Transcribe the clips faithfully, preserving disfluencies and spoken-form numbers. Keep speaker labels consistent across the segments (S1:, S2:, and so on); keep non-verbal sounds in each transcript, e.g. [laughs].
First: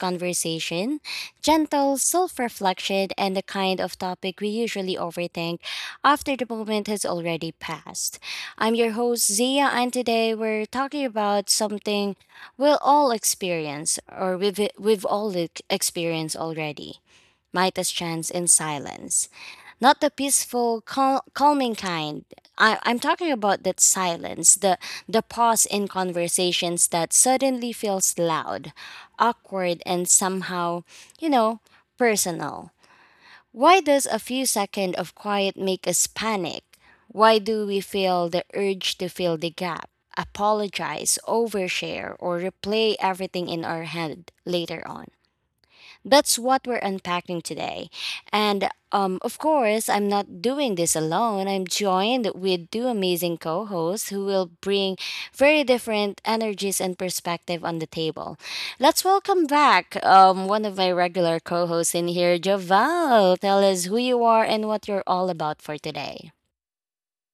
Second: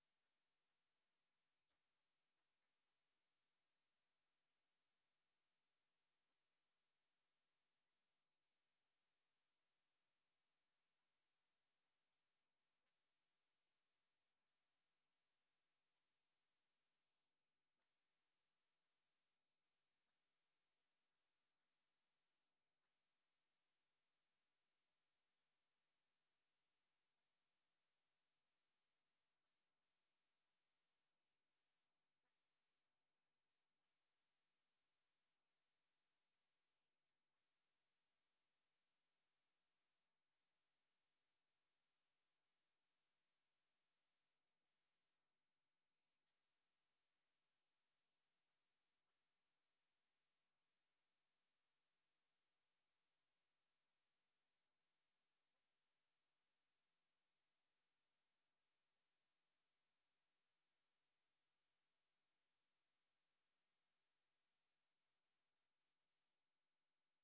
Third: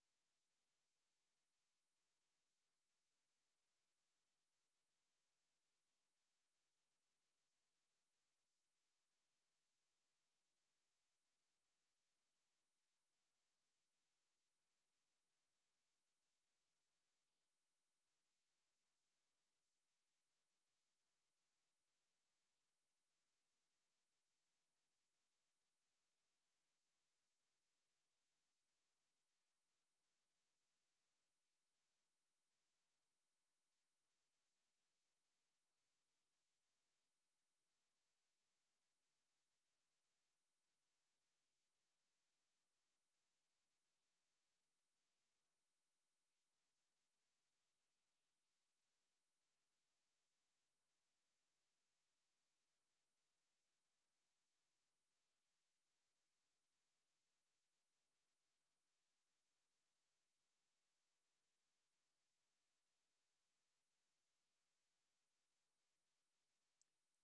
S1: conversation, gentle self reflection, and the kind of topic we usually overthink after the moment has already passed. I'm your host, Zia, and today we're talking about something we'll all experience, or we've, we've all ex- experienced already. Midas chance in silence, not the peaceful, cal- calming kind. I, I'm talking about that silence, the the pause in conversations that suddenly feels loud, awkward, and somehow, you know, personal. Why does a few seconds of quiet make us panic? Why do we feel the urge to fill the gap, apologize, overshare, or replay everything in our head later on? That's what we're unpacking today. And um, Of course, I'm not doing this alone. I'm joined with two amazing co hosts who will bring very different energies and perspective on the table. Let's welcome back um, one of my regular co hosts in here, Javal. Tell us who you are and what you're all about for today.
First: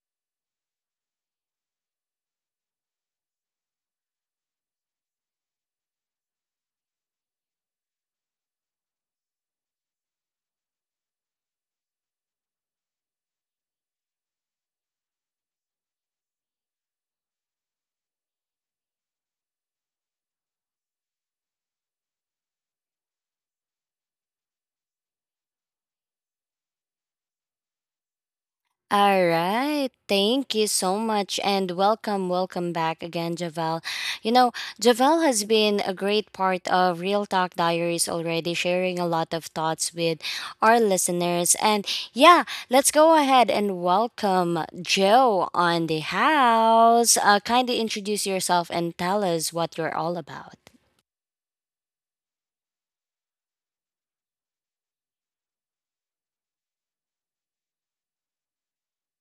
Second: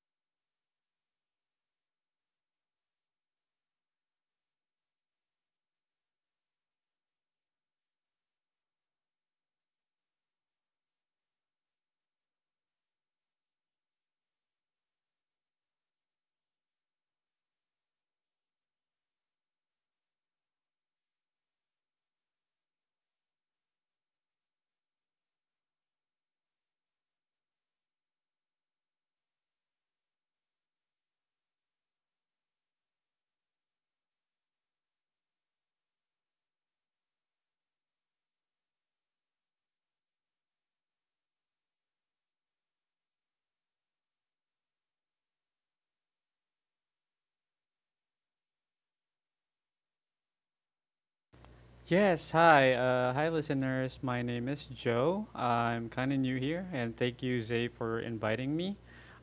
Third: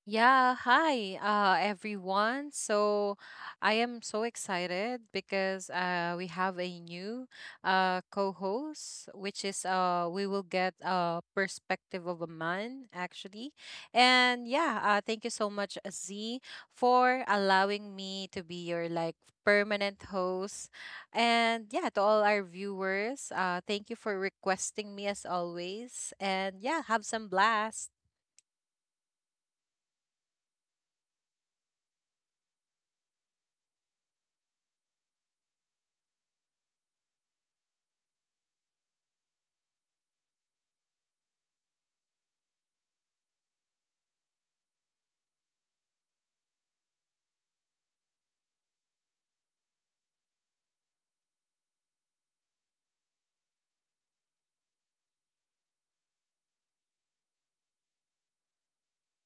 S2: Yeah, hi, uh, everyone. So I am so excited because uh, we have a new uh, co-host, which is uh, we will get a perspective of a man, actually. And yeah, uh, thank you so much, uh, Z, for allowing me to be your like permanent host. And yeah, to all our viewers, uh, thank you for requesting me as always. And yeah, have some blast.
S1: All right. Thank you so much and welcome, welcome back again, Javel. You know, Javel has been a great part of Real Talk Diaries already, sharing a lot of thoughts with our listeners. And yeah, let's go ahead and welcome Joe on the house. Uh, kind of introduce yourself and tell us what you're all about.
S3: Yes, hi. Uh, hi, listeners. My name is Joe. I'm kind of new here, and thank you, Zay, for inviting me.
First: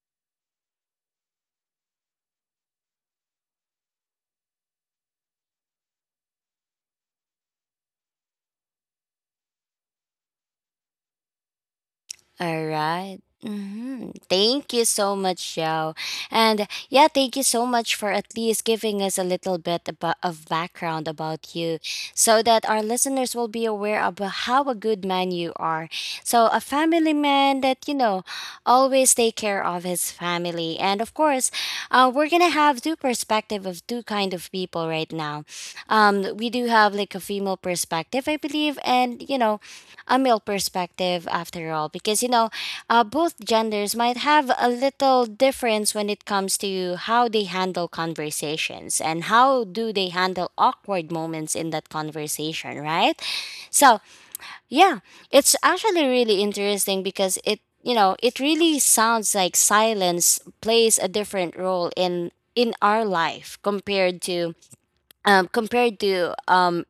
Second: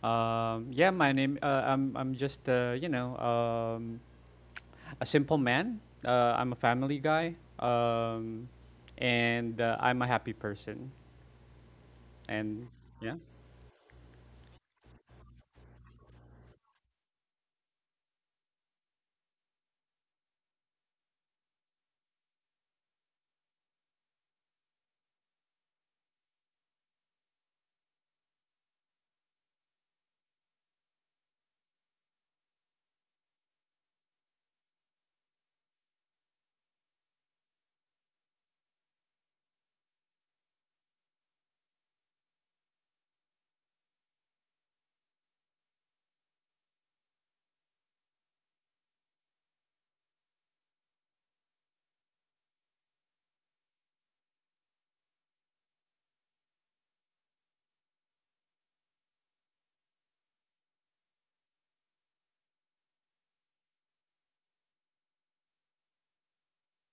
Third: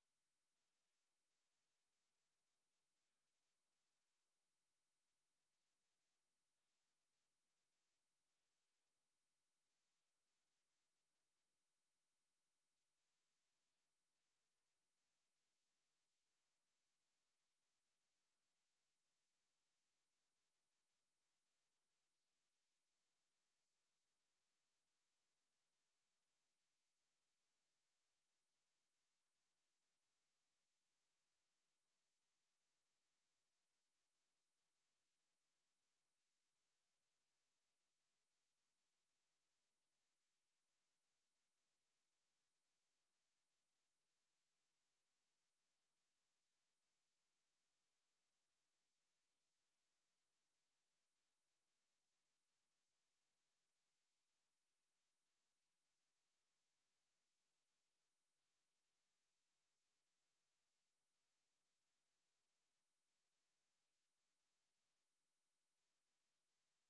S3: Um, yeah, my name. Uh, I'm. I'm just. Uh, you know, um, a simple man. Uh, I'm a family guy. Um, and uh, I'm a happy person.
S1: All
S3: And yeah.
S1: right. Mm-hmm. Thank you so much, Xiao. And yeah, thank you so much for at least giving us a little bit about, of background about you so that our listeners will be aware of how a good man you are. So, a family man that, you know, always take care of his family. And of course, uh, we're going to have two perspective of two kind of people right now. Um, we do have like a female perspective, I believe. And, you know, a male perspective after all, because you know, uh, both genders might have a little difference when it comes to how they handle conversations and how do they handle awkward moments in that conversation, right? So yeah, it's actually really interesting because it, you know, it really sounds like silence plays a different role in in our life compared to, um, compared to um,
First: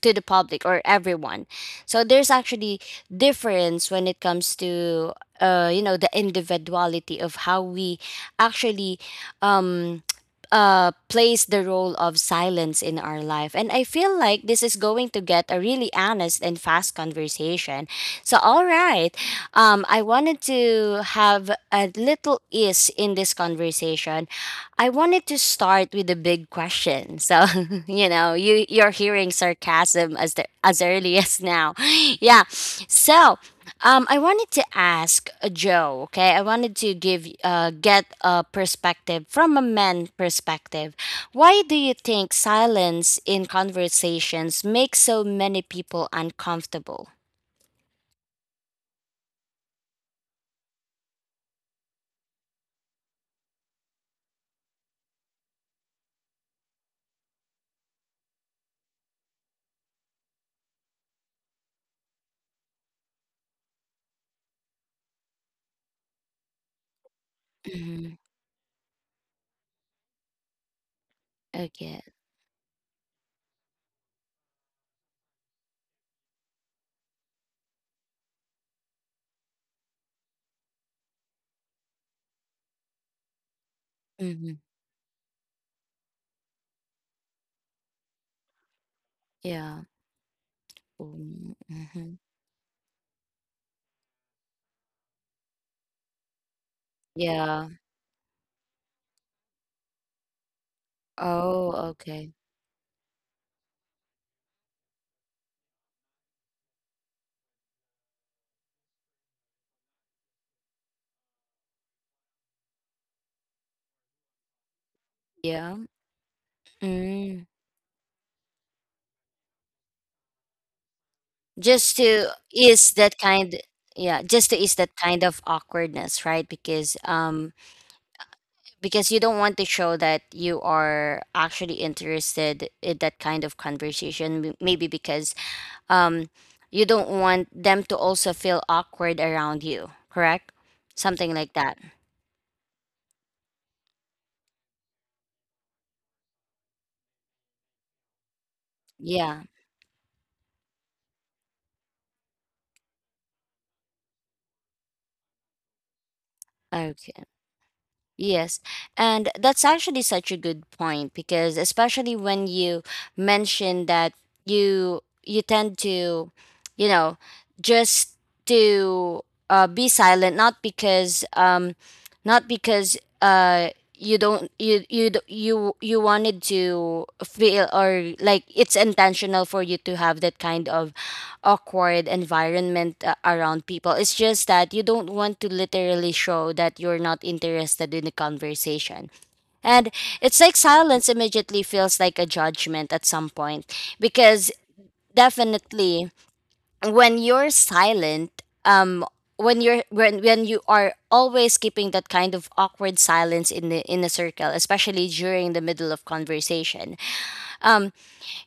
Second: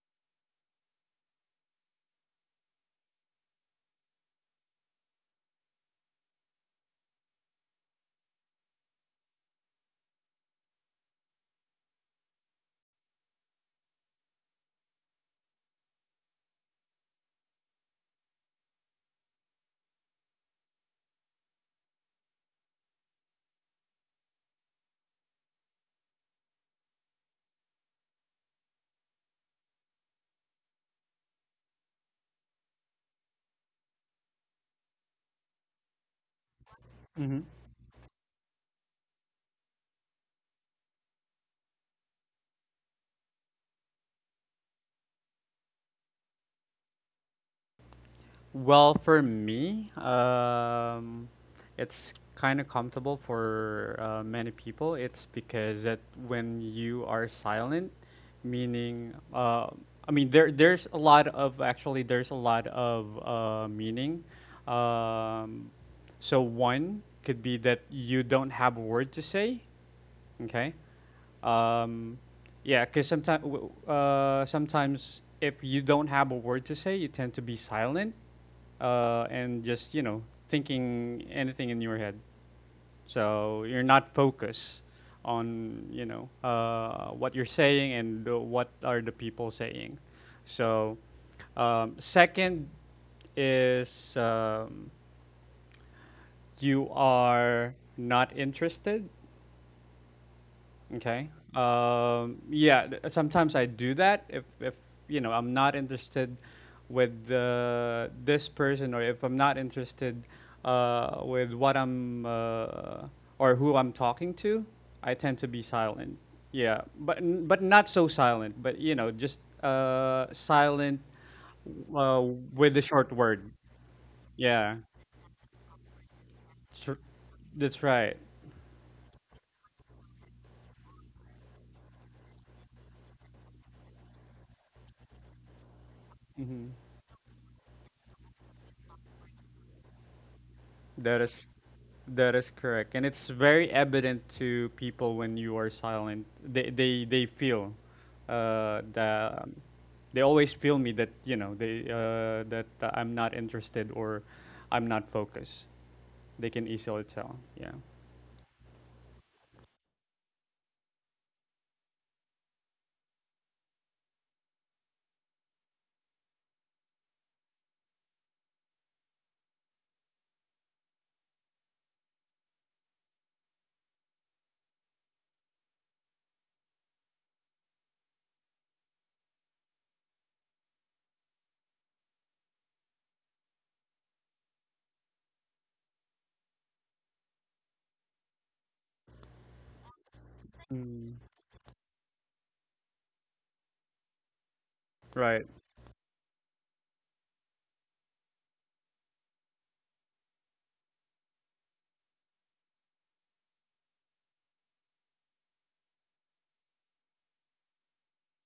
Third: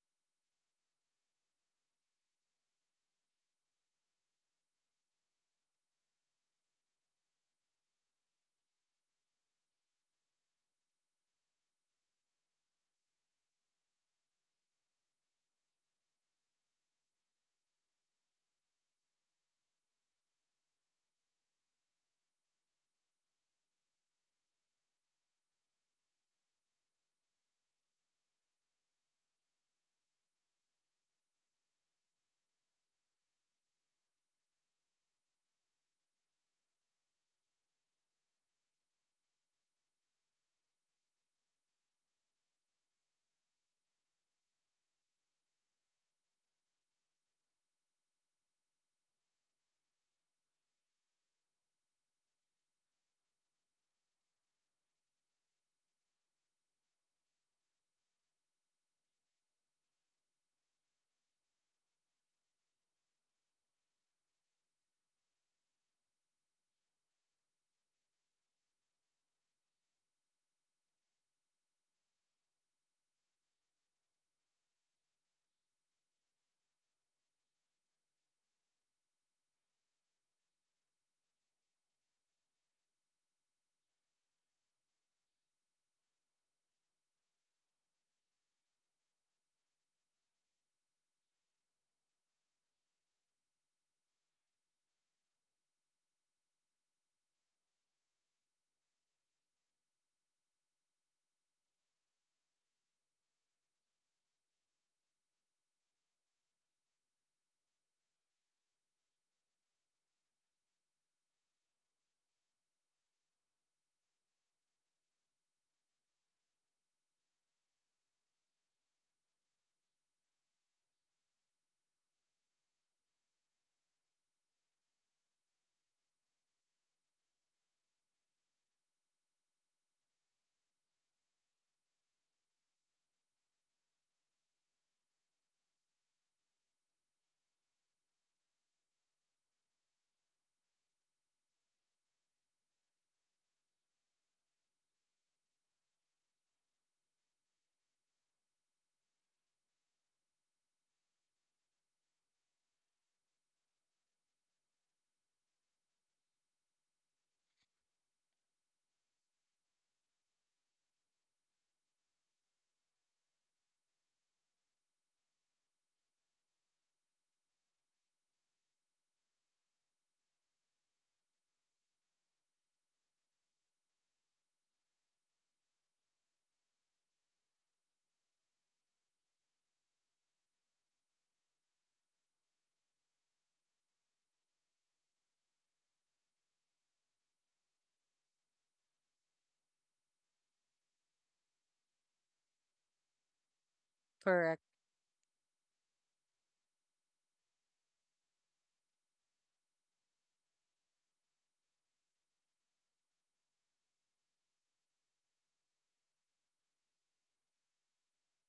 S1: to the public or everyone. So there's actually difference when it comes to, uh, you know, the individuality of how we actually, um, uh, plays the role of silence in our life. And I feel like this is going to get a really honest and fast conversation. So, all right, um, I wanted to have a little ease in this conversation. I wanted to start with a big question. So, [laughs] you know, you you're hearing sarcasm as the, as early as now. [laughs] Yeah. So, um I wanted to ask uh, Joe, okay? I wanted to give uh get a perspective from a man perspective. Why do you think silence in conversations makes so many people uncomfortable?
S3: Well, for me, um, it's kind of comfortable for uh, many people. It's because that when you are silent, meaning, uh, I mean, there there's a lot of actually there's a lot of uh, meaning. Um, so one could be that
S1: Mm-hmm.
S3: you don't have a word to say. Okay.
S1: Okay.
S3: Um, yeah, because sometimes uh, sometimes if you don't have a word to say, you tend to be silent, uh, and just you know thinking anything in your head. So you're not
S1: Mm-hmm.
S3: focused on, you know uh, what you're saying and uh, what are the people
S1: Yeah.
S3: saying. So
S1: Mm-hmm.
S3: um,
S1: Mm-hmm.
S3: second is um, you
S1: Yeah.
S3: are not interested. Okay.
S1: Oh, okay.
S3: Um, yeah, th- sometimes I do that if if you know I'm not interested with uh, this person or if I'm not interested uh, with what I'm uh, or who I'm talking to, I tend to be
S1: Yeah.
S3: silent. Yeah, but n-
S1: Mm.
S3: but not so silent, but you know, just uh, silent,
S1: Just
S3: uh,
S1: to
S3: with a
S1: ease
S3: short
S1: that
S3: word.
S1: kind. Yeah, just to ease
S3: Yeah.
S1: that kind of awkwardness, right? Because
S3: Sure.
S1: um
S3: That's right.
S1: because you don't want to show that you are actually interested in that kind of conversation, m- maybe because um
S3: Mm-hmm.
S1: you don't want them to also feel awkward around you, correct?
S3: That
S1: Something
S3: is
S1: like that.
S3: that is correct. And it's very evident to people when you are silent. They they they feel uh
S1: Yeah.
S3: that um, they always feel me that, you know, they uh that uh, I'm not interested or I'm not focused. They can easily
S1: Okay.
S3: tell. Yeah.
S1: Yes. And that's actually such a good point because especially when you mention that you you tend to, you know, just to, uh, be silent not because um not because uh you don't you you d- you you wanted to feel or like it's intentional for you to have that kind of awkward environment uh, around people. It's just that you don't want to literally show that you're not interested in the conversation. And it's like silence
S3: Mm.
S1: immediately feels like a judgment at some point because
S2: Correct.
S3: Right.
S1: definitely when you're silent, um when you're when when you are always keeping that kind of awkward silence in the in a circle, especially during the middle of conversation, um,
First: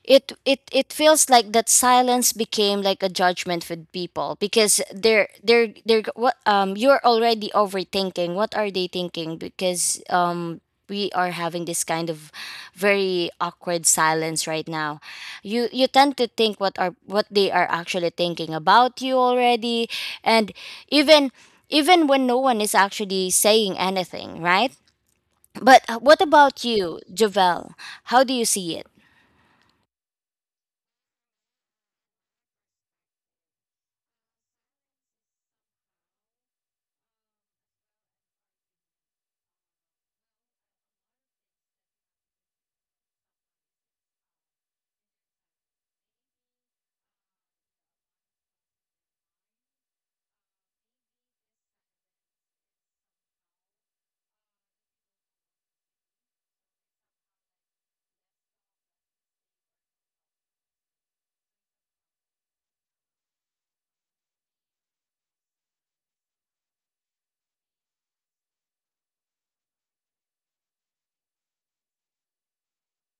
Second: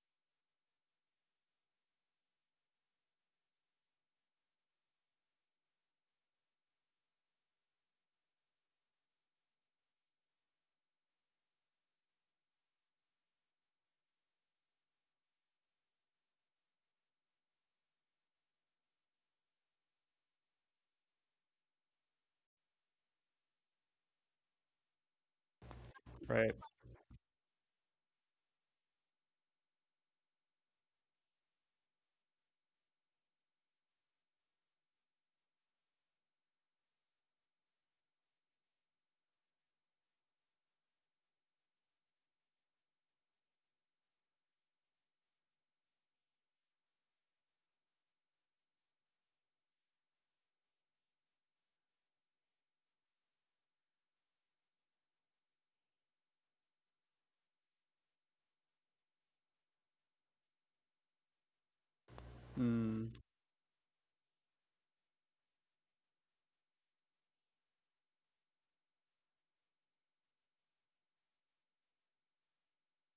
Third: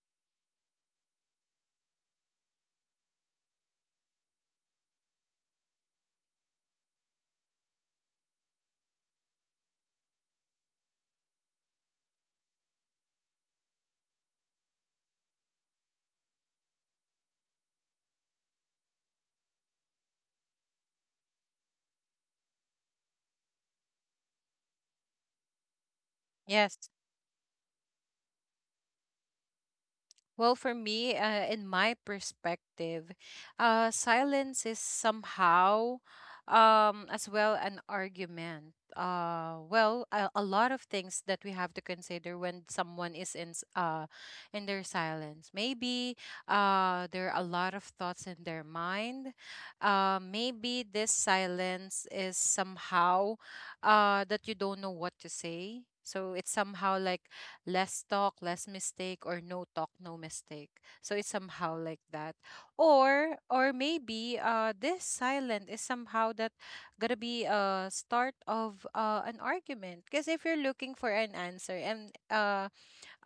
S1: it it it feels like that silence became like a judgment with people because they're they're they're what, um you're already overthinking what are they thinking, because um we are having this kind of very awkward silence right now. You you tend to think what are what they are actually thinking about you already. And even even when no one is actually saying anything, right? but uh, What
S3: Right.
S1: about
S2: Yes.
S1: you, Javel? How do you see it?
S2: Well, for me, uh, in my perspective, uh, silence is somehow, um, as well, an argument. Uh, well, a, a lot of things that we have to consider when someone is in s- uh, in their silence. Maybe uh, there are a lot of thoughts in their mind. Uh, maybe this silence is somehow uh, that you don't know what to say. So it's somehow like less talk, less mistake, or no talk, no mistake. So it's somehow like that.
S3: Mm.
S2: Or or maybe uh this silent is somehow that gonna be a start of uh, an argument. Because if you're looking for an answer and uh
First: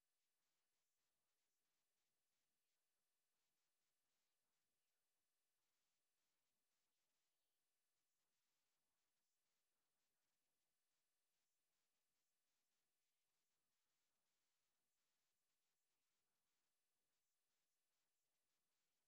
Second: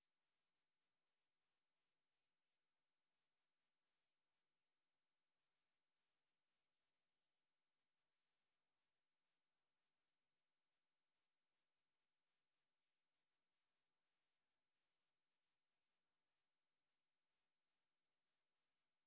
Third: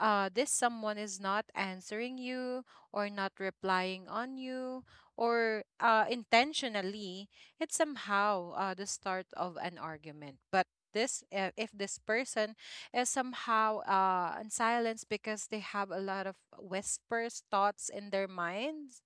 S2: uh, this someone is not answering you or not replying on you or uh, intentionally, it's somehow uh, the start of an argument. But this uh, if this person is somehow uh in silence because they have a lot of whispers thoughts in their minds,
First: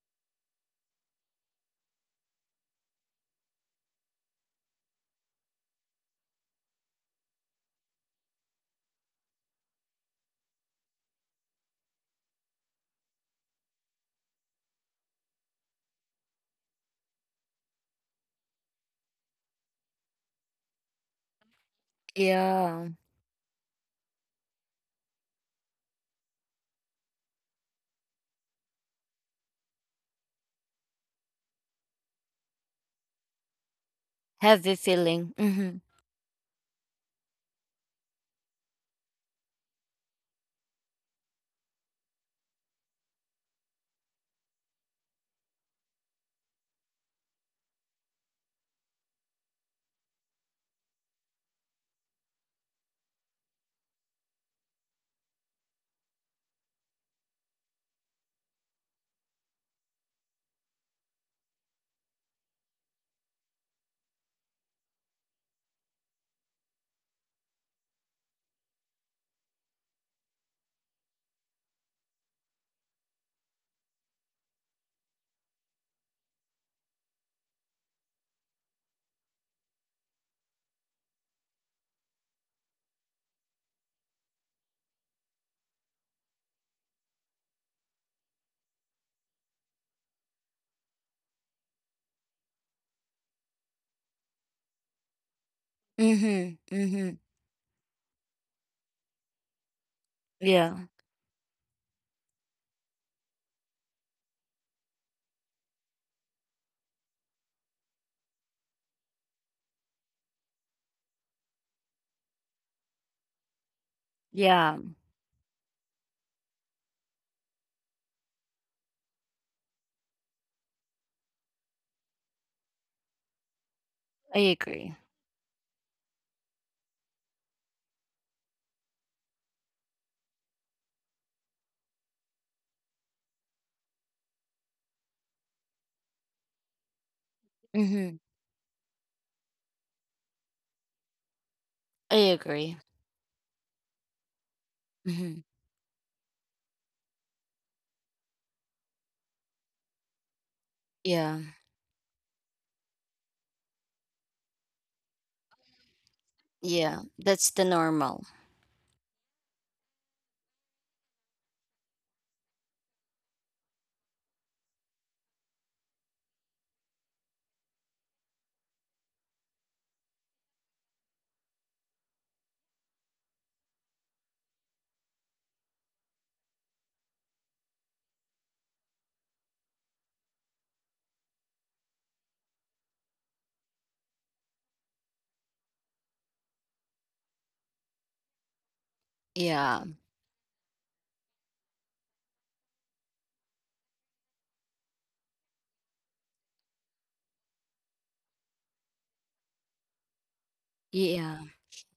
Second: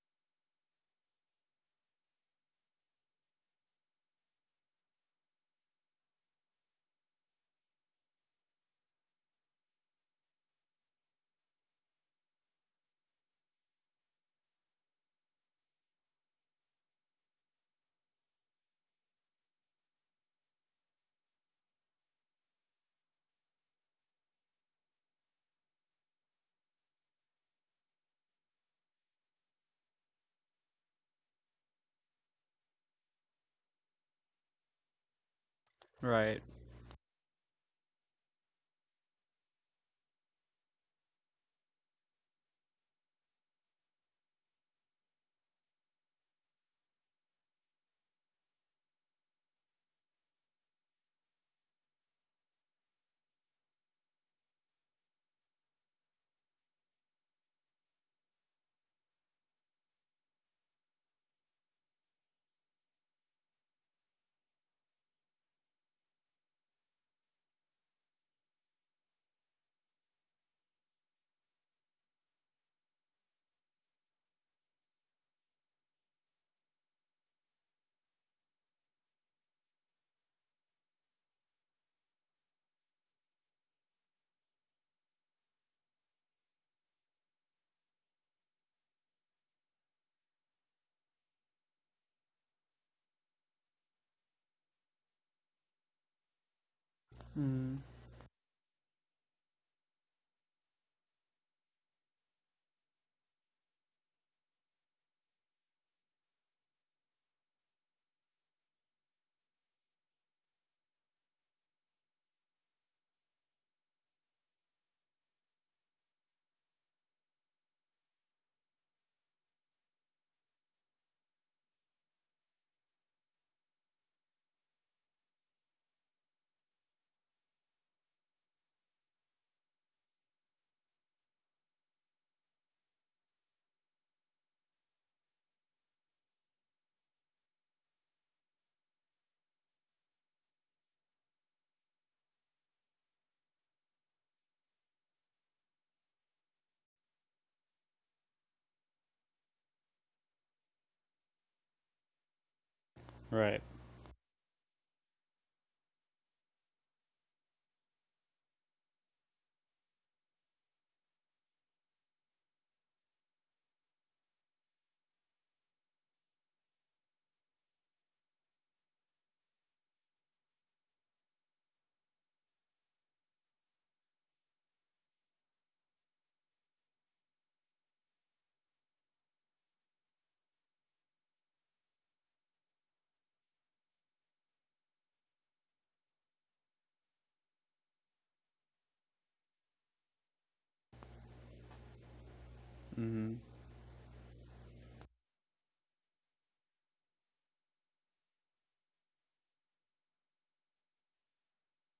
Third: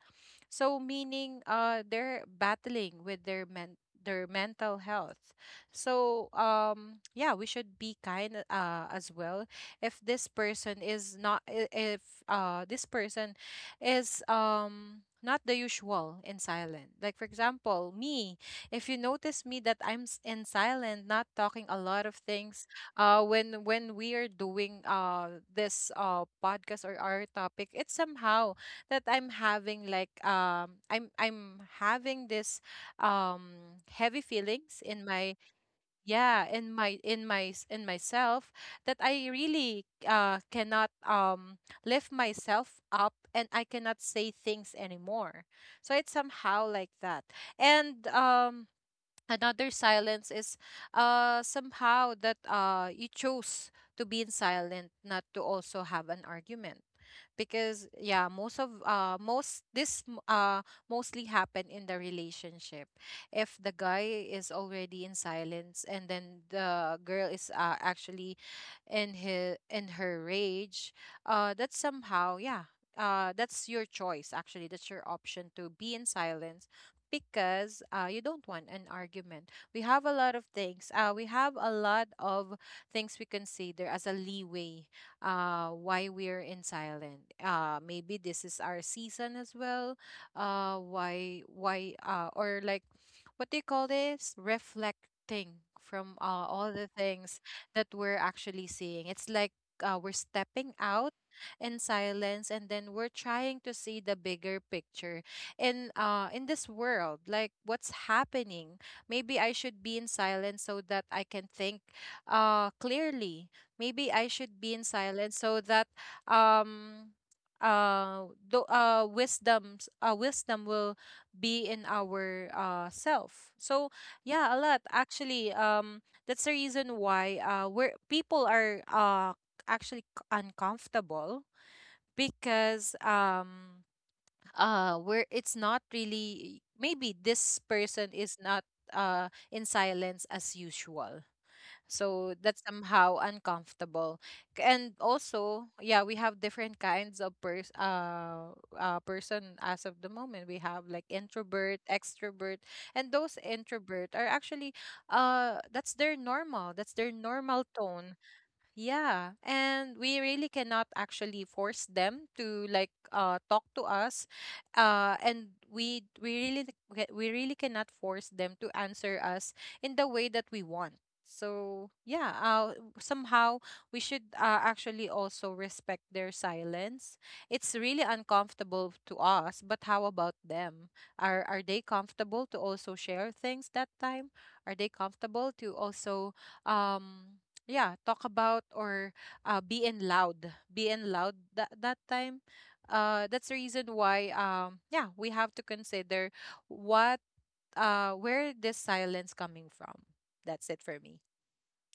S2: so meaning uh they're battling with their men their mental health. So um yeah, we should be kind uh as well if this person is not i- if uh this person is um not the usual in silent. Like for example, me, if you notice me that I'm s- in silent, not talking a lot of things,
S1: Yeah.
S2: uh when when we are doing uh this uh podcast or our topic, it's somehow that I'm having like, um I'm I'm having this um heavy
S1: Heavy
S2: feelings in
S1: feeling.
S2: my,
S1: Mhm.
S3: Right.
S2: yeah, in my in my s- in myself, that I really uh cannot um lift myself up and I cannot say things anymore. So it's somehow like that. And um another silence is uh somehow that uh you chose to be in silent, not to also have an argument, because yeah, most of uh most this m- uh mostly happen in the relationship. If the guy is already in silence and then the girl is uh, actually in his in her rage, uh that's somehow, yeah, uh that's your choice, actually, that's your option to be in silence, because uh, you don't want an argument. We have a lot of things. Uh, we have a lot of things we consider as a leeway uh, why we're in silent. Uh, maybe this is our season as well. Uh, why why uh, or like, what do you call this? Reflecting from uh,
S1: Mhm.
S2: all the
S1: Mhm.
S2: things
S3: Mm.
S2: that we're actually seeing. It's like uh, we're stepping
S1: Yeah.
S2: out in silence and then we're trying to see the bigger picture in uh in this world, like what's happening. Maybe I should be in silence so that I can think uh clearly. Maybe I should be
S1: Yeah.
S2: in silence so that um uh, the uh wisdoms uh wisdom will be in our uh self. So
S1: I
S2: yeah, a lot
S1: agree.
S2: actually, um that's the reason why uh we're people are uh actually c- uncomfortable, because um uh we're it's not really, maybe this person
S1: Mhm.
S2: is not uh in silence as usual,
S1: I
S2: so that's
S1: agree.
S2: somehow uncomfortable. K- And
S1: Mhm.
S2: also, yeah, we have different kinds of pers- uh, uh, person as of the moment. We have like
S1: Yeah.
S2: introvert, extrovert, and those
S3: Right.
S2: introvert are actually, uh that's their normal. That's
S1: Yeah.
S2: their
S1: That's
S2: normal
S1: the
S2: tone,
S1: normal.
S2: yeah, and we really cannot actually force them to like uh talk to us, uh, and we we really c- we really cannot force them to answer us in the way that we want. So yeah, uh, somehow we should uh, actually also respect their silence. It's really uncomfortable to us, but how about them? Are are they comfortable to also share things that time? Are they comfortable to also um? Yeah, talk about, or uh
S1: Yeah.
S2: being loud, being loud that that time, uh
S3: Mm.
S2: that's the reason why, um yeah, we have to consider what, uh where this silence coming from. That's it for me.
S1: Yeah.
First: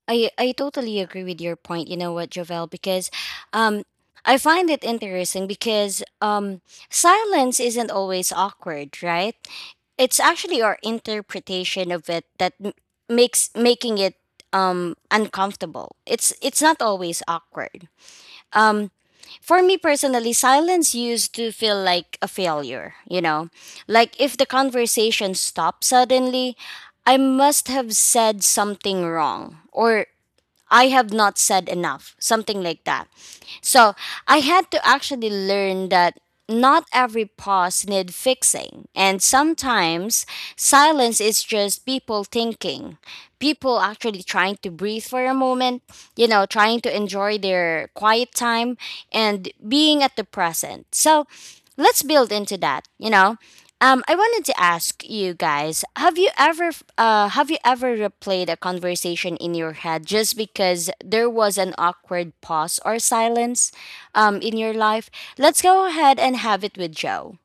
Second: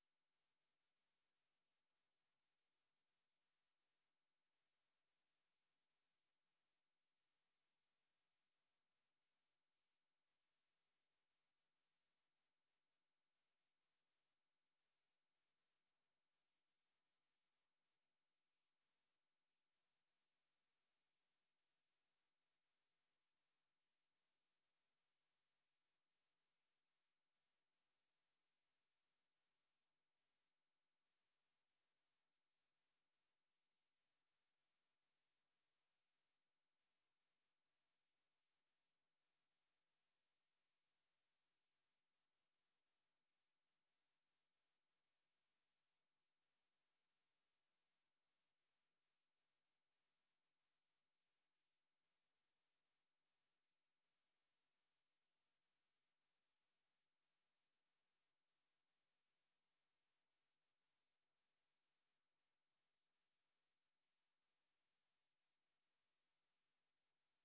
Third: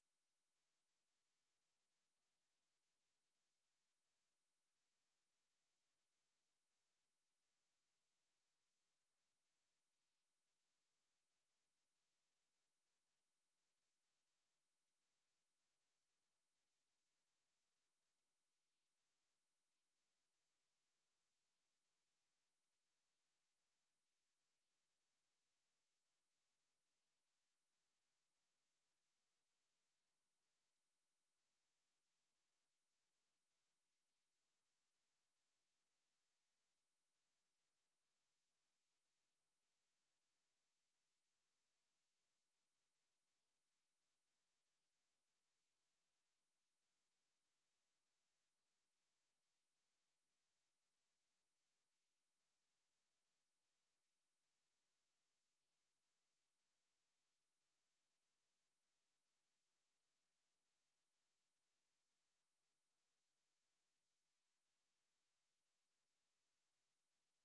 S1: I I totally agree with your point. You know what, Jovel, because um I find it interesting because um silence isn't always awkward, right? It's actually our interpretation of it that m- makes making it um uncomfortable. It's it's not always awkward. Um, for me personally, silence used to feel like a failure, you know? Like if the conversation stopped suddenly, I must have said something wrong, or I have not said enough, something like that. So I had to actually learn that not every pause need fixing, and sometimes silence is just people thinking, people actually trying to breathe for a moment, you know, trying to enjoy their quiet time and being at the present. So let's build into that, you know, um, I wanted to ask you guys: Have you ever, uh, have you ever replayed a conversation in your head just because there was an awkward pause or silence, um, in your life? Let's go ahead and have it with Joe.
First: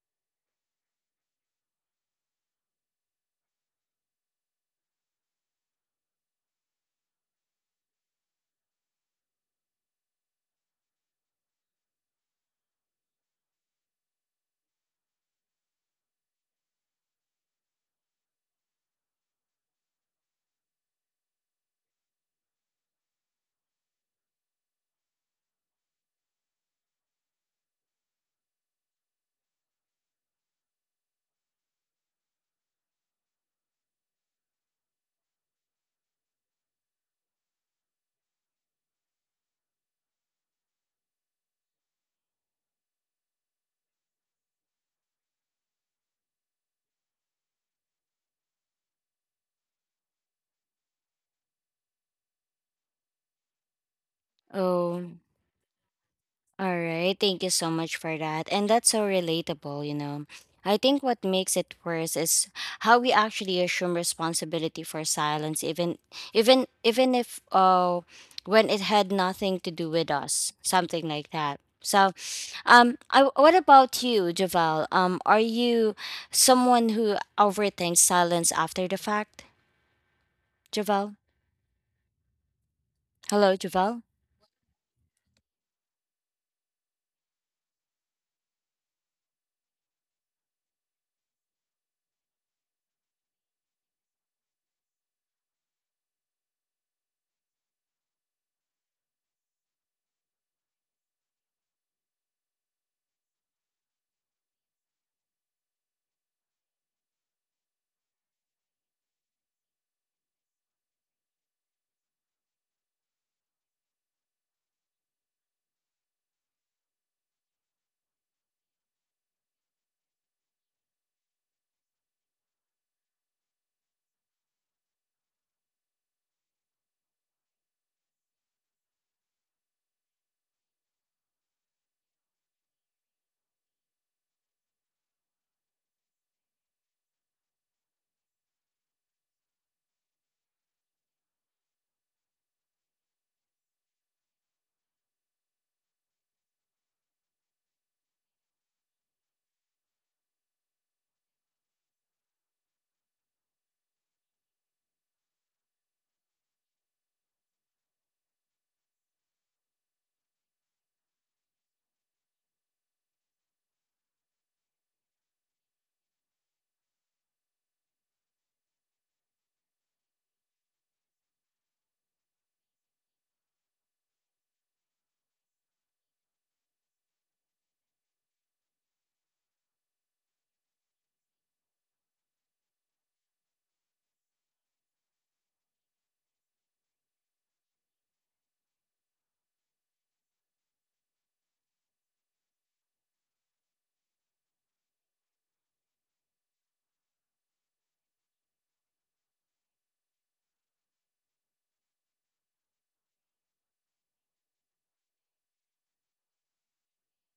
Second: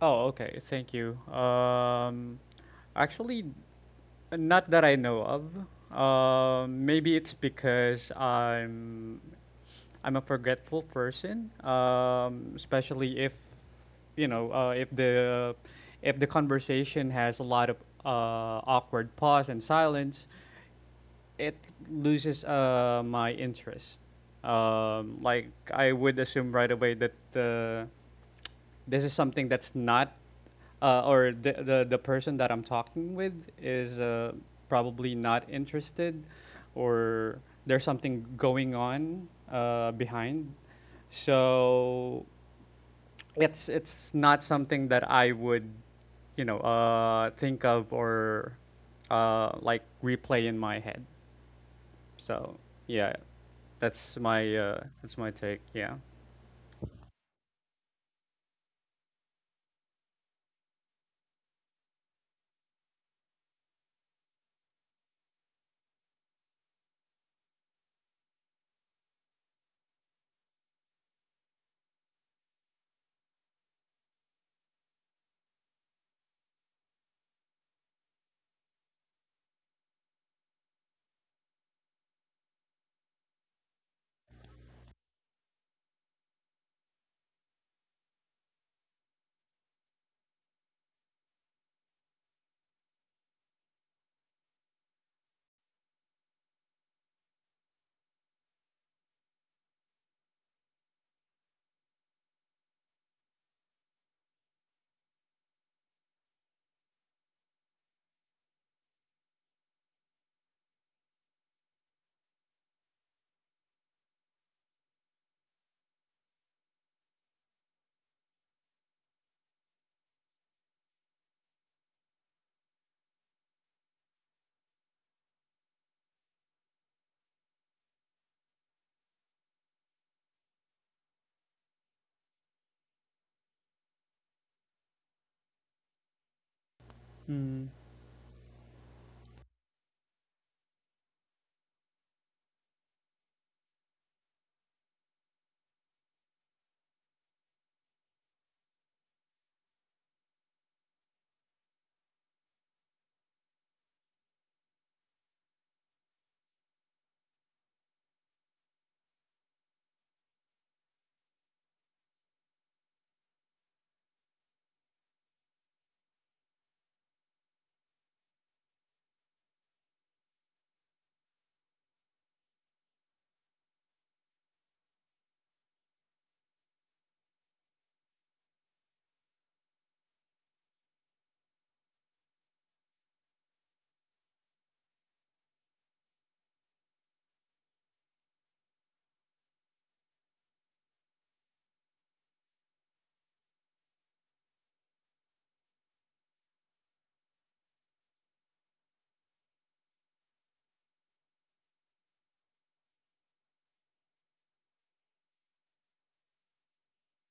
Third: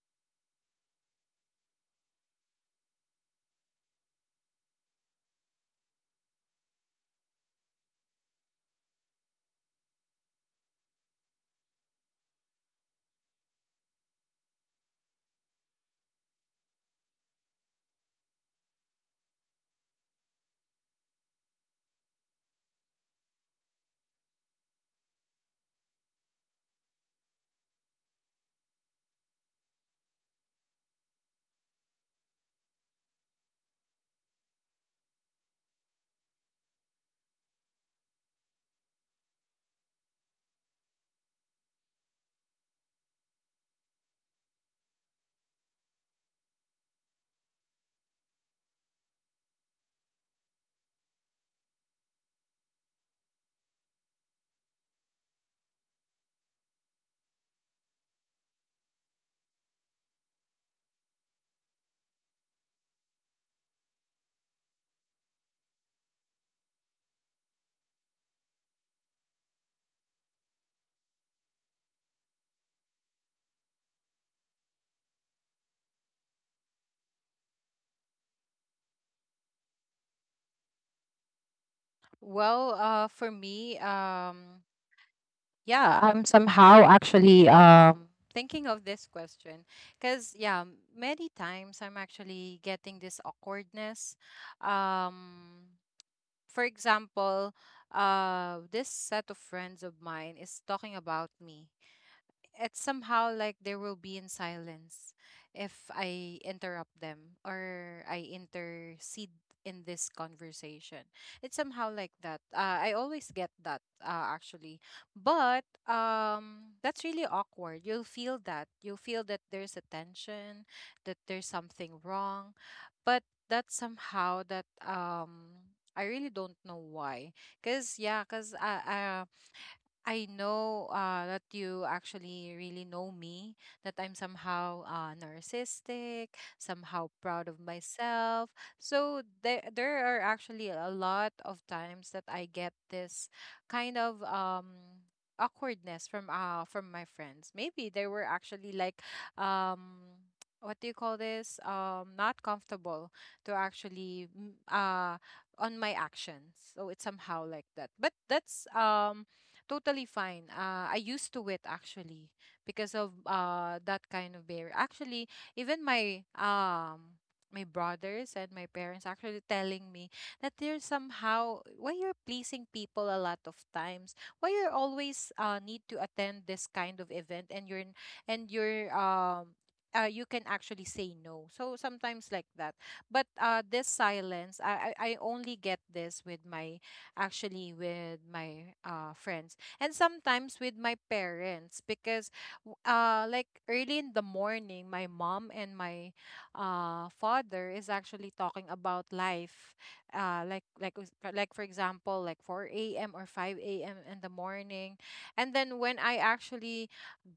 S3: Oh, okay. Thank you. Um, actually, not that I know of. Um, maybe it's because I'm I'm a forgetful person, um, especially if, you know uh, if the, if the conversation has a lot of uh, awkward pause and silence, it loses uh my interest. Um, like, I would assume right away that, uh, this is something that's not uh, or the, the the person that I'm talking with is uh, probably not interested, or there's something going on uh, behind. So it's it's not something that I would, you know uh, think of or uh, like replay in my head. So yeah, that's my uh,
S1: Oh.
S3: that's my take. Yeah.
S1: All right, thank you so much for that. And that's so relatable, you know. I think what makes it worse is how we actually assume responsibility for silence, even even even if uh when it had nothing to do with us, something like that. So, um I, what about you, Javel? Um are you someone who overthinks silence after the fact? Javel?
S2: Well, uh for
S1: Hello,
S2: me,
S1: Javel?
S2: um yeah, I'm somehow actually um thinking of this question, because yeah, many times I'm actually getting this awkwardness. um for example, uh, this set of friends of mine is talking about me. It's somehow like they will be in silence if I interrupt them or I intercede in this conversation. It's somehow like that. Uh, I always get that uh, actually, but um, that's really awkward. You'll feel that. You'll feel that there's a tension, that there's something wrong, but that somehow that um. I really don't know why, cause yeah, cause I, I, know uh, that you actually really know me, that I'm somehow uh, narcissistic, somehow proud of
S3: Mm.
S2: myself. So there, there are actually a lot of times that I get this kind of, um, awkwardness from uh, from my friends. Maybe they were actually like, um, what do you call this? Um, not comfortable to actually, mm, uh, on my actions. So it's somehow like that. But that's um totally fine. Uh, I used to it actually, because of uh that kind of behavior. Actually, even my, um my brothers and my parents actually telling me that they're somehow, why you're pleasing people a lot of times. Why you're always uh need to attend this kind of event, and you're n- and you're, um uh, you can actually say no. So sometimes like that. But uh, this silence, I, I I only get this with my, actually with my uh, friends, and sometimes with my parents, because w- uh like early in the morning my mom and my uh father is actually talking about life, uh like, like us- for- like, for example, like four a m or five a m in the morning, and then when I actually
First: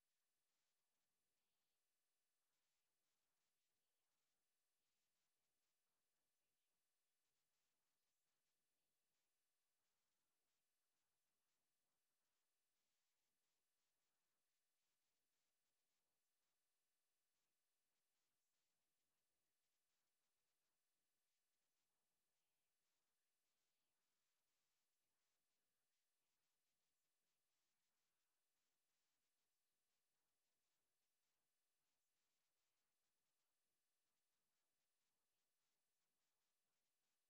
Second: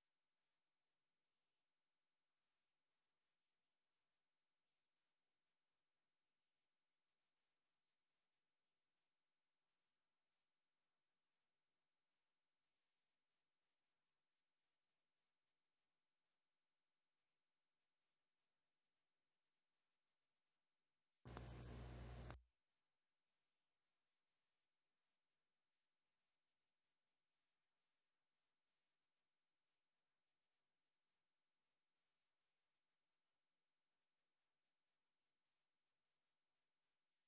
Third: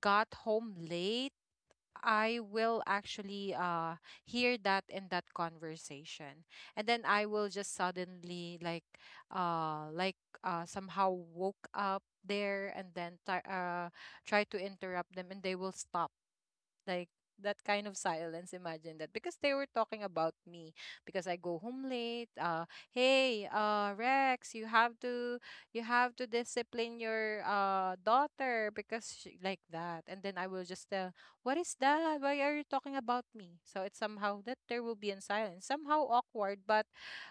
S2: got home late, I will actually uh hear that in that conversation. And then I will just suddenly like, uh like, uh somehow woke up there, and then try uh try to interrupt them, and they will stop, like that kind of silence. Imagine that, because they were talking about me, because I go home late. Uh hey uh Rex, you have to you have to discipline your uh daughter because she, like that. And then I will just tell, what is that, why are you talking about me? So it's somehow that there will be in silence, somehow awkward, but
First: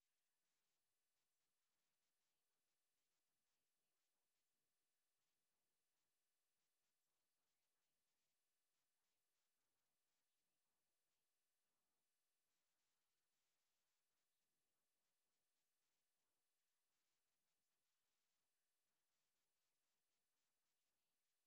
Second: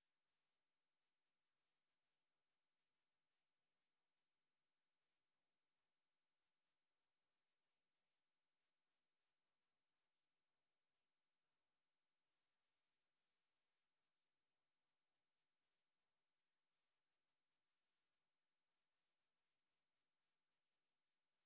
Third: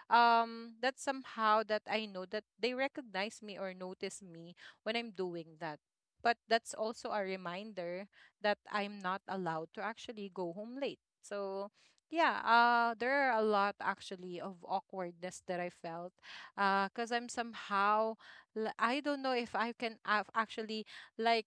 S2: um that's somehow that I know that they recognize me or notice me when I'm doing that. But that's also a reminder that I'm not allowed to actually go home late. So yeah, uh, there are a lot actually of awkwardness that I felt, uh, cause I'm somehow, l- I don't know if I can a- actually, like,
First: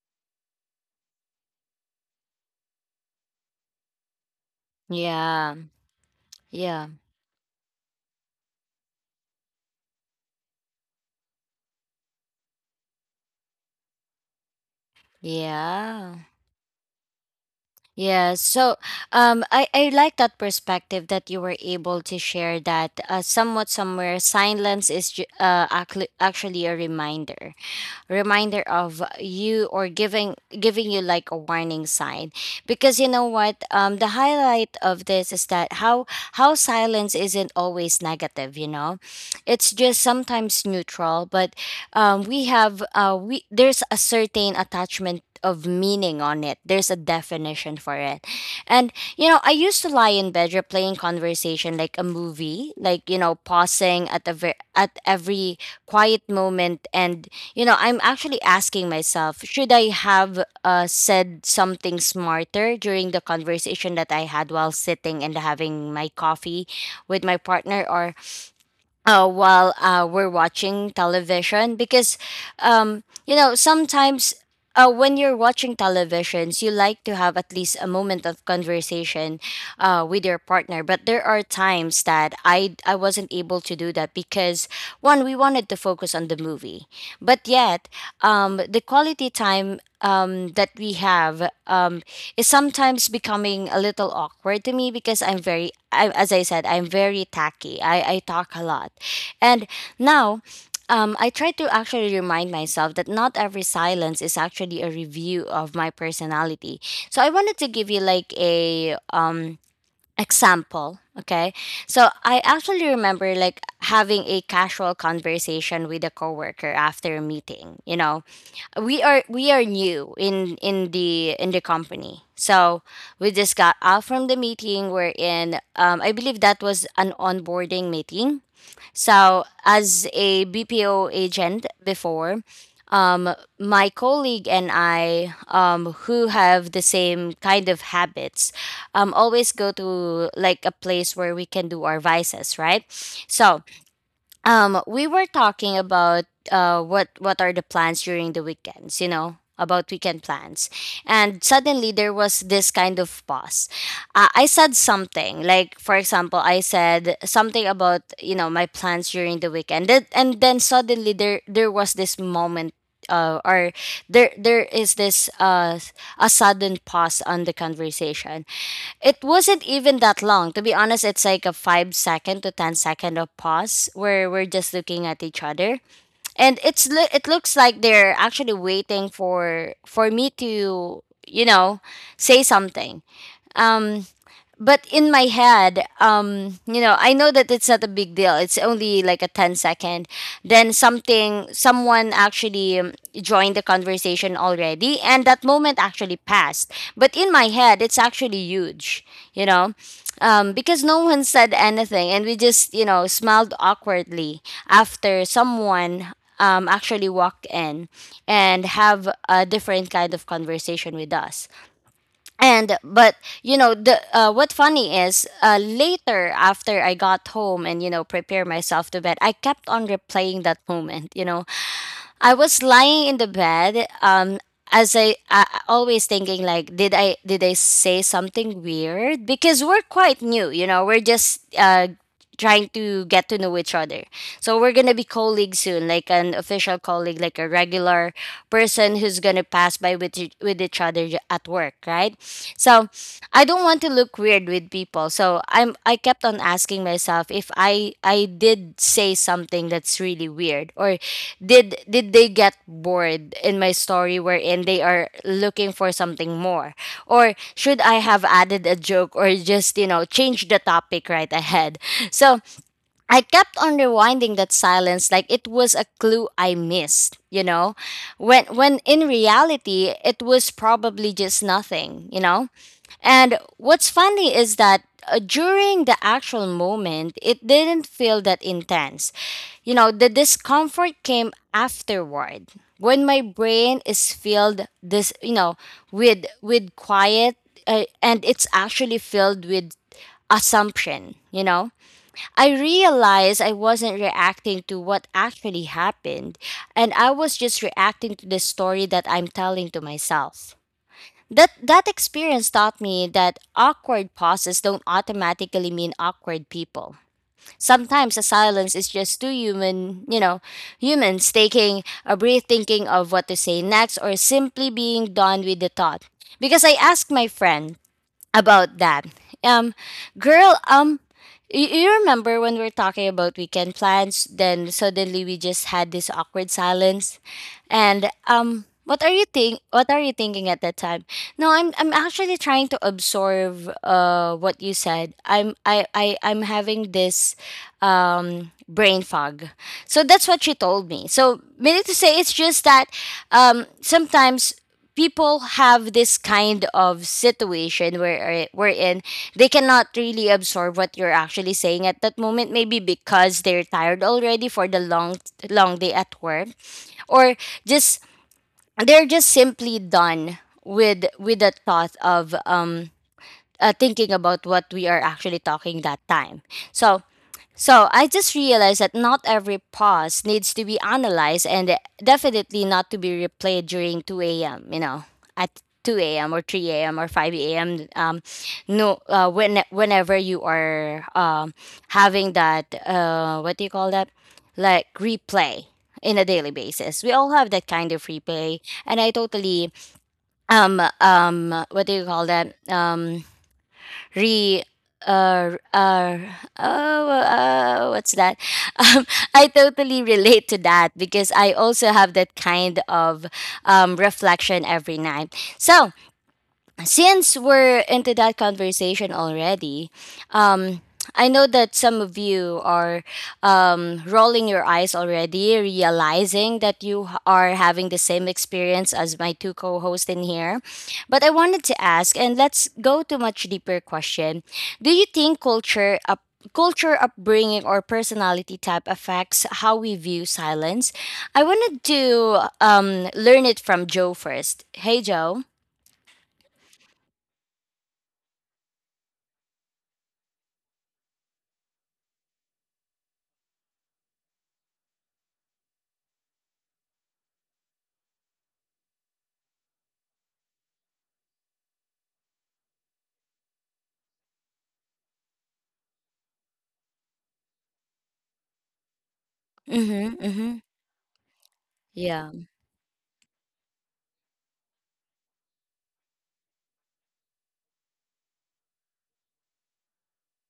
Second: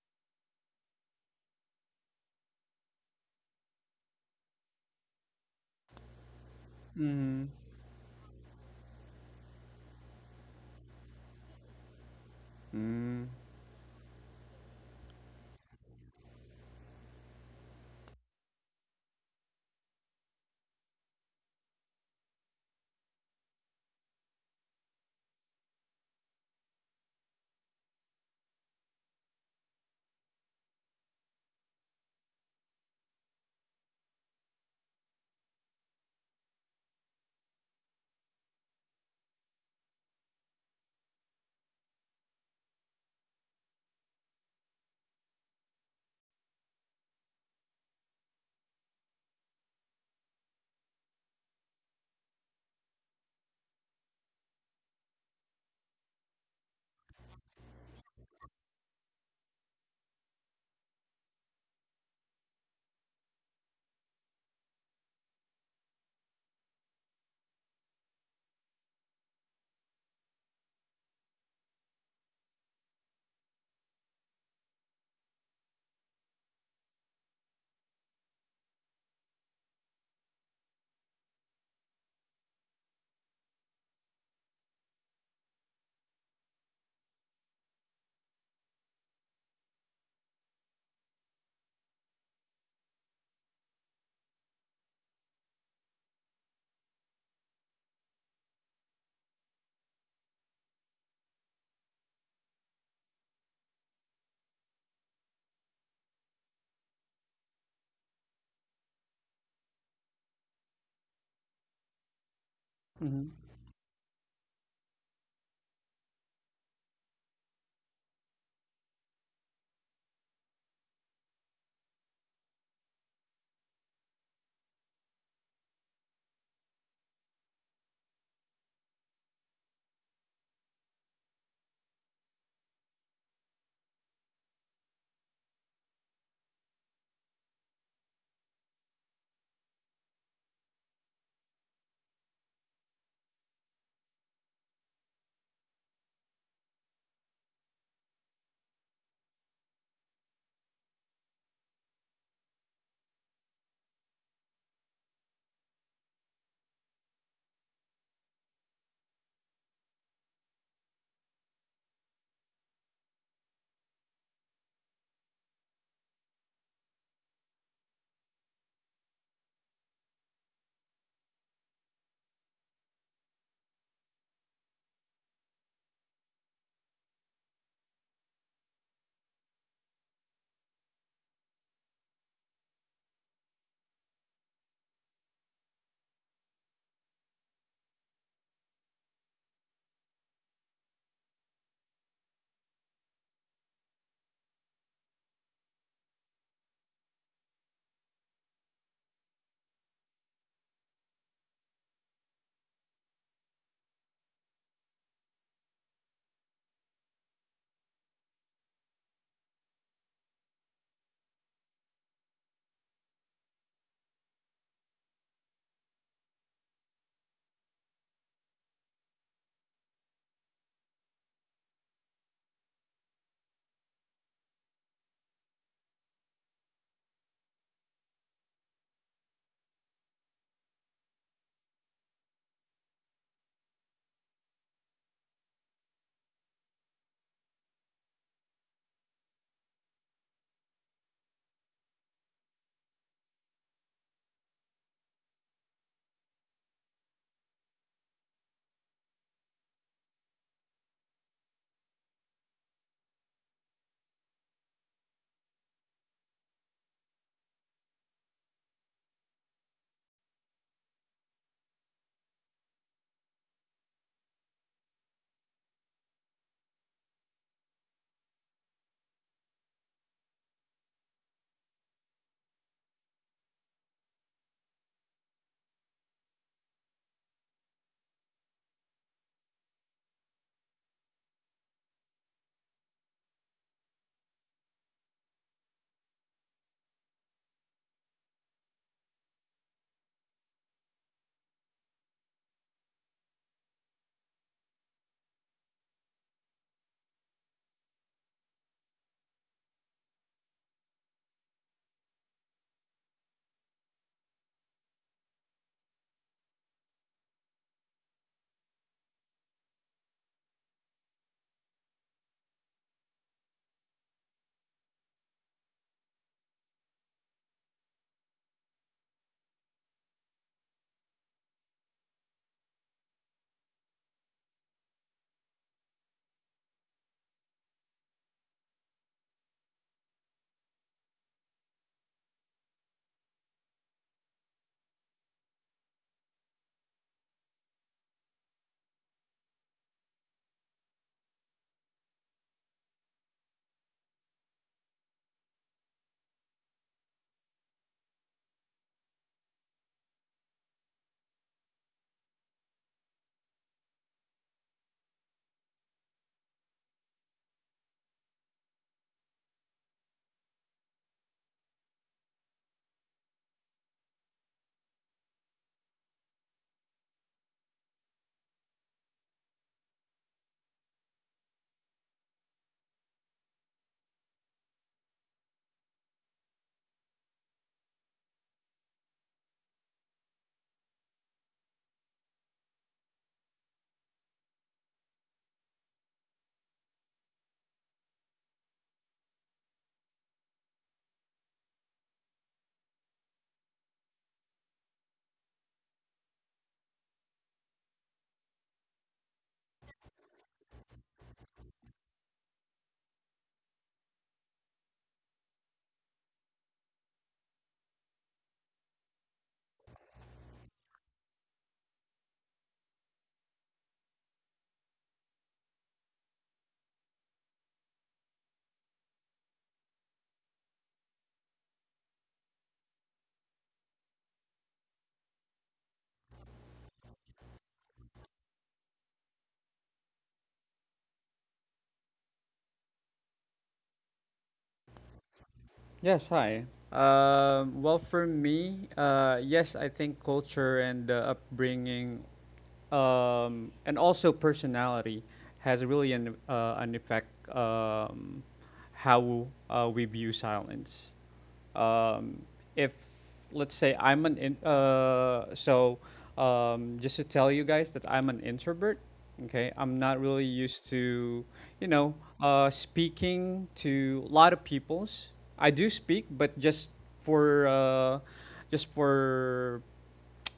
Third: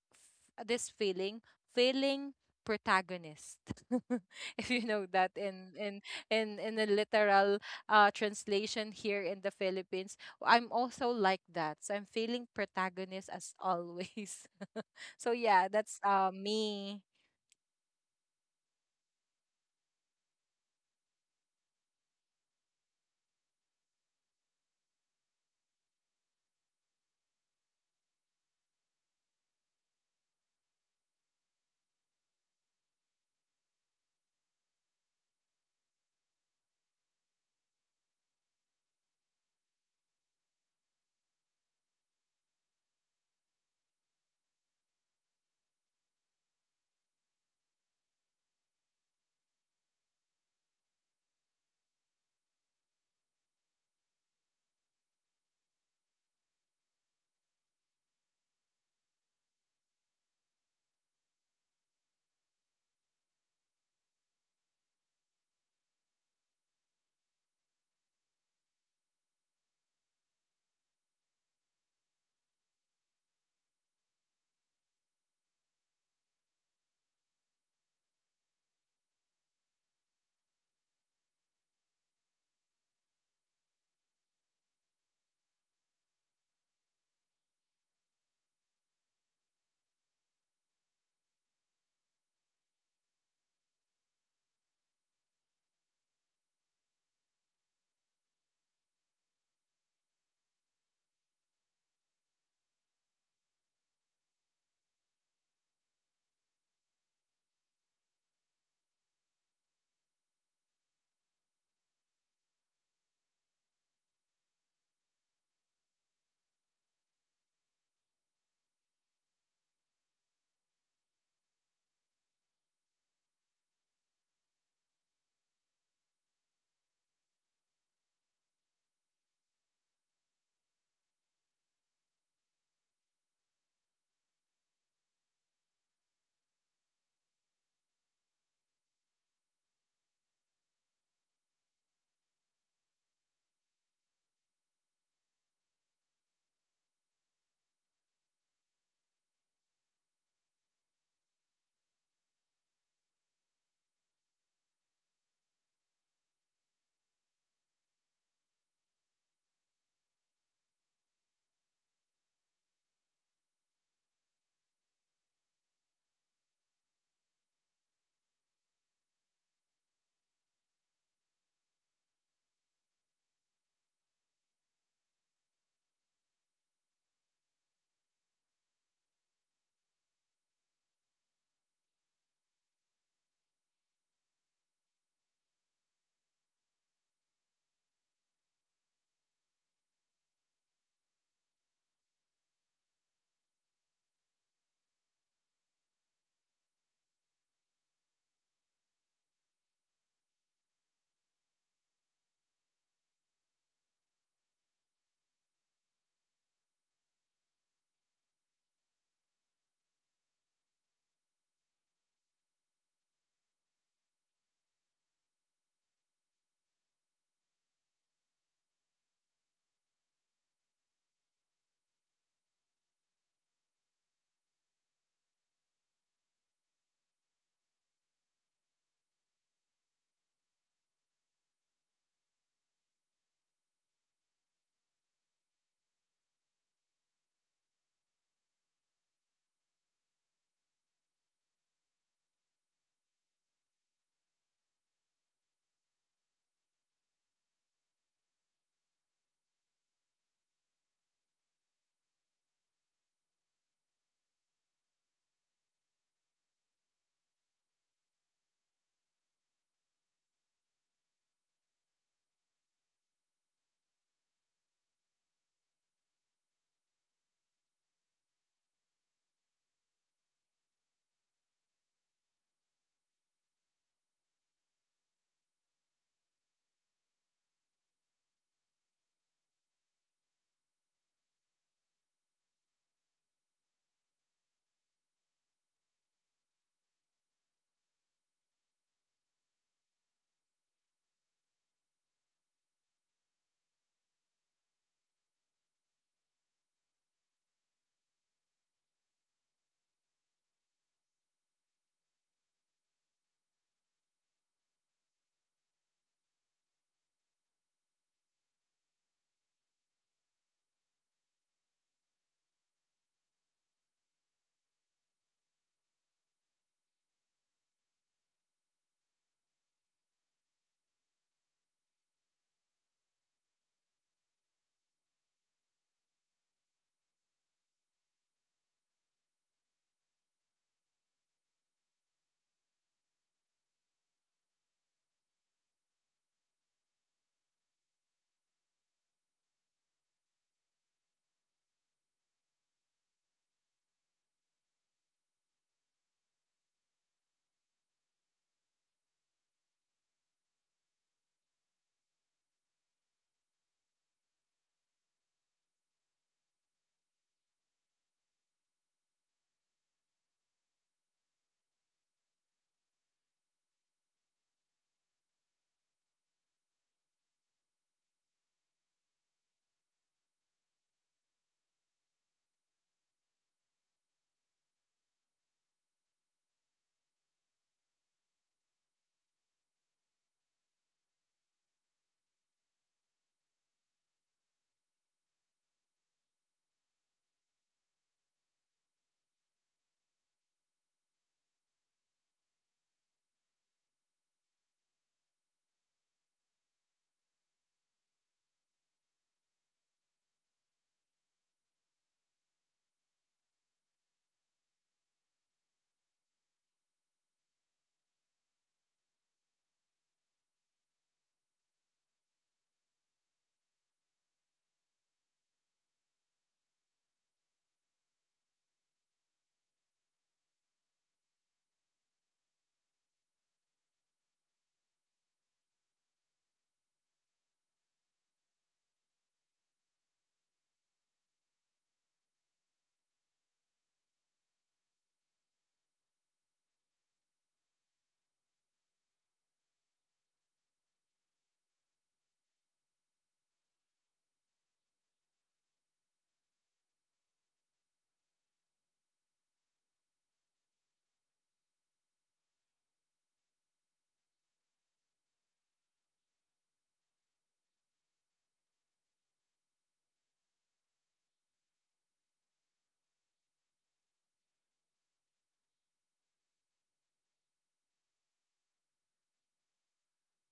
S2: f- this feeling, feeling protagonist [laughs] if you know that
S1: Yeah.
S2: in in in in the
S1: Yeah.
S3: Mm.
S2: literal uh translation here in the Philippines. I'm also like that, so I'm feeling
S3: Mm.
S2: protagonist as always. [laughs] So yeah, that's
S1: Yeah.
S2: uh me.
S1: Yeah, so um, I, I like that perspective that you were able to share, that uh, somewhat somewhere silence is, ju- uh, actu- actually a reminder, reminder of you, or giving, giving you like a warning sign. Because you know what, um the highlight of this is that how how silence isn't always negative, you know, it's just sometimes neutral. But um we have uh we, there's a certain attachment of meaning on it, there's a definition for it. And you know, I used to lie in bed replaying conversation like a movie, like, you know, pausing at the ver- at every quiet moment. And you know, I'm actually asking myself, should I have, uh, said something smarter during the conversation that I had while sitting and having my coffee with my partner? Or uh, while uh, we're watching television. Because um, you know, sometimes uh, when you're watching televisions, you like to have at least a moment of conversation uh, with your partner. But there are times that I, I wasn't able to do that because, one, we wanted to focus on the movie. But yet, um, the quality time, um, that we have, um, is sometimes becoming a little awkward to me because I'm very, I, as I said, I'm very tacky. I, I talk a lot. And now, um, I try to actually remind myself that not every silence is actually a review of my personality. So I wanted to give you like a, um, example. Okay. So I actually
S3: Mm-hmm.
S1: remember like having a casual conversation with a coworker after a meeting, you know, we are we are new in in the in the company. So we just got out from the meeting we're in, um, I believe that was an onboarding meeting. So as a BPO agent before, um, my colleague and I, um, who have the same kind of habits, um, always go to like a place where we can do our vices, right? So um we were talking about, uh what what are the plans during the weekends, you know, about weekend plans. And suddenly there was this kind of pause. Uh, i said something, like for example, I said something about, you know, my plans during the weekend. Then- and then suddenly there there was this moment, uh, or there there is this uh a sudden pause on the conversation. It wasn't even that long. To be honest, it's like a five second to ten second of pause where we're just looking at each other. And it's lo- it looks like they're actually waiting for for me to, you know, say something. Um, but in my head, um you know, I know that it's not a big deal. It's only like a ten second. Then something someone actually um, joined the conversation already, and that moment actually passed. But in my head it's actually huge, you know. Um, because no one said anything and we just, you know, smiled awkwardly after someone um, actually walked in and have a different kind of conversation with us. And but you know, the uh, what funny is, uh, later after I got home and you know prepare myself to bed, I kept on replaying that moment, you know. I was lying in the bed, um, as I, I I always thinking like, did I did I say something weird? Because we're quite new, you know, we're just uh trying to get to know each other. So we're gonna be colleagues soon, like an official colleague, like a regular person who's gonna pass by with each- with each other at work, right? So I don't want to look weird with people. So I'm I kept on asking myself if I I did say something that's really weird, or did did they get bored in my story, wherein they are looking for something more, or should I have added a joke, or just you know change the topic right ahead. So I kept on rewinding that silence like it was a clue I missed, you know? When when in reality it was probably just nothing, you know? And what's funny is that uh, during the actual moment, it didn't feel that intense. You know, the discomfort came afterward when my brain is filled this, you know, with with quiet, uh, and it's actually filled with assumption, you know? I realized I wasn't reacting to what actually happened, and I was just reacting to the story that I'm telling to myself. That that experience taught me that awkward pauses don't automatically mean awkward people. Sometimes a silence is just two human, you know, humans taking a breath, thinking of what to say next, or simply being done with the thought. Because I asked my friend about that. Um, Girl, um, y- you remember when we were talking about weekend plans? Then suddenly we just had this awkward silence, and um, what are you think? What are you thinking at that time? No, I'm I'm actually trying to absorb uh what you said. I'm I I I'm having this um, brain fog. So that's what she told me. So meaning to say, it's just that um, sometimes people have this kind of situation where uh, wherein they cannot really absorb what you're actually saying at that moment. Maybe because they're tired already for the long long day at work, or just they're just simply done with with the thought of um, uh, thinking about what we are actually talking that time. So so I just realized that not every pause needs to be analyzed, and definitely not to be replayed during two a m, you know, at two a m or three a m or five a m. Um, no, uh, when, whenever you are um, having that, uh, what do you call that? Like replay in a daily basis. We all have that kind of replay. And I totally, um, um, what do you call that? Um, re uh, uh, oh, uh, what's that? [laughs] Um, I totally relate to that because I also have that kind of um, reflection every night. So, since we're into that conversation already, um, I know that some of you are um, rolling your eyes already, realizing that you h- are having the same experience as my two co hosts in here. But I wanted to ask, and let's go to much deeper question. Do you think culture up culture upbringing or personality type affects how we view silence? I wanted to um, learn it from Joe first. Hey Joe.
S3: Yes, hi. Um, well, for me, uh, yes, I think culture and uh, upbringing, um, and also personality, has really an uh, an effect um, how uh, we view silence. um, if let's say I'm an in, uh, so um, just to tell you guys that I'm an introvert. Okay, I'm not really
S1: Mm-hmm,
S3: used to, you know
S1: Yeah,
S3: uh, speaking to a lot of peoples. I do speak, but just for uh, just for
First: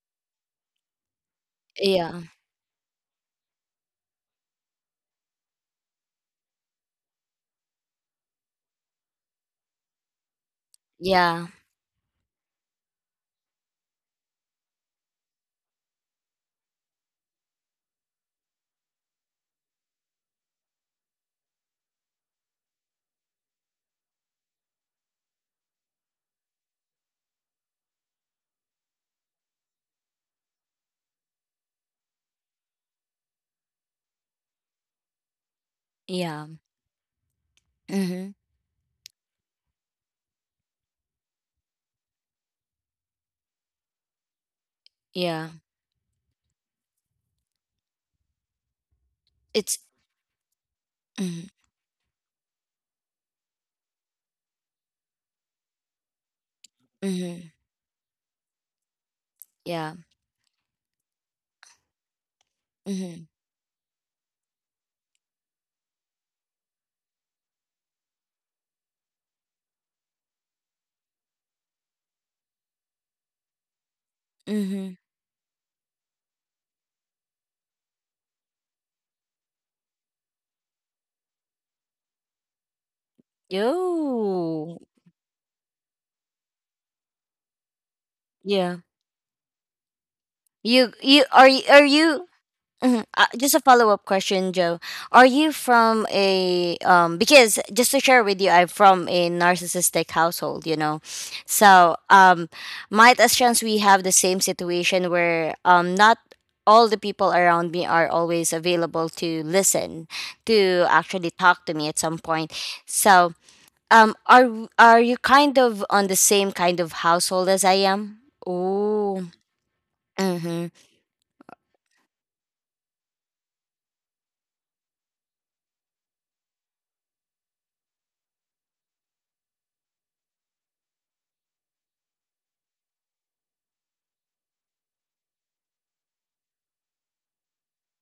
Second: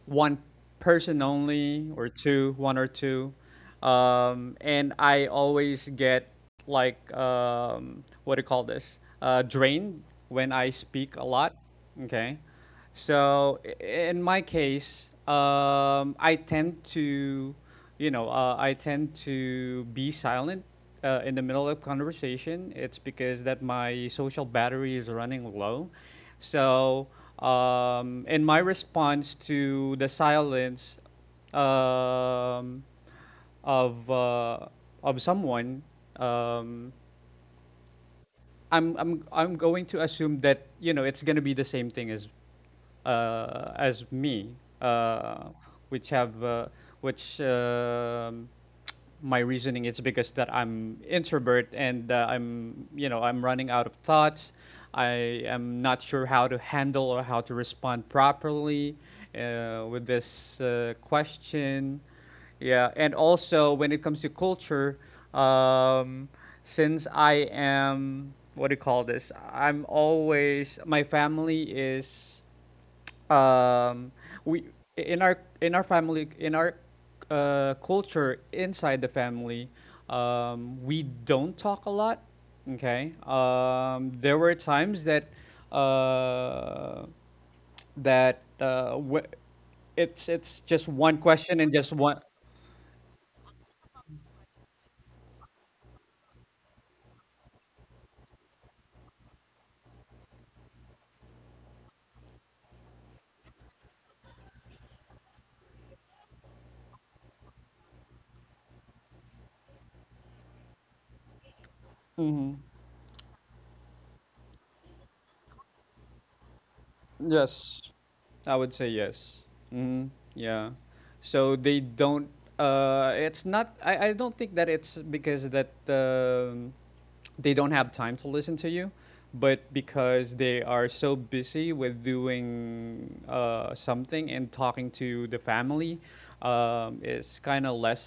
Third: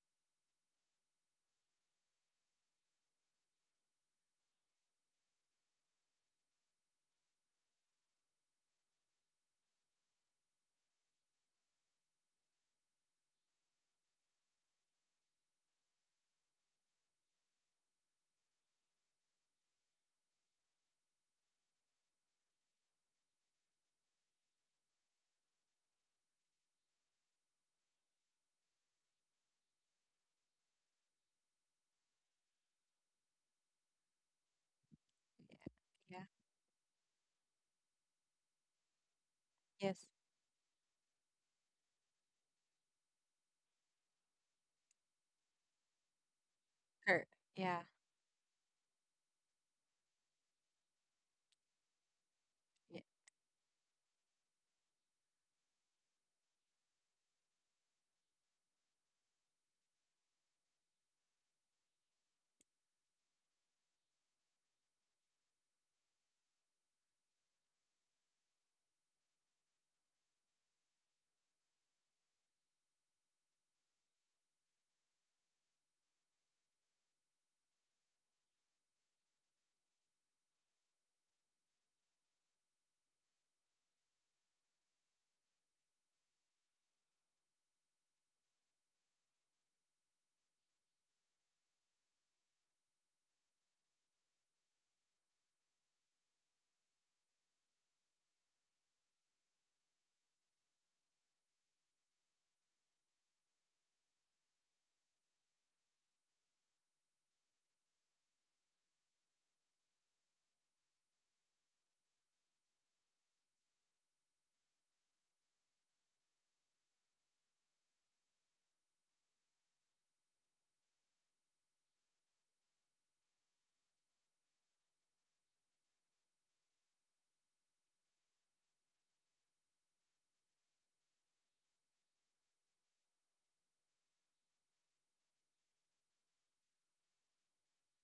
S3: one person only or
S1: yeah,
S3: two, one or two. Um, and I always get like um, what do you call this? Uh, drained when I speak a lot.
S1: yeah,
S3: Okay. So i- in my case, um, I tend to, you know, uh, I tend to be silent uh, in the middle of conversation. It's because that my social battery is running low, so, um, in my response to the silence um, of uh, of someone,
S2: Yeah.
S1: yeah,
S3: um,
S1: Mm-hmm.
S3: I'm I'm I'm going to
S2: Yes.
S3: assume that, you know it's gonna be the same thing as uh, as me, uh,
S1: Yeah.
S3: which have uh,
S2: Her.
S3: which
S2: Yeah.
S3: um my reasoning
S1: It's
S3: is because that I'm
S1: mm-hmm.
S3: introvert and uh, I'm,
S2: Yeah.
S3: you know I'm running out of thoughts. I am not sure how to handle or how to
S1: Mm-hmm.
S3: respond properly uh,
S1: Yeah.
S3: with this uh, question. Yeah, and
S1: Mm-hmm.
S3: also when it comes to culture, um, since I am, what do you call this? I'm always, my family is, um, we
S1: Mm-hmm.
S3: in our in our family in our uh, culture inside the family, um, we don't talk a lot. Okay, um, there were
S1: Yo.
S3: times that. Uh, that
S1: Yeah.
S3: uh, wh- it's it's just
S1: You
S3: one
S1: you are
S3: question
S1: you
S3: and
S1: are
S3: just one.
S1: you Mhm. Uh, just a follow up question, Joe. Are you from a um? Because just to share with you, I'm from a narcissistic household. You know, so um, might as chance we have the same situation where um, not all the people around me are always available to listen, to actually talk to me at some point.
S3: Mhm.
S1: So um, are are you kind of on the same kind of household as I
S3: Yes.
S1: am?
S3: I would say yes.
S1: Oh.
S3: Hmm. Yeah. So they don't. Uh, it's not. I, I don't think that it's because that um, they don't have time to listen to you, but because they are so busy with doing uh, something and talking to the family, um, it's kind of less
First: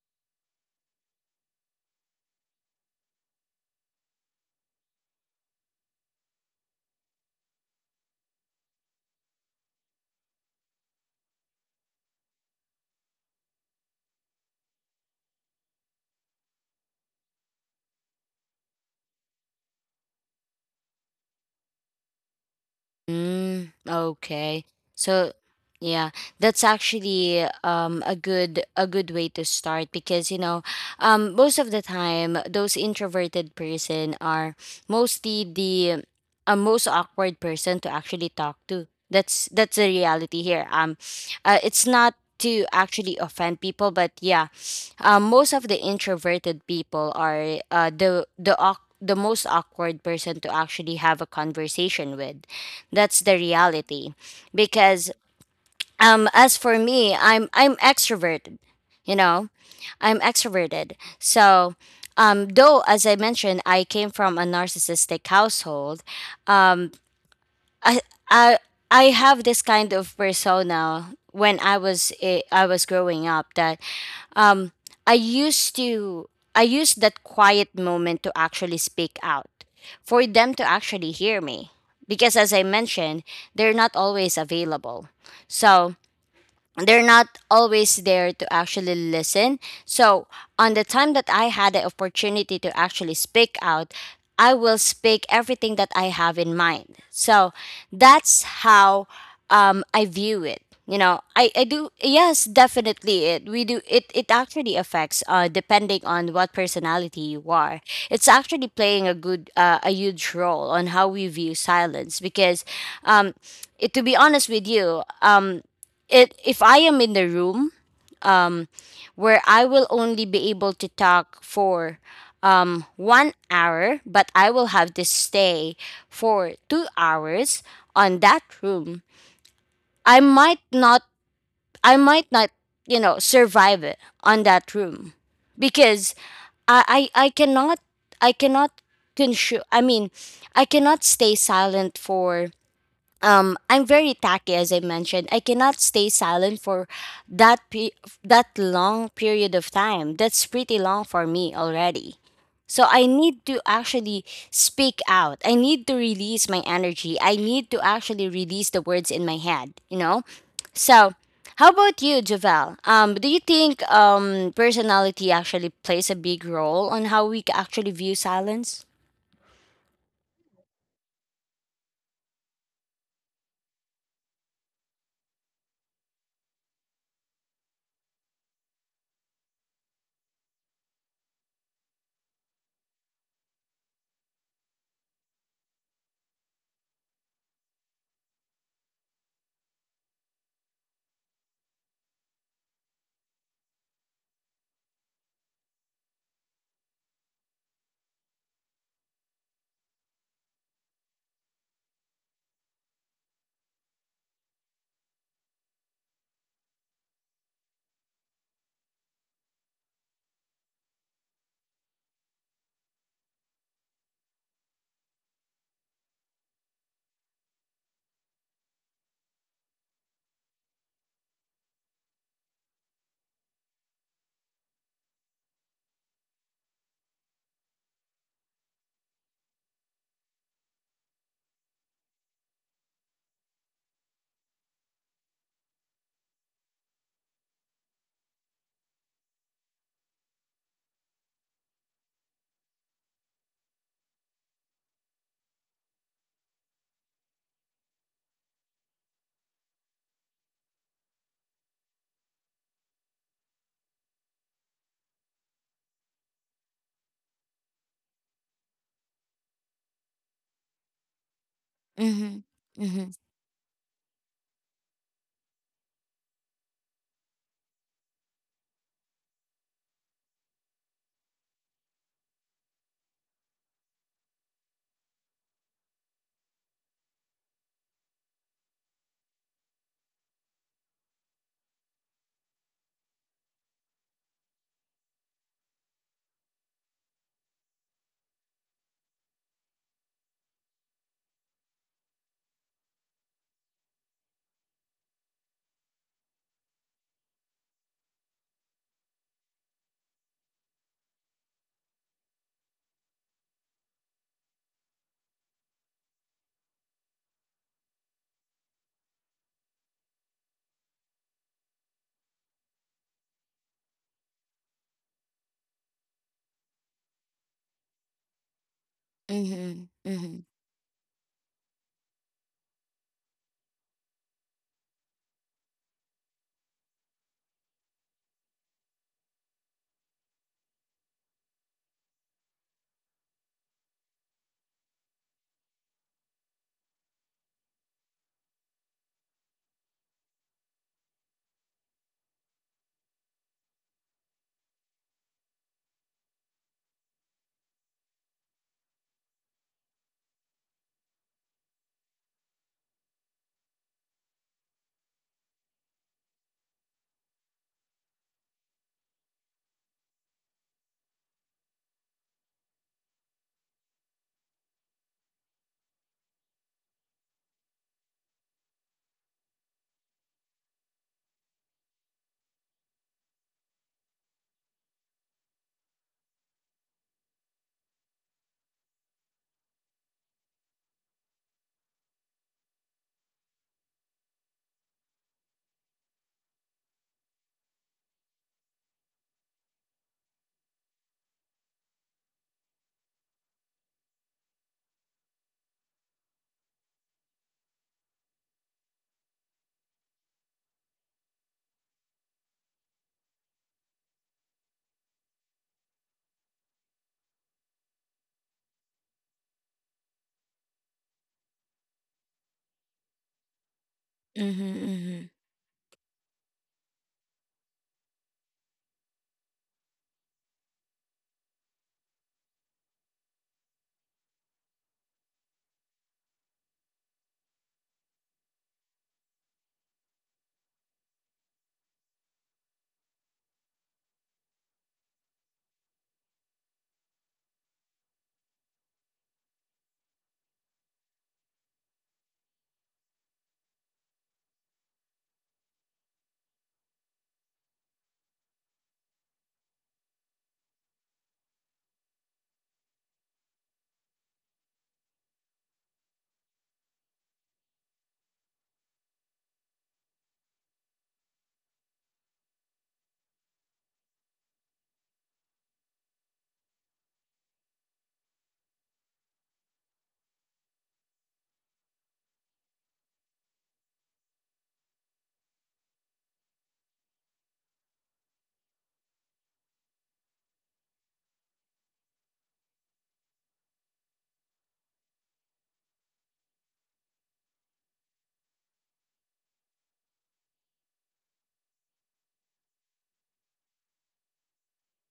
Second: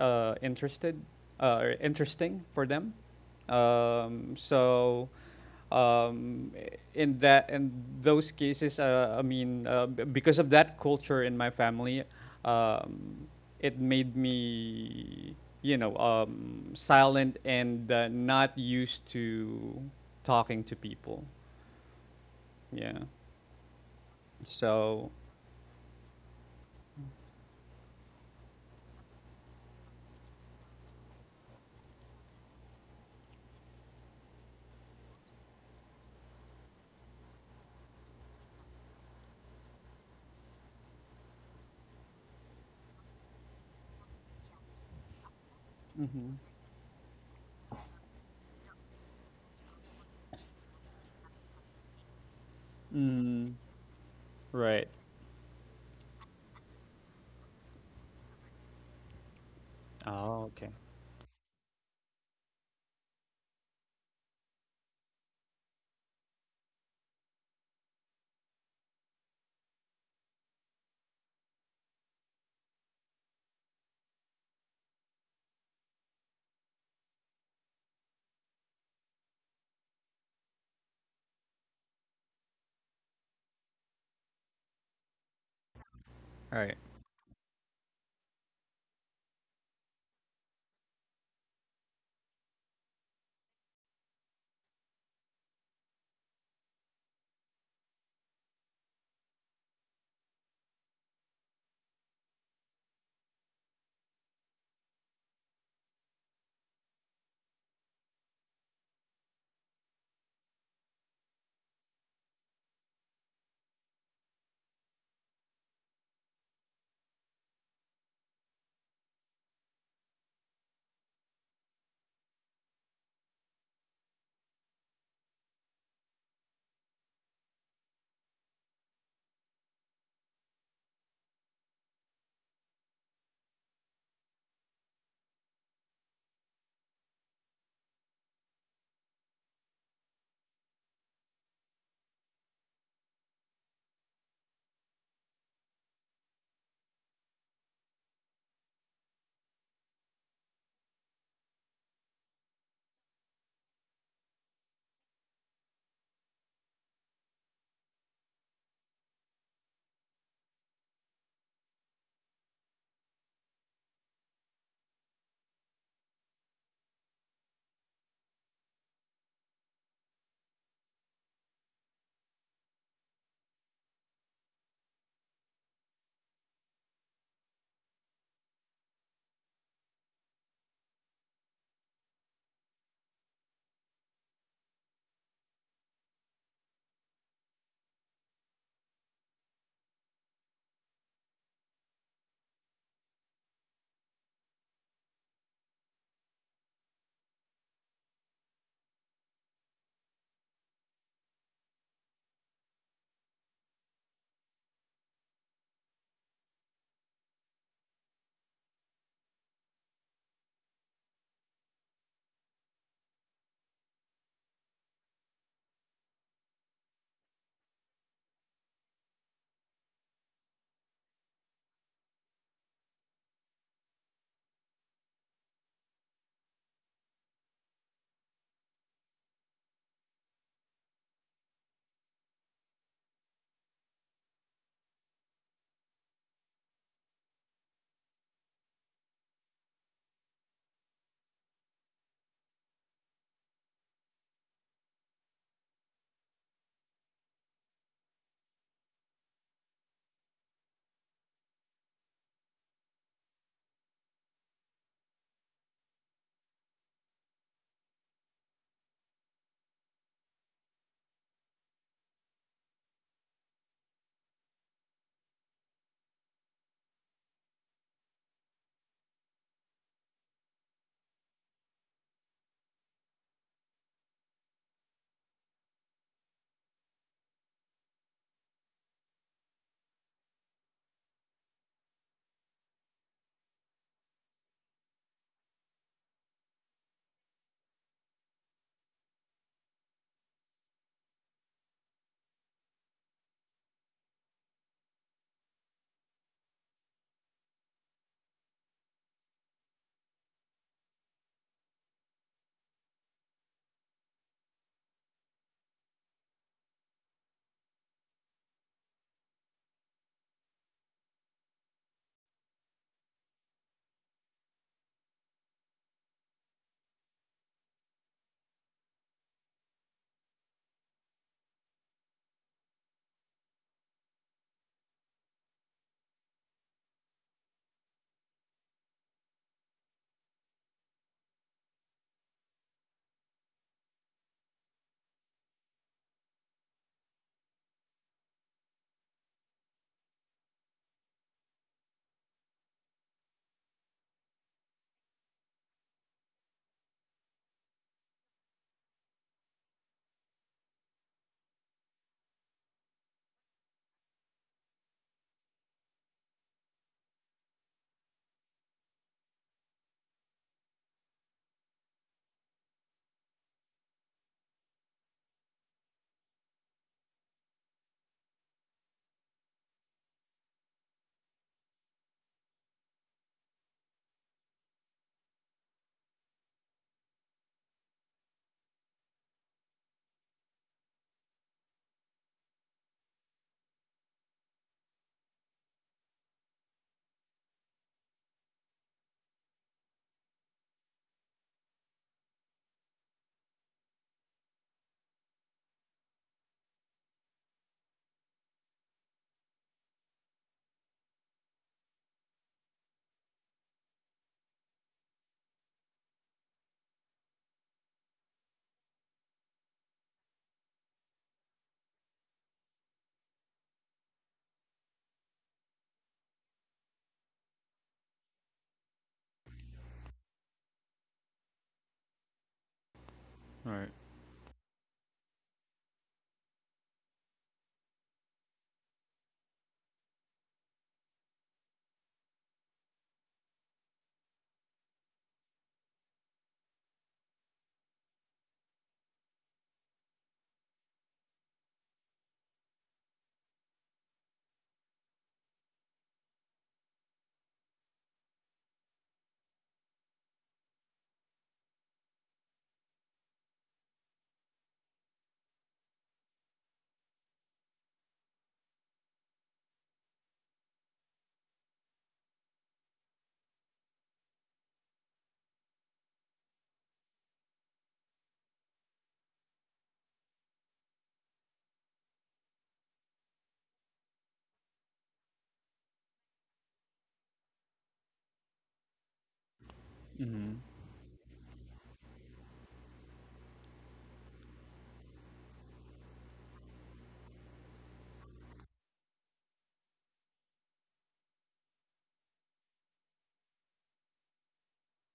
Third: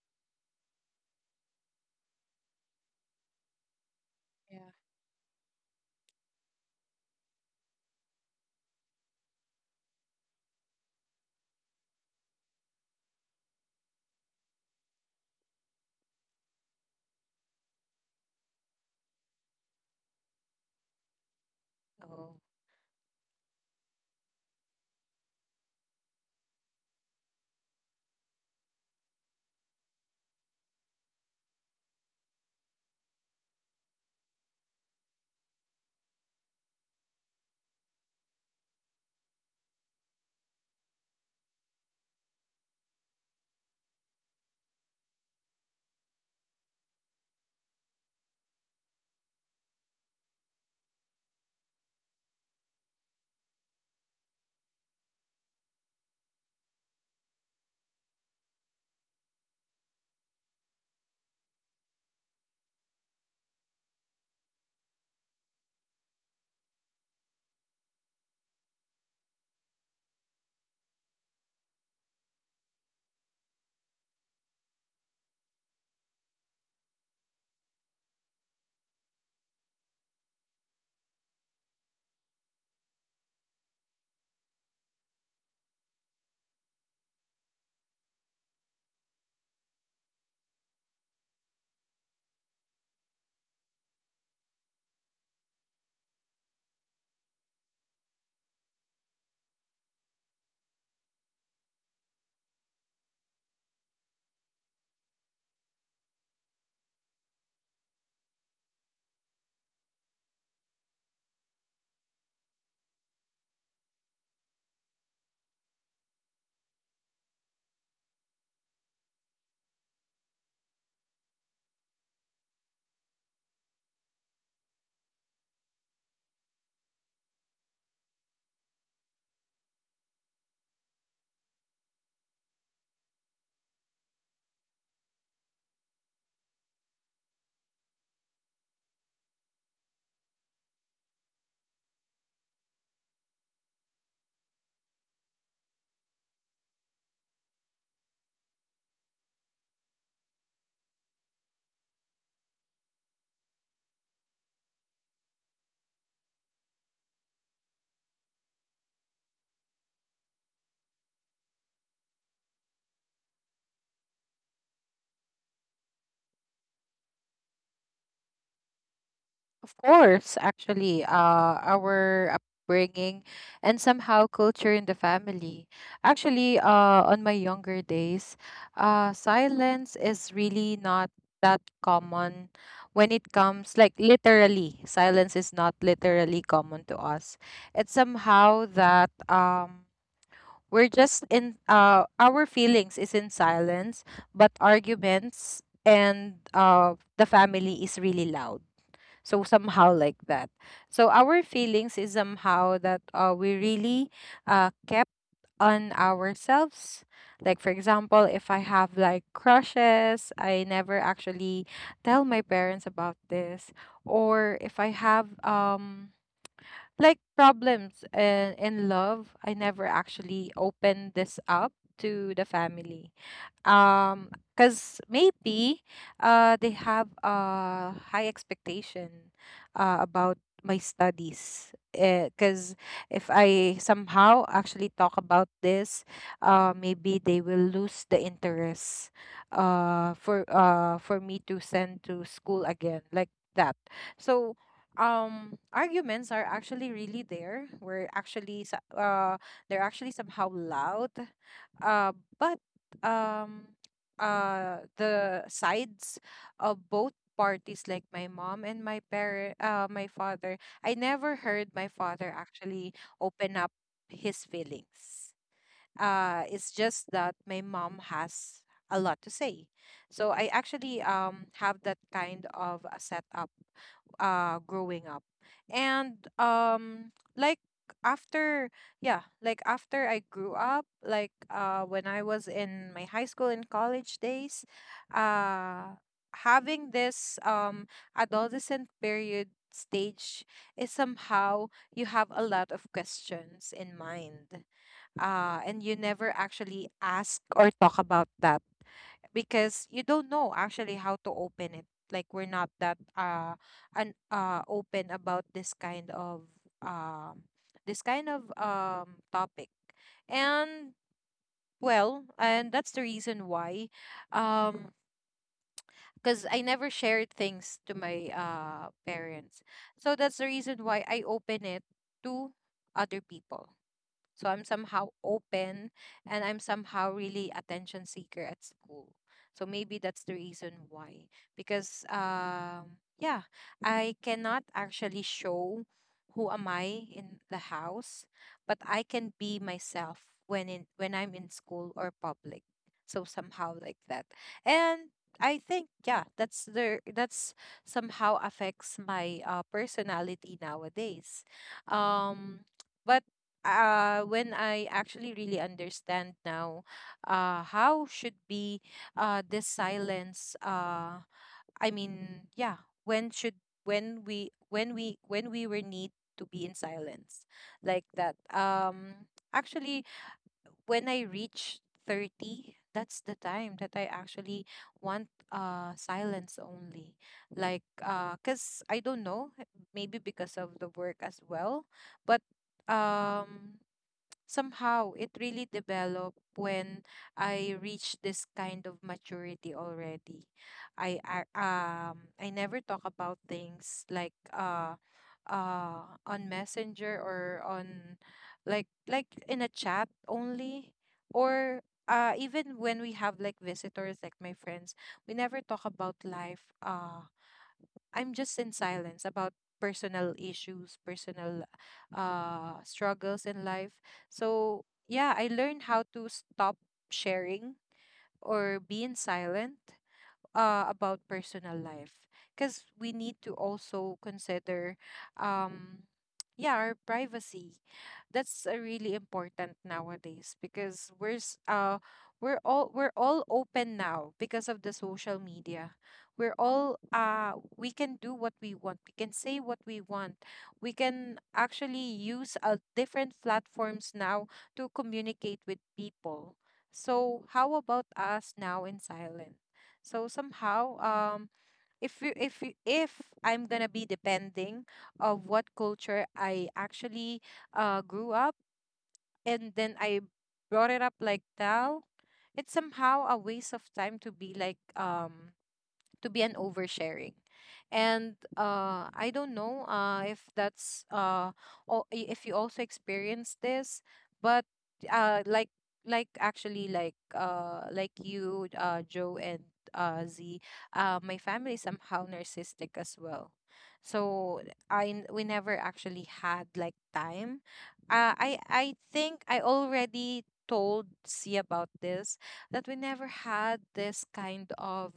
S3: uh, interested uh, or interesting for them. Um,
S2: Yeah.
S3: so um, in that in those cases, uh, i mean uh, b- because of that culture in my family, um, it made me, you know um, silent and uh, not used to talking to people.
S2: Oh.
S3: Yeah.
S1: Mm, okay.
S3: So.
S1: So yeah, that's actually um a good a good way to start, because you know, um most of the time those introverted person are mostly the uh, most awkward person to actually talk to. That's that's the reality here. Um uh, it's not to actually offend people, but yeah, um, most of the
S3: Mm-hmm.
S1: introverted people are uh, the the awk- the most awkward person to actually have a conversation with. That's the
S3: Mm.
S1: reality.
S3: Right.
S1: Because um as for me, I'm I'm extroverted, you know? I'm
S3: Oh, okay.
S1: extroverted. So um though as I mentioned, I came from a narcissistic household, um I I I have this kind of persona when I was eh, I was growing up, that um i used to I used that quiet moment to actually speak out, for them to actually hear me. Because as I mentioned, they're not always available, so
S3: Right.
S1: they're not always there to actually listen. So, on the time that I had the opportunity to actually speak out, I will speak everything that I have in mind. So, that's how um, I view it. You know, I, I do yes, definitely it we do it it actually affects, uh depending on what personality you are. It's actually playing a good uh, a huge role on how we view silence. Because um it, to be honest with you, um it if I am in the room um where I will only be able to talk for um one hour, but I will have to stay for two hours on that room, I might not I might not, you know, survive it on that room. Because I I, I cannot I cannot consume I mean I cannot stay silent for um, I'm very tacky, as I mentioned. I cannot stay silent for that pe- that long period of time. That's pretty long for me already. So I need to actually speak out. I need to release my energy. I need to actually release the words in my head. You know. So, how about you, Javel? Um, do you think um personality actually plays a big role on how we c- actually view silence?
S2: Of course, actually, uh, our upbringing and somehow culture in the family. Actually, uh, on my younger days, uh, silence is really not that common. When it comes like literally, silence is not literally common to us. It's somehow that, um we're just in, uh our feelings is in silence, but arguments and uh the family is really loud. So somehow like that. So our feelings is somehow that uh we really uh kept on ourselves. Like for example, if I have like crushes, I never actually tell my parents about this. Or if I have um like problems and in love, I never actually opened this up to the family um because maybe uh they have a high expectation uh, about my studies, because if I somehow actually talk about this, uh maybe they will lose the interest uh for uh for me to send to school again, like that. So um arguments are actually really there. We're actually so- uh they're actually somehow loud. Uh but um uh the sides of both parties, like my mom and my parent, uh my father. I never heard my father
S1: Mm-hmm.
S2: actually
S1: Mm-hmm.
S2: open up his feelings. Uh it's just that my mom has a lot to say. So I actually um have that kind of a setup, uh growing up. And um like after yeah, like after I grew up, like uh when I was in my high school and college days, uh having this um adolescent period stage is somehow, you have a lot of questions in mind, uh and you never actually ask or talk about that, because you don't know actually how to open it. Like, we're not that uh an uh open about this kind of um this kind of um topic. And well, and that's the reason why, um because I never shared things to my uh parents.
S1: Mm-hmm.
S2: So that's
S1: Mm-hmm.
S2: the reason why I open it to other people. So I'm somehow open, and I'm somehow really attention seeker at school. So maybe that's the reason why. Because um yeah, I cannot actually show who am I in the house, but I can be myself when in when I'm in school or public. So somehow like that. And I think, yeah, that's the that's somehow affects my uh, personality nowadays. Um but uh, when I actually really understand now, uh, how should be uh, this silence, uh, I mean, yeah, when should, when we when we when we were need to be in silence, like that. Um actually, when I reach thirty, that's the time that I actually want uh silence only, like. Uh cuz I don't know, maybe because of the work as well. But um somehow it really developed when I reached this kind of maturity already. I ar- um I never talk about things like, uh uh on Messenger or on, like like in a chat only. Or uh even when we have like visitors, like my friends, we never talk about life. uh I'm just in silence about personal issues, personal uh, struggles in life.
S1: Mm-hmm.
S2: So,
S1: Mm-hmm.
S2: yeah, I learned how to stop sharing or be in silent uh, about personal life, because we need to
S3: Right. All right.
S2: also consider um yeah, our privacy. That's uh, really important nowadays, because we're s- uh we're all we're all open now because of the social media. We're all uh we can do what we want, we can say what we want, we can actually use uh, different platforms now to communicate with people. So how about us now in silence? So somehow, um, if you, if you, if I'm gonna be depending of what culture I actually uh, grew up, and then I brought it up like now, it's somehow a waste of time to be like, um to be an oversharing. And uh I don't know uh if that's uh or if you also experience this. But uh like like actually, like uh like you, uh Joe, and uh
S3: Mm-hmm.
S2: Z. Uh my family is somehow narcissistic as well. So i n- we never actually had like time. Uh, i i think I already told C about this, that we never had this kind of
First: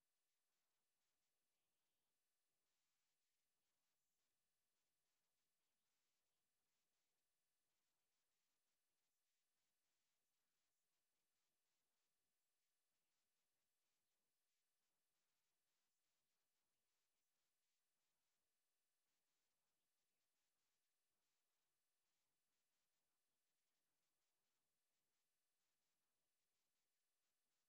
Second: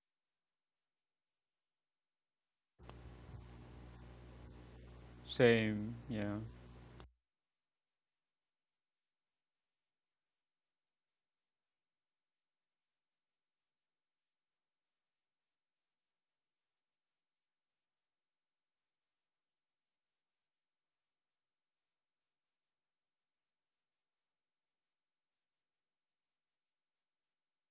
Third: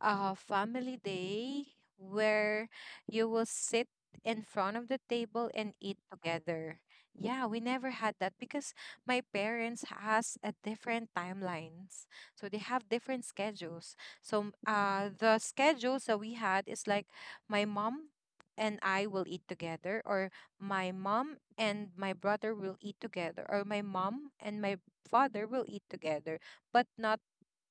S2: a family day where you will sit in front of the table and
S3: Same.
S2: eat
S3: Yeah.
S2: together. Yeah, we never had that because my parents has a different timelines. So they have different schedules. So uh the schedules that we had is like, my mom and I will eat together, or my mom and my brother will eat together, or my mom and my father will eat together, but not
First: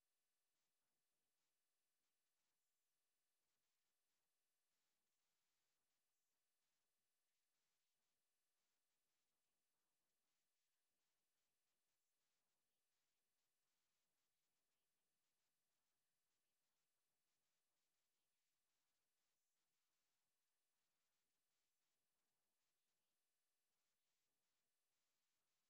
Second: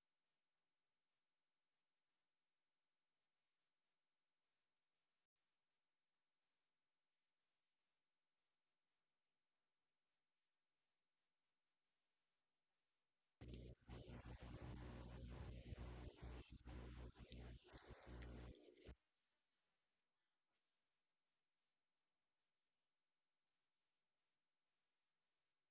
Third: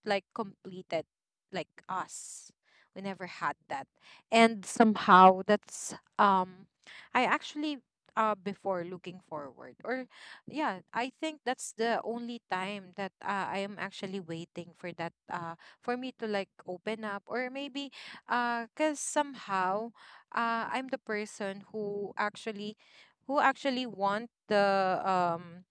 S2: like completed, like us. We never had that. And somehow that's, um I actually, uh before looking forward, or yeah, I think that's the only time that uh, I am actually waiting for that, uh for me to like open up. Or maybe uh cuz somehow uh I'm the person who actually, who actually want the, um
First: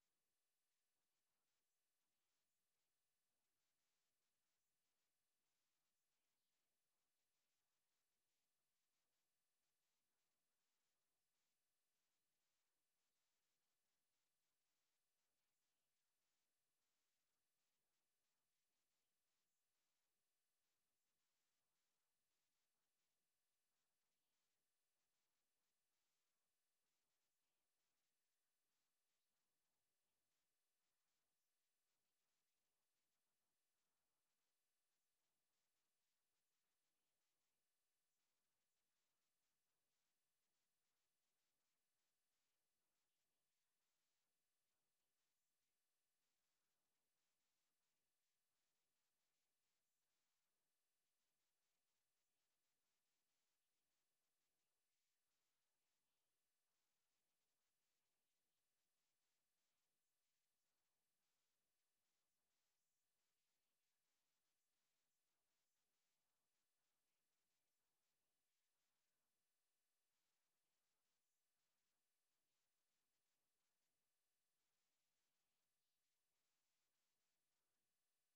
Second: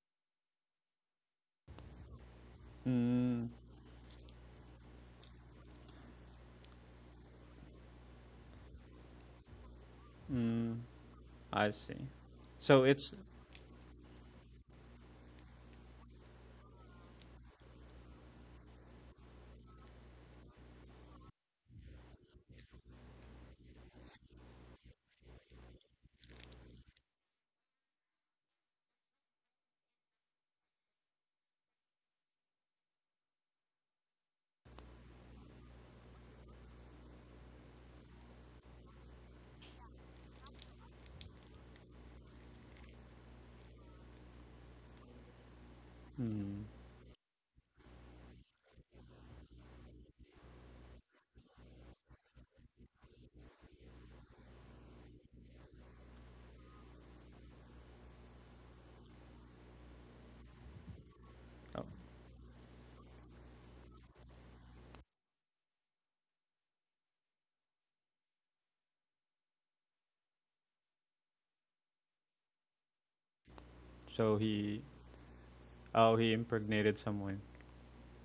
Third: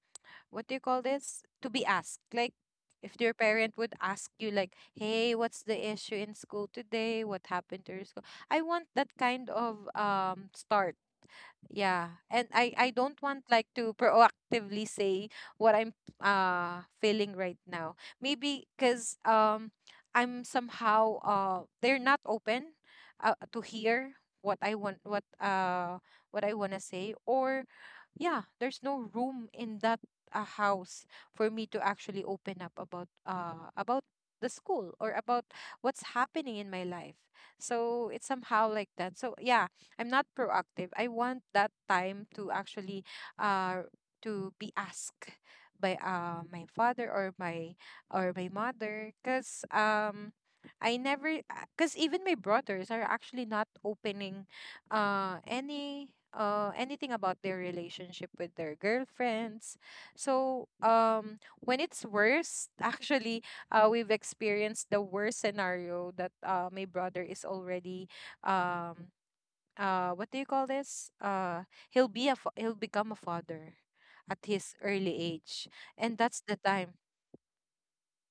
S2: what do you call this, to be asked. Like, if your
S3: Mm.
S2: parent would ask you like, hey, what's the issue in school today, what happened to your school. I want that kind of um
S3: Mm.
S2: start.
S3: I see.
S2: Yeah, and
S3: So
S2: i i
S3: it's.
S2: don't want like to proactively say what I'm uh feeling right now. Maybe because um I'm somehow, uh they're not open uh, to hear what I want, what uh what I want to say, or yeah, there's no room in that uh, house for me to actually open up about, uh about the school or about what's happening in my life. So it's somehow like that. So yeah, I'm not proactive. I want that time to actually, uh to be asked by uh my
S3: Mm.
S2: father, or my or my mother, because um I never, because even my brothers are actually not opening uh any uh anything about their relationship with their girlfriends. So um when
S3: Oh,
S2: it's worse, [laughs] actually, uh we've experienced the worst scenario that uh my brother is already, um uh what do you call this, uh he'll be a fa- he'll become a father at
S3: so
S2: his
S3: he.
S2: early age. And
S3: Oh,
S2: that's
S3: he
S2: the time.
S3: impregnated someone.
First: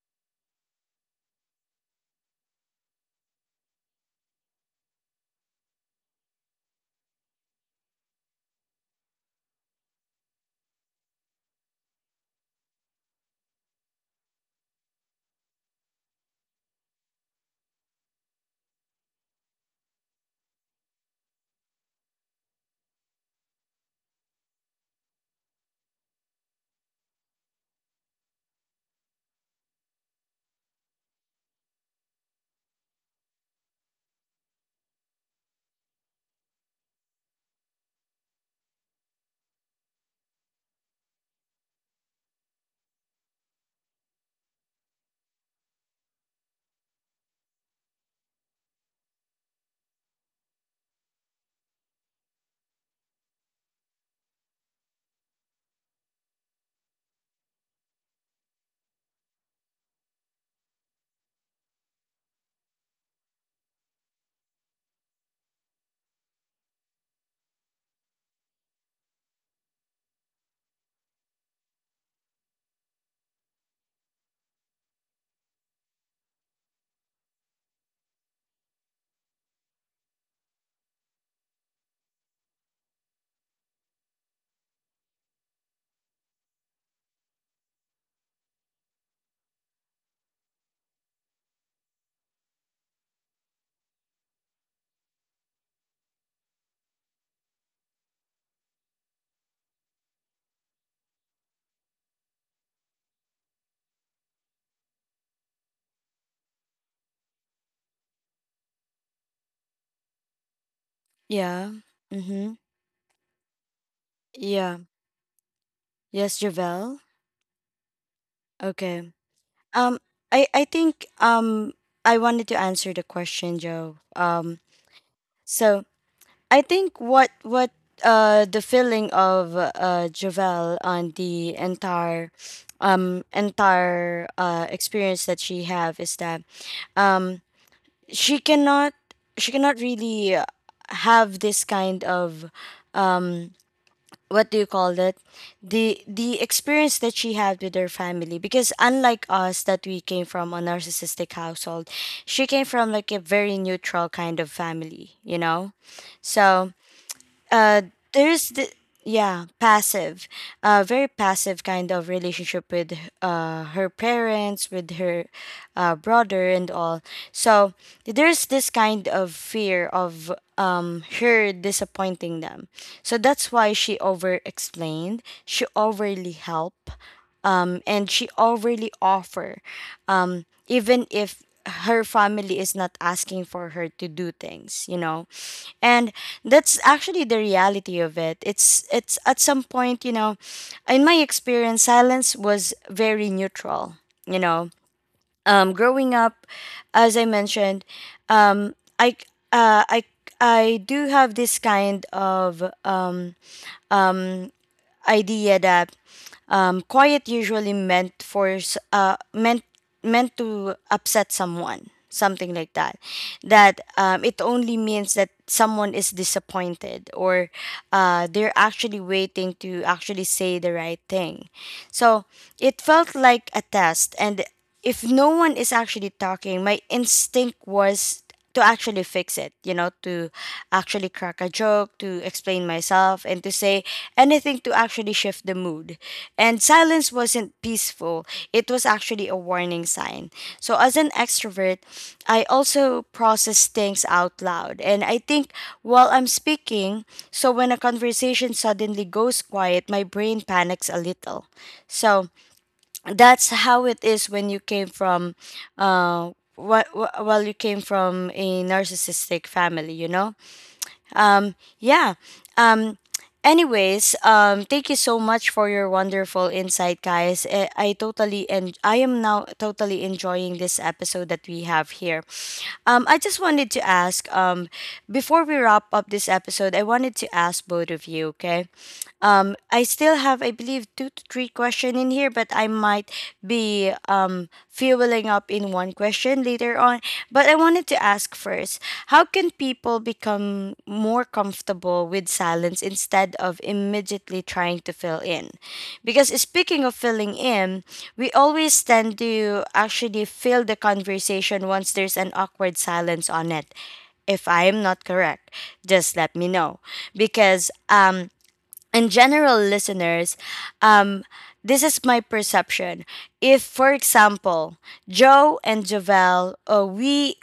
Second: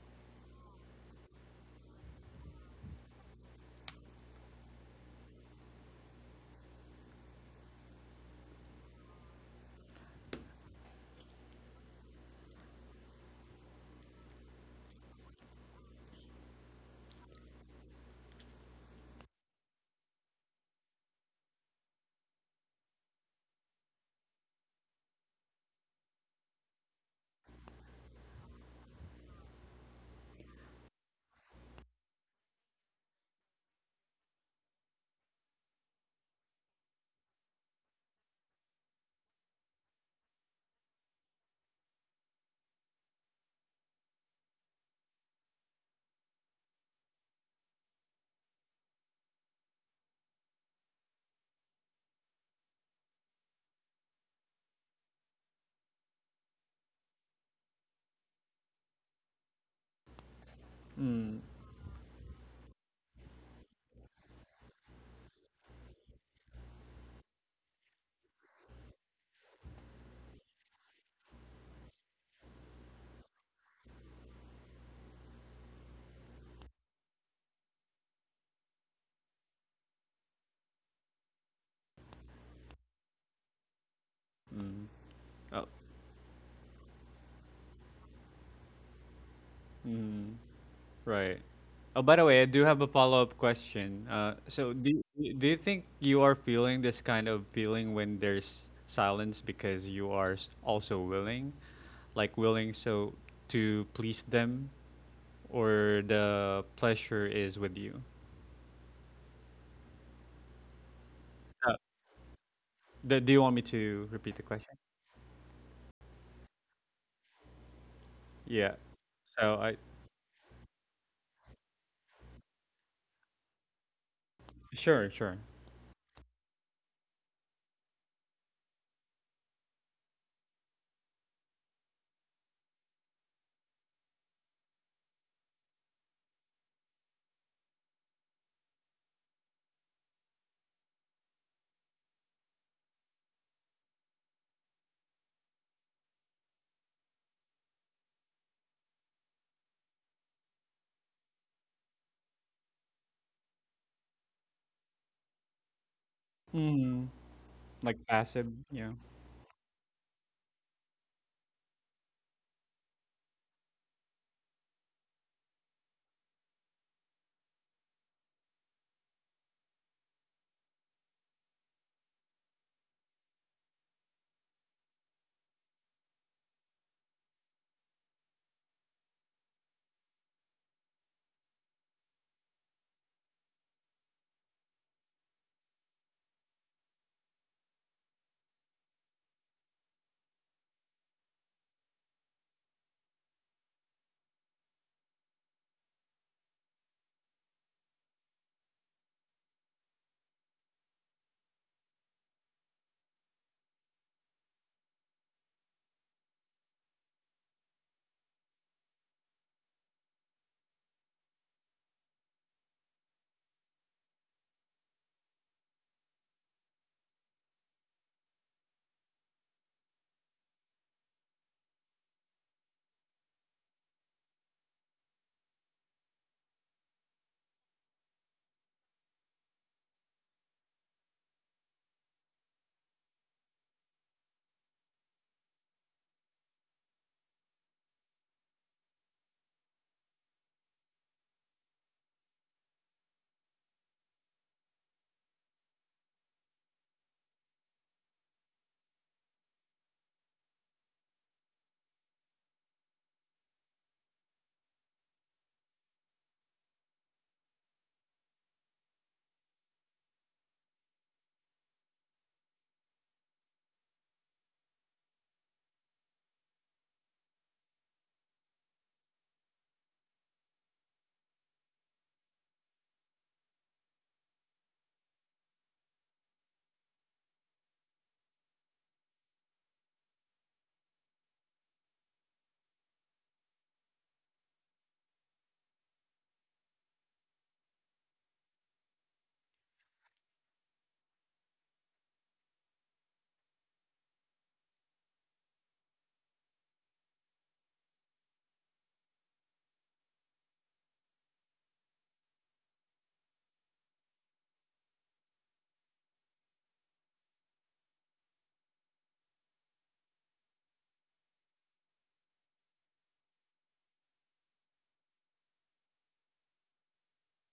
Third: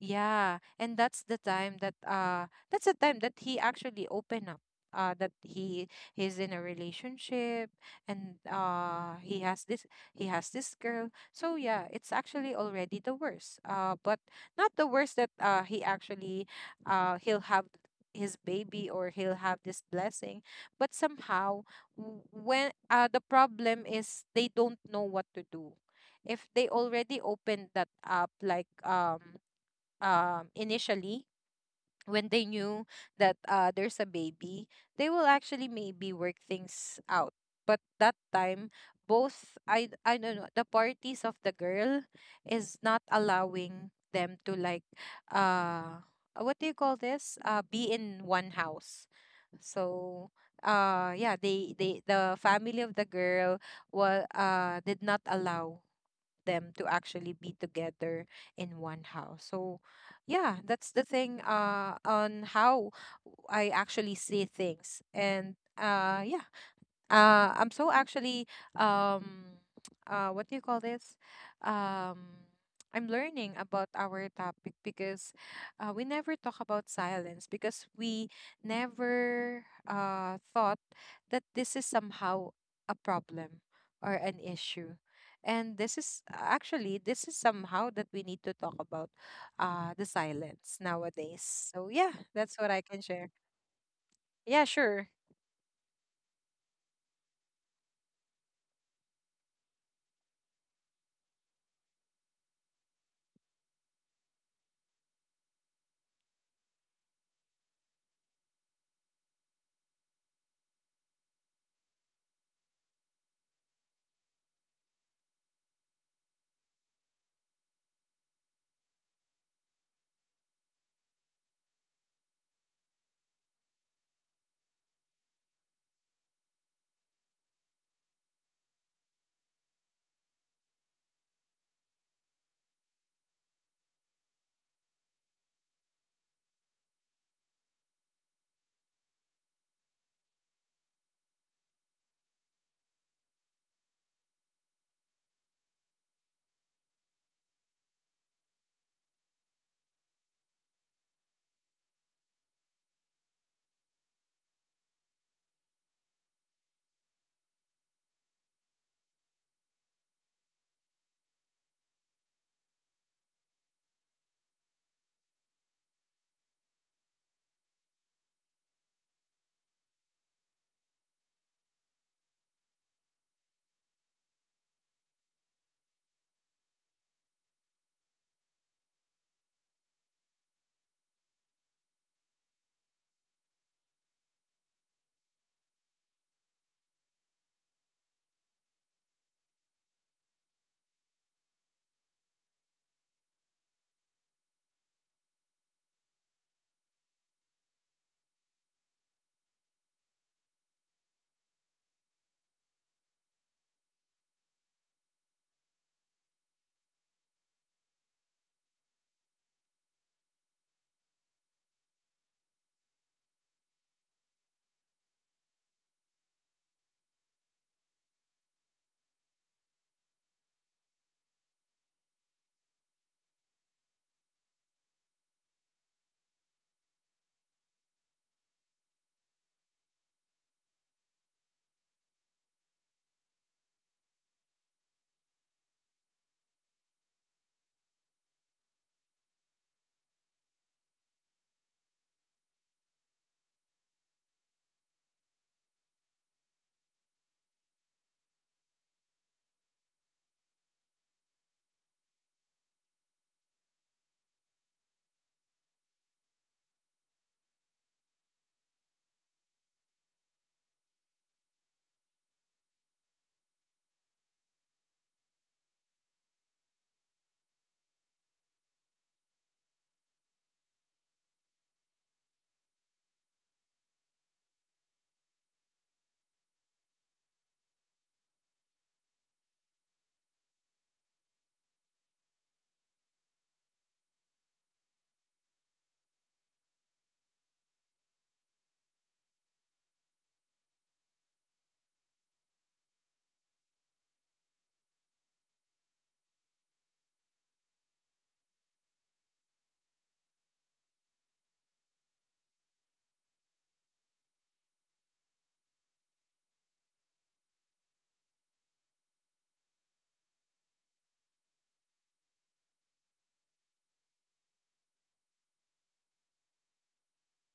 S2: Yeah, and that's the time that uh that's the time that he actually opened up. Uh, that he he's in a relationship, and uh he has this he has this girl. So yeah, it's actually already the worst. Uh, but not the worst that uh he actually, uh he'll have his baby or he'll have this blessing. But somehow, w- when uh the problem is they don't know what to do. If they already opened that up, like, um um, initially when they knew that, uh, there's a baby, they will actually maybe work things out. But that time, both, I I don't know, the parties of the girl is not allowing them to like, uh what do you call this, uh be in one house. So uh yeah, they they, the family of the girl was, uh did not allow them to actually be together in one house. So yeah, that's the thing uh on how I actually see things. And uh yeah, uh, I'm so actually, um [tsk] uh what do you call this? Um I'm learning about our topic because, uh, we never talk about silence because we never uh thought that this is somehow a problem or an issue.
S3: Mm.
S2: And
S3: Oh.
S2: this is actually this is somehow that we need to talk about, uh the
S3: Mm.
S2: silence nowadays.
S3: Right.
S2: So
S3: Oh,
S2: yeah,
S3: by the way, I
S2: that's what
S3: do
S2: I
S3: have a
S2: can share.
S3: follow-up question. Uh,
S2: Yeah,
S3: so
S2: sure.
S3: do y- do you think you are feeling this kind of feeling when there's silence because you are s- also willing, like willing so to please them, or the pleasure is with you? Uh,
S1: Yeah. Mm-hmm.
S3: do, do you want me to repeat the question?
S1: Yeah. Yes, Javel.
S3: Yeah.
S1: Okay.
S3: So I.
S1: Um, I I think um I wanted to answer the question, Joe. Um,
S3: Sure, sure.
S1: so I think what what uh the feeling of uh Javel on the entire um entire uh experience that she have is that um she cannot she cannot really uh, have this kind of um what do you call it, the the experience that she had with her family. Because unlike us that we came from a narcissistic household, she came from like a very neutral kind of family, you know. So
S3: Mm,
S1: uh
S3: like passive,
S1: there's the
S3: yeah.
S1: yeah, passive, uh very passive kind of relationship with uh her parents, with her uh brother and all. So there's this kind of fear of um her disappointing them, so that's why she over explained, she overly help, um and she overly offer, um even if her family is not asking for her to do things, you know. And that's actually the reality of it. it's it's at some point, you know, in my experience silence was very neutral, you know. um growing up, as I mentioned, um i uh, i I do have this kind of uh, idea that um, quiet usually meant for s- uh, meant meant to upset someone, something like that. That um, it only means that someone is disappointed, or uh, they're actually waiting to actually say the right thing. So it felt like a test, and if no one is actually talking, my instinct was to actually fix it, you know, to actually crack a joke, to explain myself, and to say anything to actually shift the mood. And silence wasn't peaceful, it was actually a warning sign. So, as an extrovert, I also process things out loud. And I think while I'm speaking, so when a conversation suddenly goes quiet, my brain panics a little. So, that's how it is when you came from uh wh- wh- well you came from a narcissistic family, you know. Yeah. um anyways, um thank you so much for your wonderful insight guys. i, I totally and I am now totally enjoying this episode that we have here. um I just wanted to ask, um before we wrap up this episode, I wanted to ask both of you, okay, um, I still have, I believe, two to three question in here, but I might be um, fueling up in one question later on. But I wanted to ask first, how can people become more comfortable with silence instead of immediately trying to fill in? Because speaking of filling in, we always tend to actually fill the conversation once there's an awkward silence on it, if I am not correct, just let me know. Because um, in general listeners, um this is my perception. If for example Joe and Javel, uh, we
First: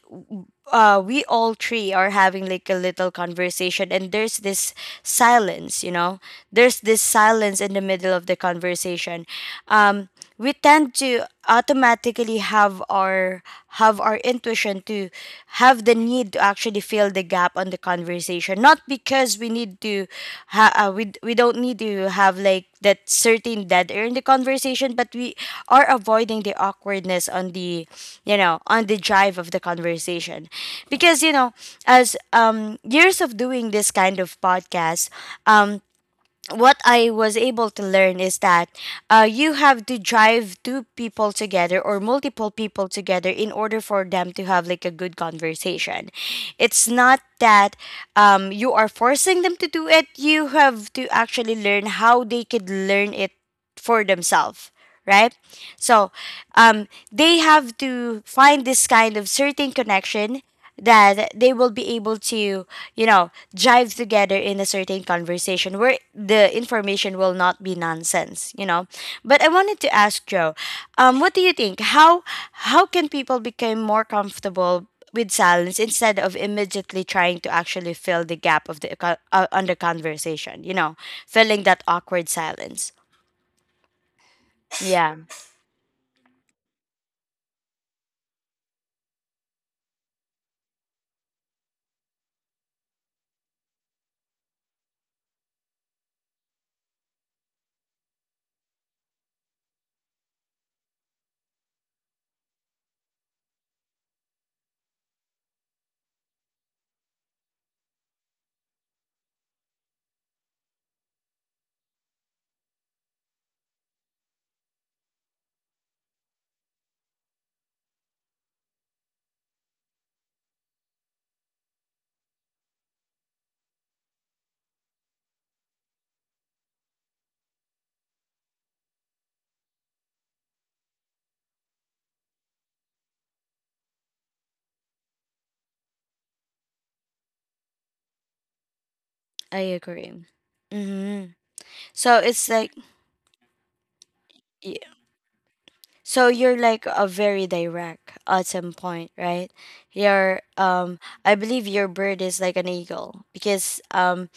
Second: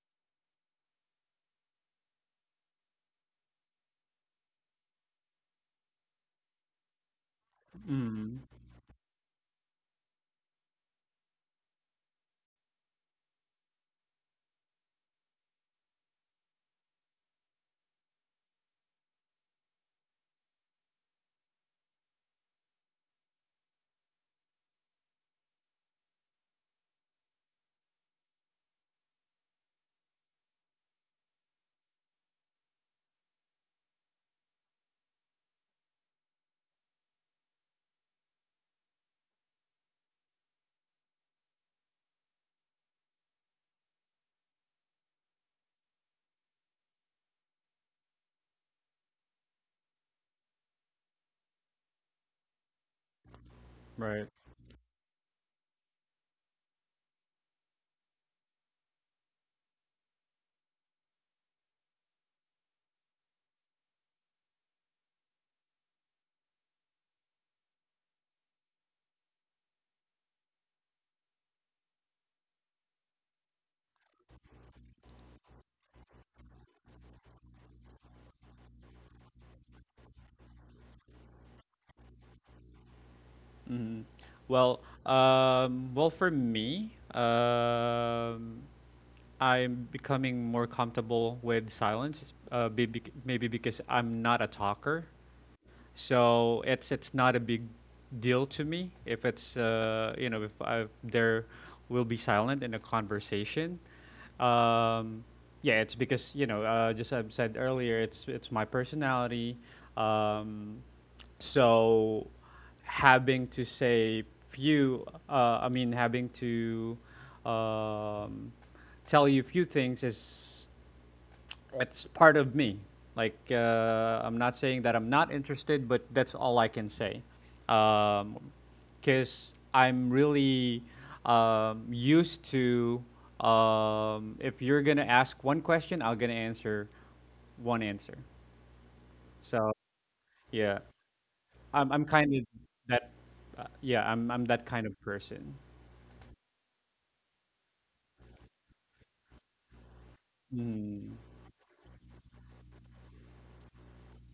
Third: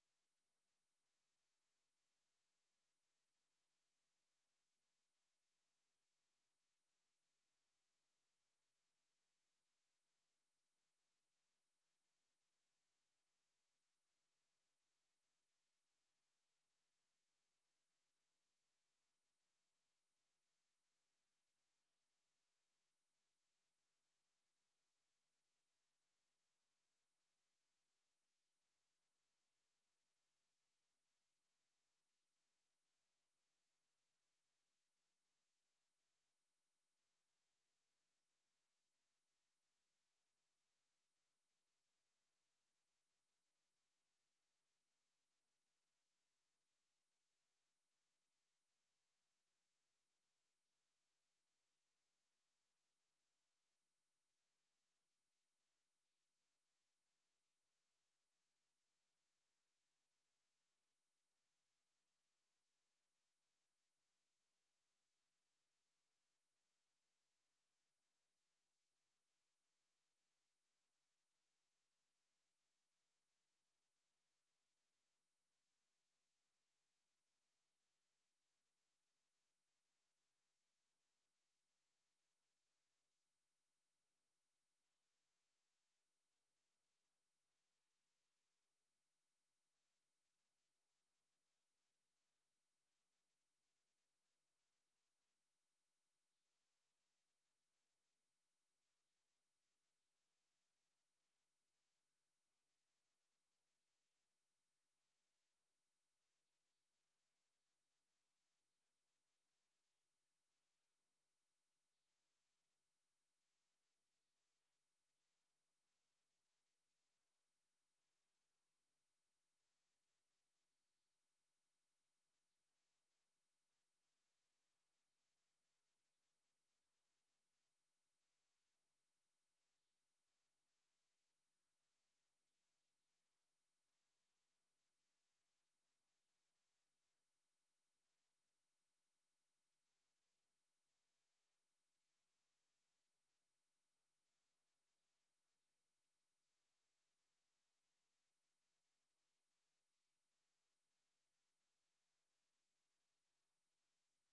S1: uh, we all three are having like a little conversation and there's this silence, you know, there's this silence in the middle of the
S3: Mm,
S1: conversation. um we tend to automatically have our have our intuition to have the need to actually fill the gap on the conversation conversation not because we need to ha- uh, we, we don't need to have like that certain dead air in the conversation, but we are avoiding the awkwardness on the, you know, on the drive of the conversation. Because you know, as um years of doing this kind of podcast, um what I was able to learn is that uh, you have to drive two people together or multiple people together in order for them to have like a good conversation. It's not that um, you are forcing them to do it. You have to actually learn how they could learn it for
S3: right.
S1: themselves, right? So um, they have to find this kind of certain connection that they will be able to, you know, jive together in a certain conversation where the information will not be nonsense, you know. But I wanted to ask Joe, um, what do you think? How how can people become more comfortable with silence instead of immediately trying to actually fill the gap of the co- uh, on the conversation, you know, filling that awkward silence?
S3: Mhm. Well,
S1: Yeah,
S3: um, well, for me, um, I'm becoming more comfortable with silence, uh, be- bec- maybe because I'm not a talker. So it's it's not a big deal to me if it's, uh, you know if I, there will be silent in a conversation. Um, yeah, it's because, you know uh, just I said earlier, it's it's my personality. Um, so having to say few, uh, I mean having to um, tell you few things is it's part of me. Like, uh, I'm not saying that I'm not interested, but that's all I can say. Um, because I'm really um, used to. Um, if you're gonna ask one question, I'm gonna answer one answer.
S1: I
S3: So
S1: agree.
S3: yeah,
S1: Hmm.
S3: I'm I'm
S1: So
S3: kind of
S1: it's like,
S3: that. Uh, yeah, I'm I'm that
S1: y-
S3: kind of person.
S1: so you're like a very direct at some point, right? You're, um,
S3: Mm,
S1: I believe your bird is like an eagle because, um,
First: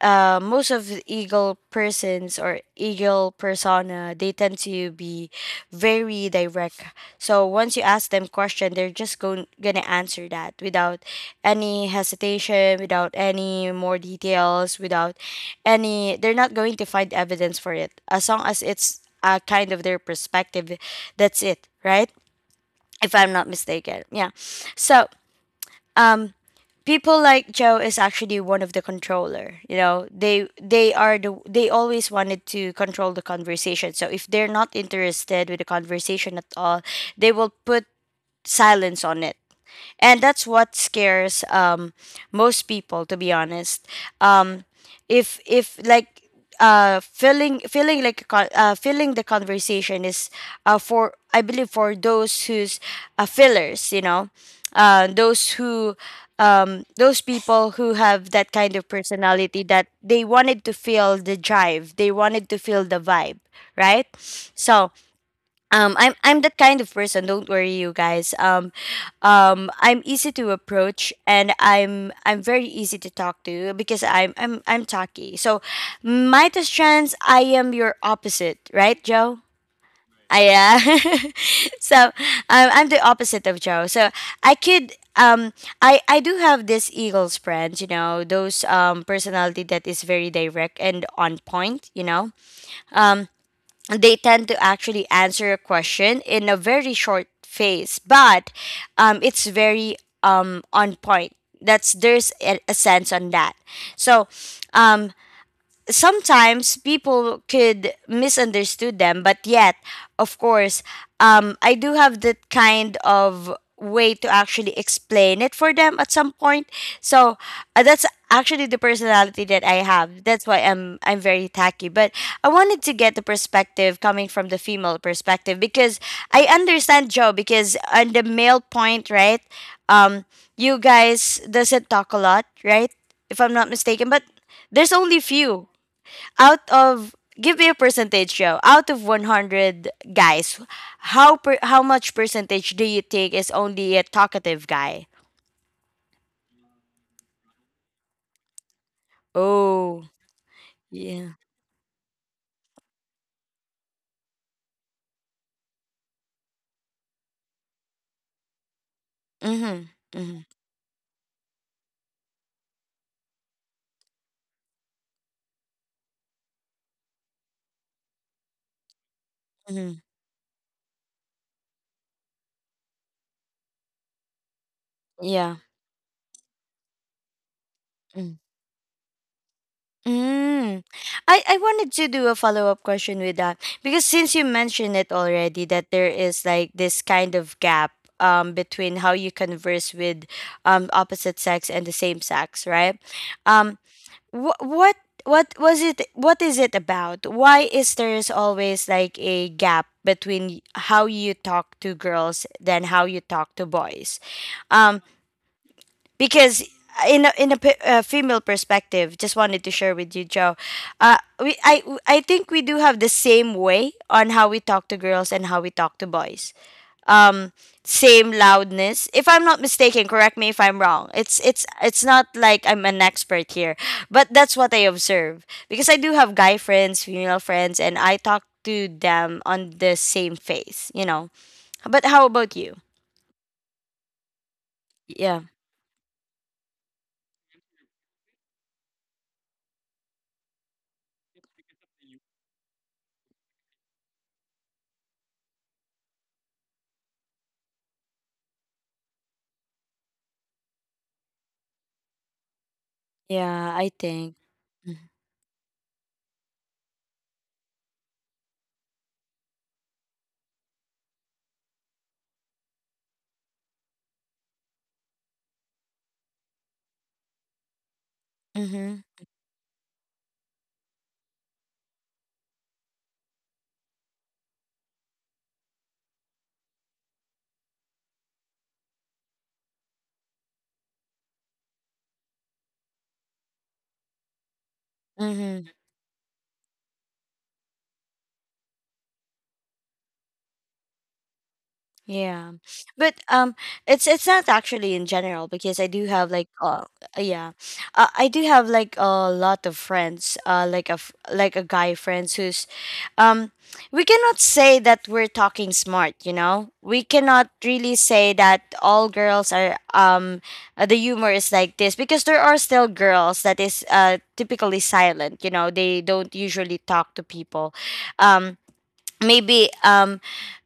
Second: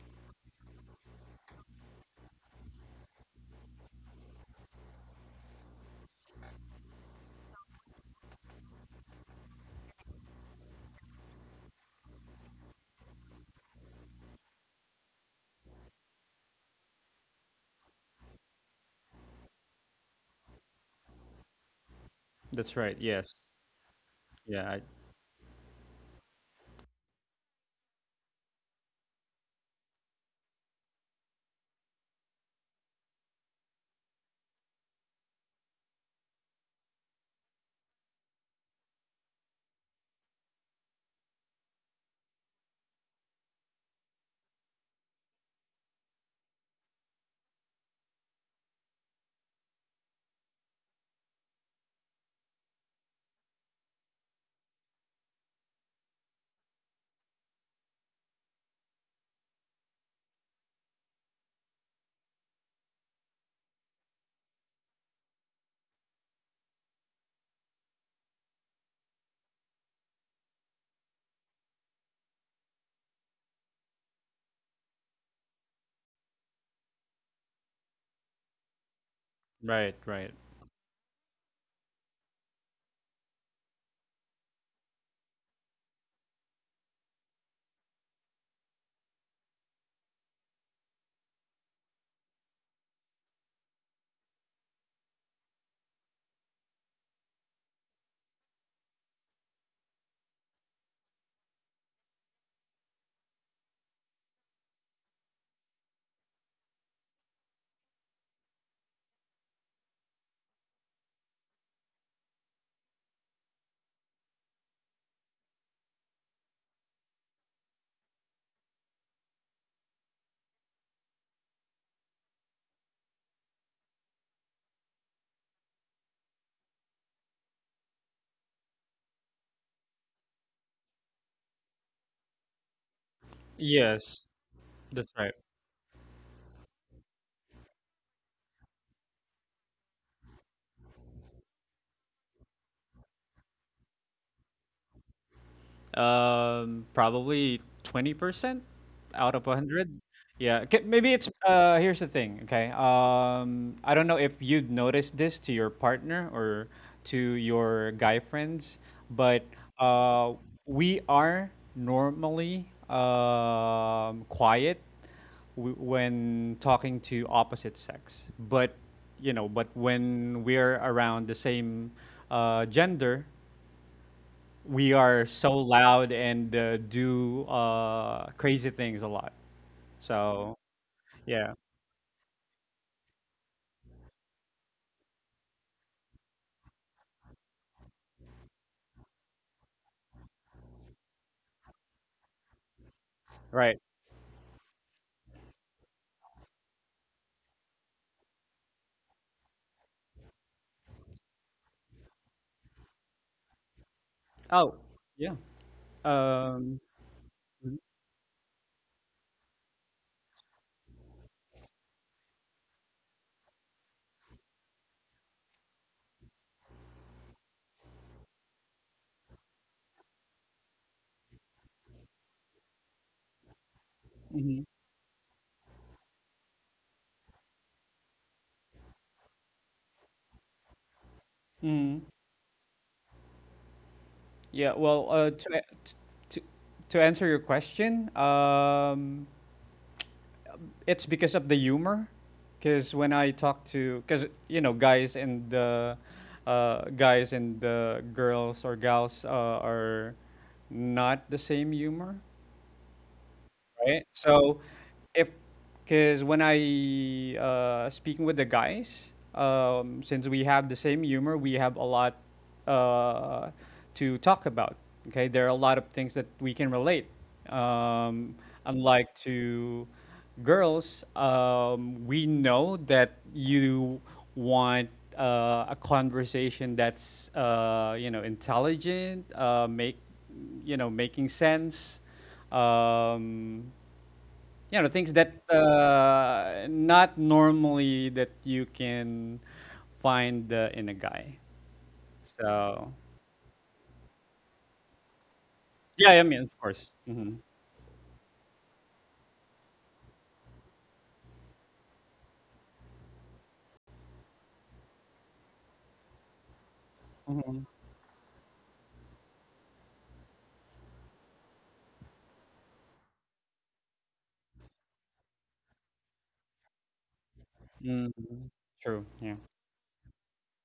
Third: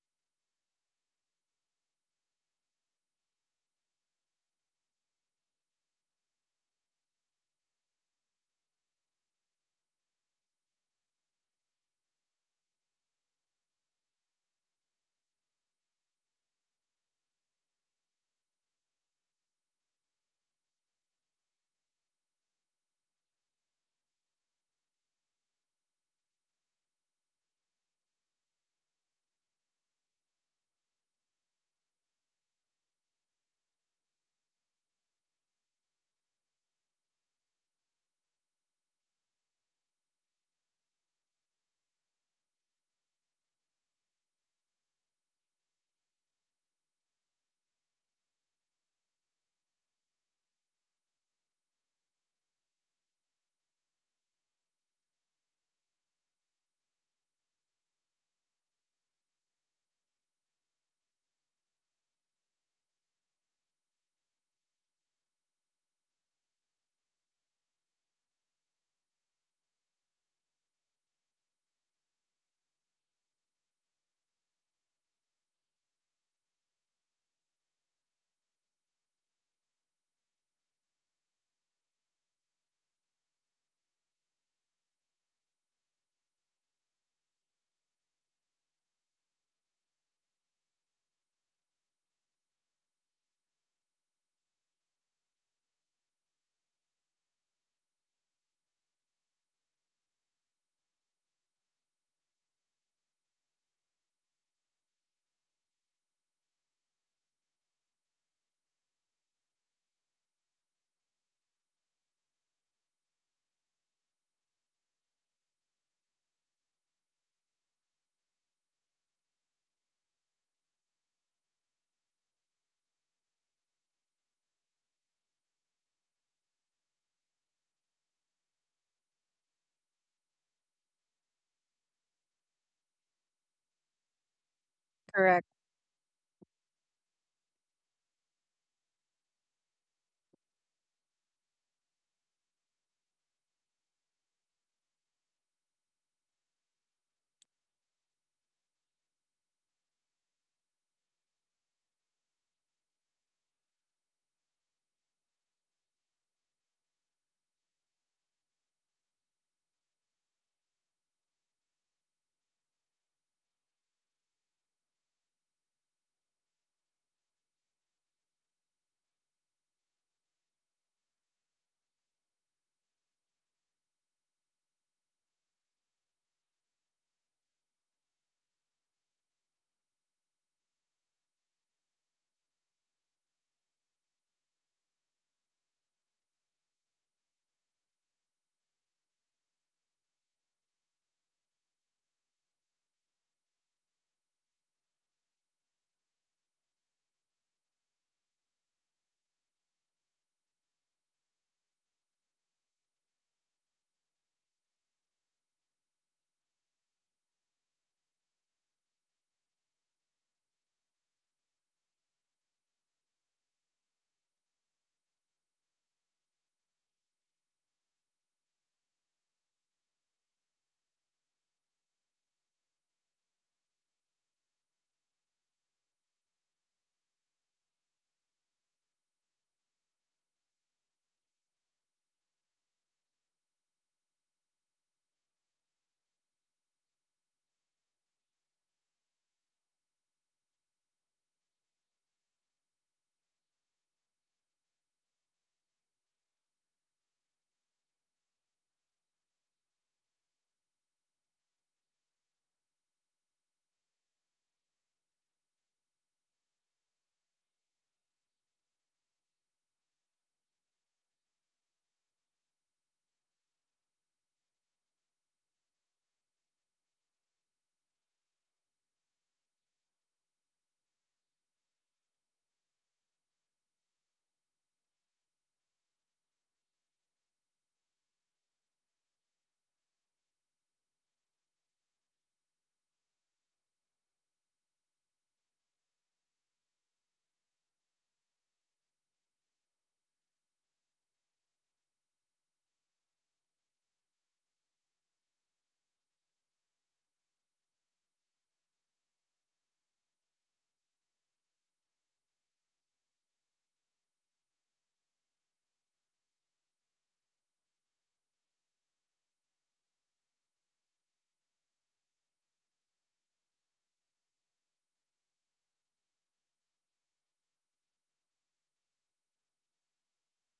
S1: uh, most of the eagle persons or eagle persona, they tend to be very direct. So once you ask them question, they're just going gonna answer that without any hesitation, without any more details, without any, they're not going to find evidence for it as long as it's uh, kind of their perspective. That's it, right?
S3: that's right.
S1: If
S3: Yes.
S1: I'm not mistaken, yeah.
S3: Yeah. I,
S1: So people like Joe is actually one of the controller. You know, they they are the, they always wanted to control the conversation. So if they're not interested with the conversation at all, they will put silence on it, and that's what scares um most people, to be honest. um if if like uh feeling feeling like a con- uh feeling the conversation is uh for, I believe for those who's uh fillers, you know, uh those who um those people who have that kind of personality that they wanted to feel the drive, they wanted to feel the vibe, right? So um i'm i'm that kind of person, don't worry you guys. um um I'm easy to approach and i'm i'm very easy to talk to because i'm i'm i'm talky. So my chance, I am your opposite, right, Joe?
S3: right. Right.
S1: I, yeah. [laughs] So um, I'm the opposite of Joe. So I could um, i i do have this eagles friends, you know those um personality that is very direct and on point, you know. Um, they tend to actually answer a question in a very short phase, but um, it's very um, on point. That's, there's a, a sense on that. So, um, sometimes people could misunderstood them, but yet of course um, I do have that kind of way to actually explain it for them at some point. So uh, that's actually the personality that I have, that's why i'm i'm very tacky. But I wanted to get the perspective coming from the female perspective because I understand Joe because on the male point, right? um you guys doesn't talk a lot, right? If I'm not
S3: Yes.
S1: mistaken, but there's
S3: That's
S1: only
S3: right.
S2: Correct.
S1: few out of, give me a percentage, Joe, out of a hundred guys, how per, how much percentage do you think is only a talkative guy?
S3: Um, probably twenty percent out of one hundred.
S1: Oh,
S3: Yeah, k- maybe it's
S1: yeah.
S3: uh here's the thing, okay? Um, I don't know if you'd noticed this to your partner or to your guy friends, but
S1: mm-hmm
S3: uh
S1: mm-hmm,
S3: we are normally um quiet w- when talking to opposite sex. But, you know, but
S1: mm-hmm.
S3: when we're around the same uh gender, we are so
S1: Yeah.
S3: loud and uh, do uh,
S1: Mm.
S3: crazy things a lot. So
S1: Mm. I,
S3: yeah,
S1: I wanted to do a follow up question with that because since you mentioned it already that there is like this kind of gap um between how you converse with um opposite sex and the same sex, right?
S3: right.
S1: Um, what what what was it, what is it about, why is there's always like a gap between y- how you talk to girls than how you talk to boys?
S3: Oh
S1: Um,
S3: yeah.
S1: because
S3: Um.
S1: in a, in a, pe- uh female perspective, just wanted to share with you, Joe, uh we, i i think we do have the same way on how we talk to girls and how we talk to boys. Um, same loudness, if I'm not mistaken, correct me if I'm wrong, it's it's it's not like I'm an expert here, but that's
S3: Hmm.
S1: what I observe because I do have guy friends, female friends, and I talk to them on the same face, you know. But
S3: Hmm.
S1: how about you?
S3: Yeah. Well, uh,
S1: Yeah.
S3: to, a- to to answer your question, um, it's because of the humor. Because when I talk to, because, you know, guys and the uh, guys and the girls or gals uh, are not the same humor.
S1: Yeah, I
S3: Right?
S1: think.
S3: So, if because when I, uh speaking with the guys, um, since we have the same humor, we have a lot, uh, to talk about, okay? There are a lot of things that we can relate. Um,
S1: Mm-hmm
S3: Unlike to girls, um, we know that you want, uh, a conversation that's, uh, you know, intelligent, uh, make, you know, making sense, um, you know, things that,
S1: mm-hmm
S3: uh, not normally that you can find uh, in a guy.
S1: Yeah.
S3: So
S1: But um, it's it's not actually in general because I do
S3: yeah, I
S1: have
S3: mean,
S1: like
S3: of
S1: uh,
S3: course. Hmm.
S1: yeah. Uh, I do have like a lot of friends uh like a f- like a guy friends who's um, we cannot say that we're talking smart, you know? We cannot
S3: Hmm.
S1: really say that all girls are um, uh, the humor is like this because there are still girls that is uh typically silent, you know? They don't usually talk to people.
S3: Mm.
S1: Um
S3: True. Yeah.
S1: maybe um,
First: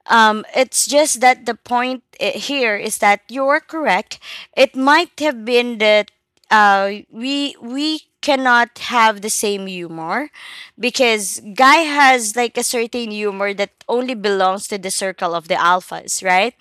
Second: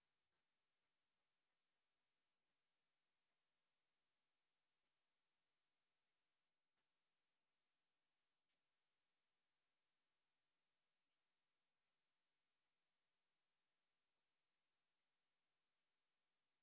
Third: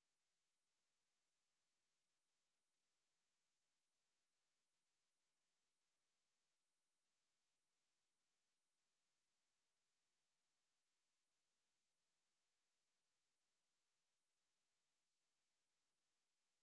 S1: um it's just that the point i- here is that you're correct. It might have been that uh we we cannot have the same humor because guy has like a certain humor that only belongs to the circle of the alphas, right?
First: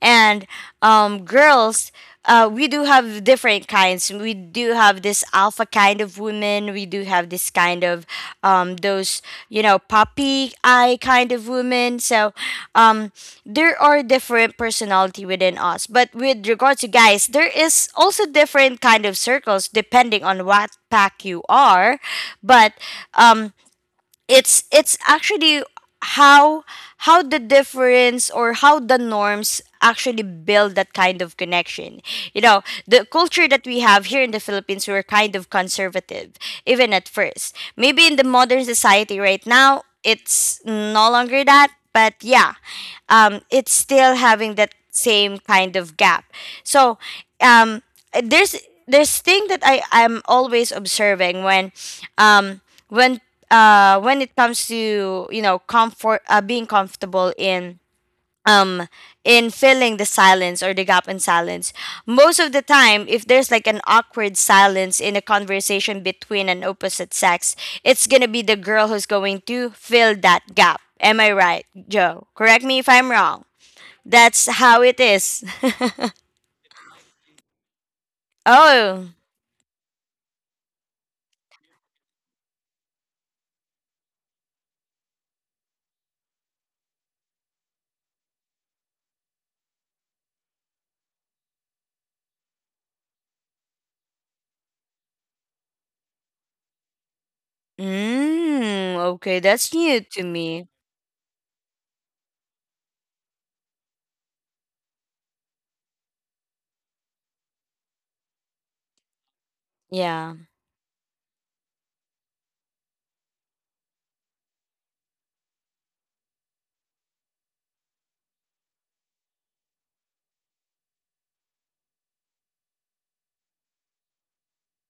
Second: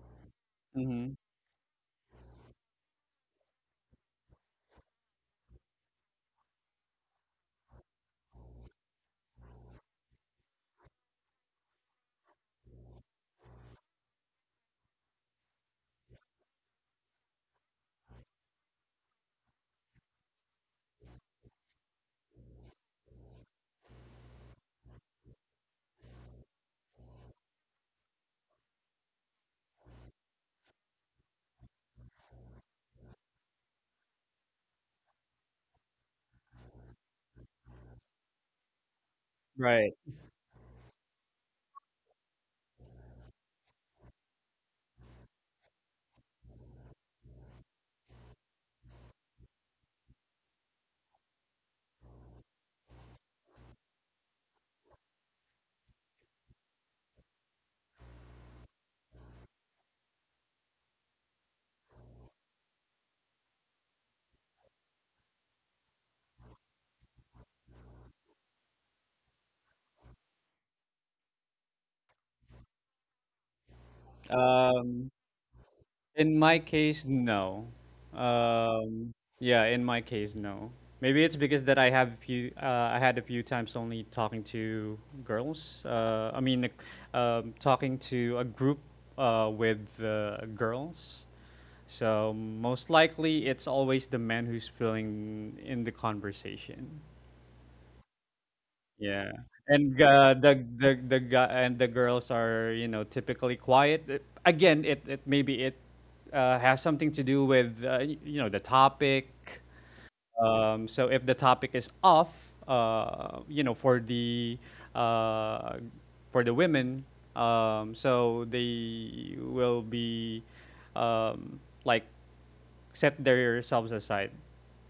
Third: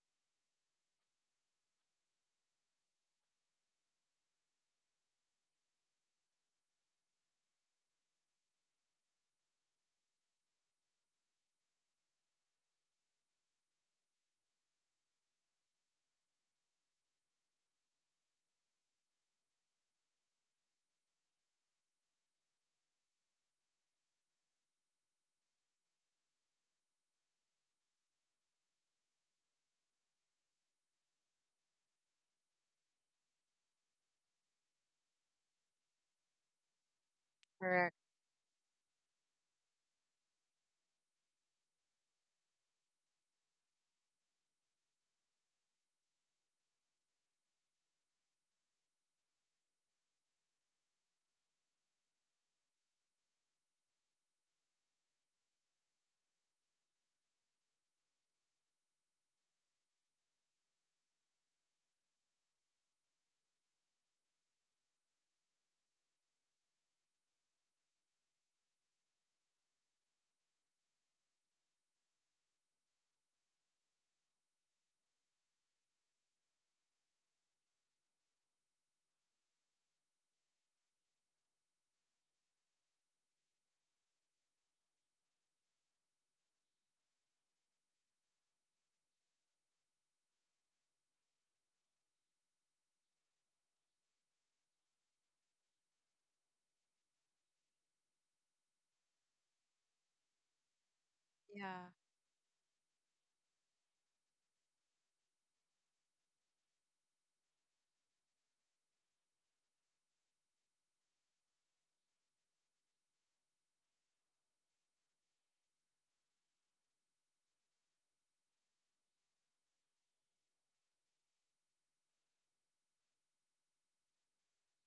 S1: And
S3: Hmm.
S1: um, girls, uh, we do have different kinds. We do have this alpha kind of of women. We do have this kind of um, those, you know, puppy eye kind of women. So um, there are different personality within us. But with regards to guys, there is also different kind of circles depending on what pack you are. But um, it's it's actually how how the difference or how the norms actually build that kind of connection. You know the culture that we have here in the Philippines, we're kind of conservative, even at first,
S2: Correct.
S1: maybe in the modern society right now
S3: Right.
S1: it's no longer that, but yeah, um, it's still having that same kind of gap. So um, uh, there's this thing that I am always observing when um when uh when it comes to, you know, comfort, uh, being comfortable in um in filling the silence or the gap in silence. Most of the time if there's like an awkward silence in a conversation between an opposite sex, it's gonna be the girl who's going to fill that gap. Am I right, Joe? Correct me if I'm wrong, that's how it
S3: Um.
S1: is.
S3: In my case, no.
S1: [laughs] Oh.
S3: Um, yeah, in my case, no. Maybe it's because that I have a few, uh, I had a few times only talking to girls. Uh, I mean, like, um, Talking to a group uh, with uh, girls. So most likely, it's always the man who's filling in the conversation.
S1: Mm,
S3: Yeah.
S1: okay, that's
S3: And
S1: new to
S3: uh, the
S1: me.
S3: the the guy and the
S2: Yeah.
S3: girls are, you know, typically quiet. Uh. Again, it, it maybe it uh, has something to do with uh, y- you know the topic.
S1: Yeah,
S3: Um, so if the topic is off, uh, you know, for the uh, for the women, um, so they will be um, like set themselves aside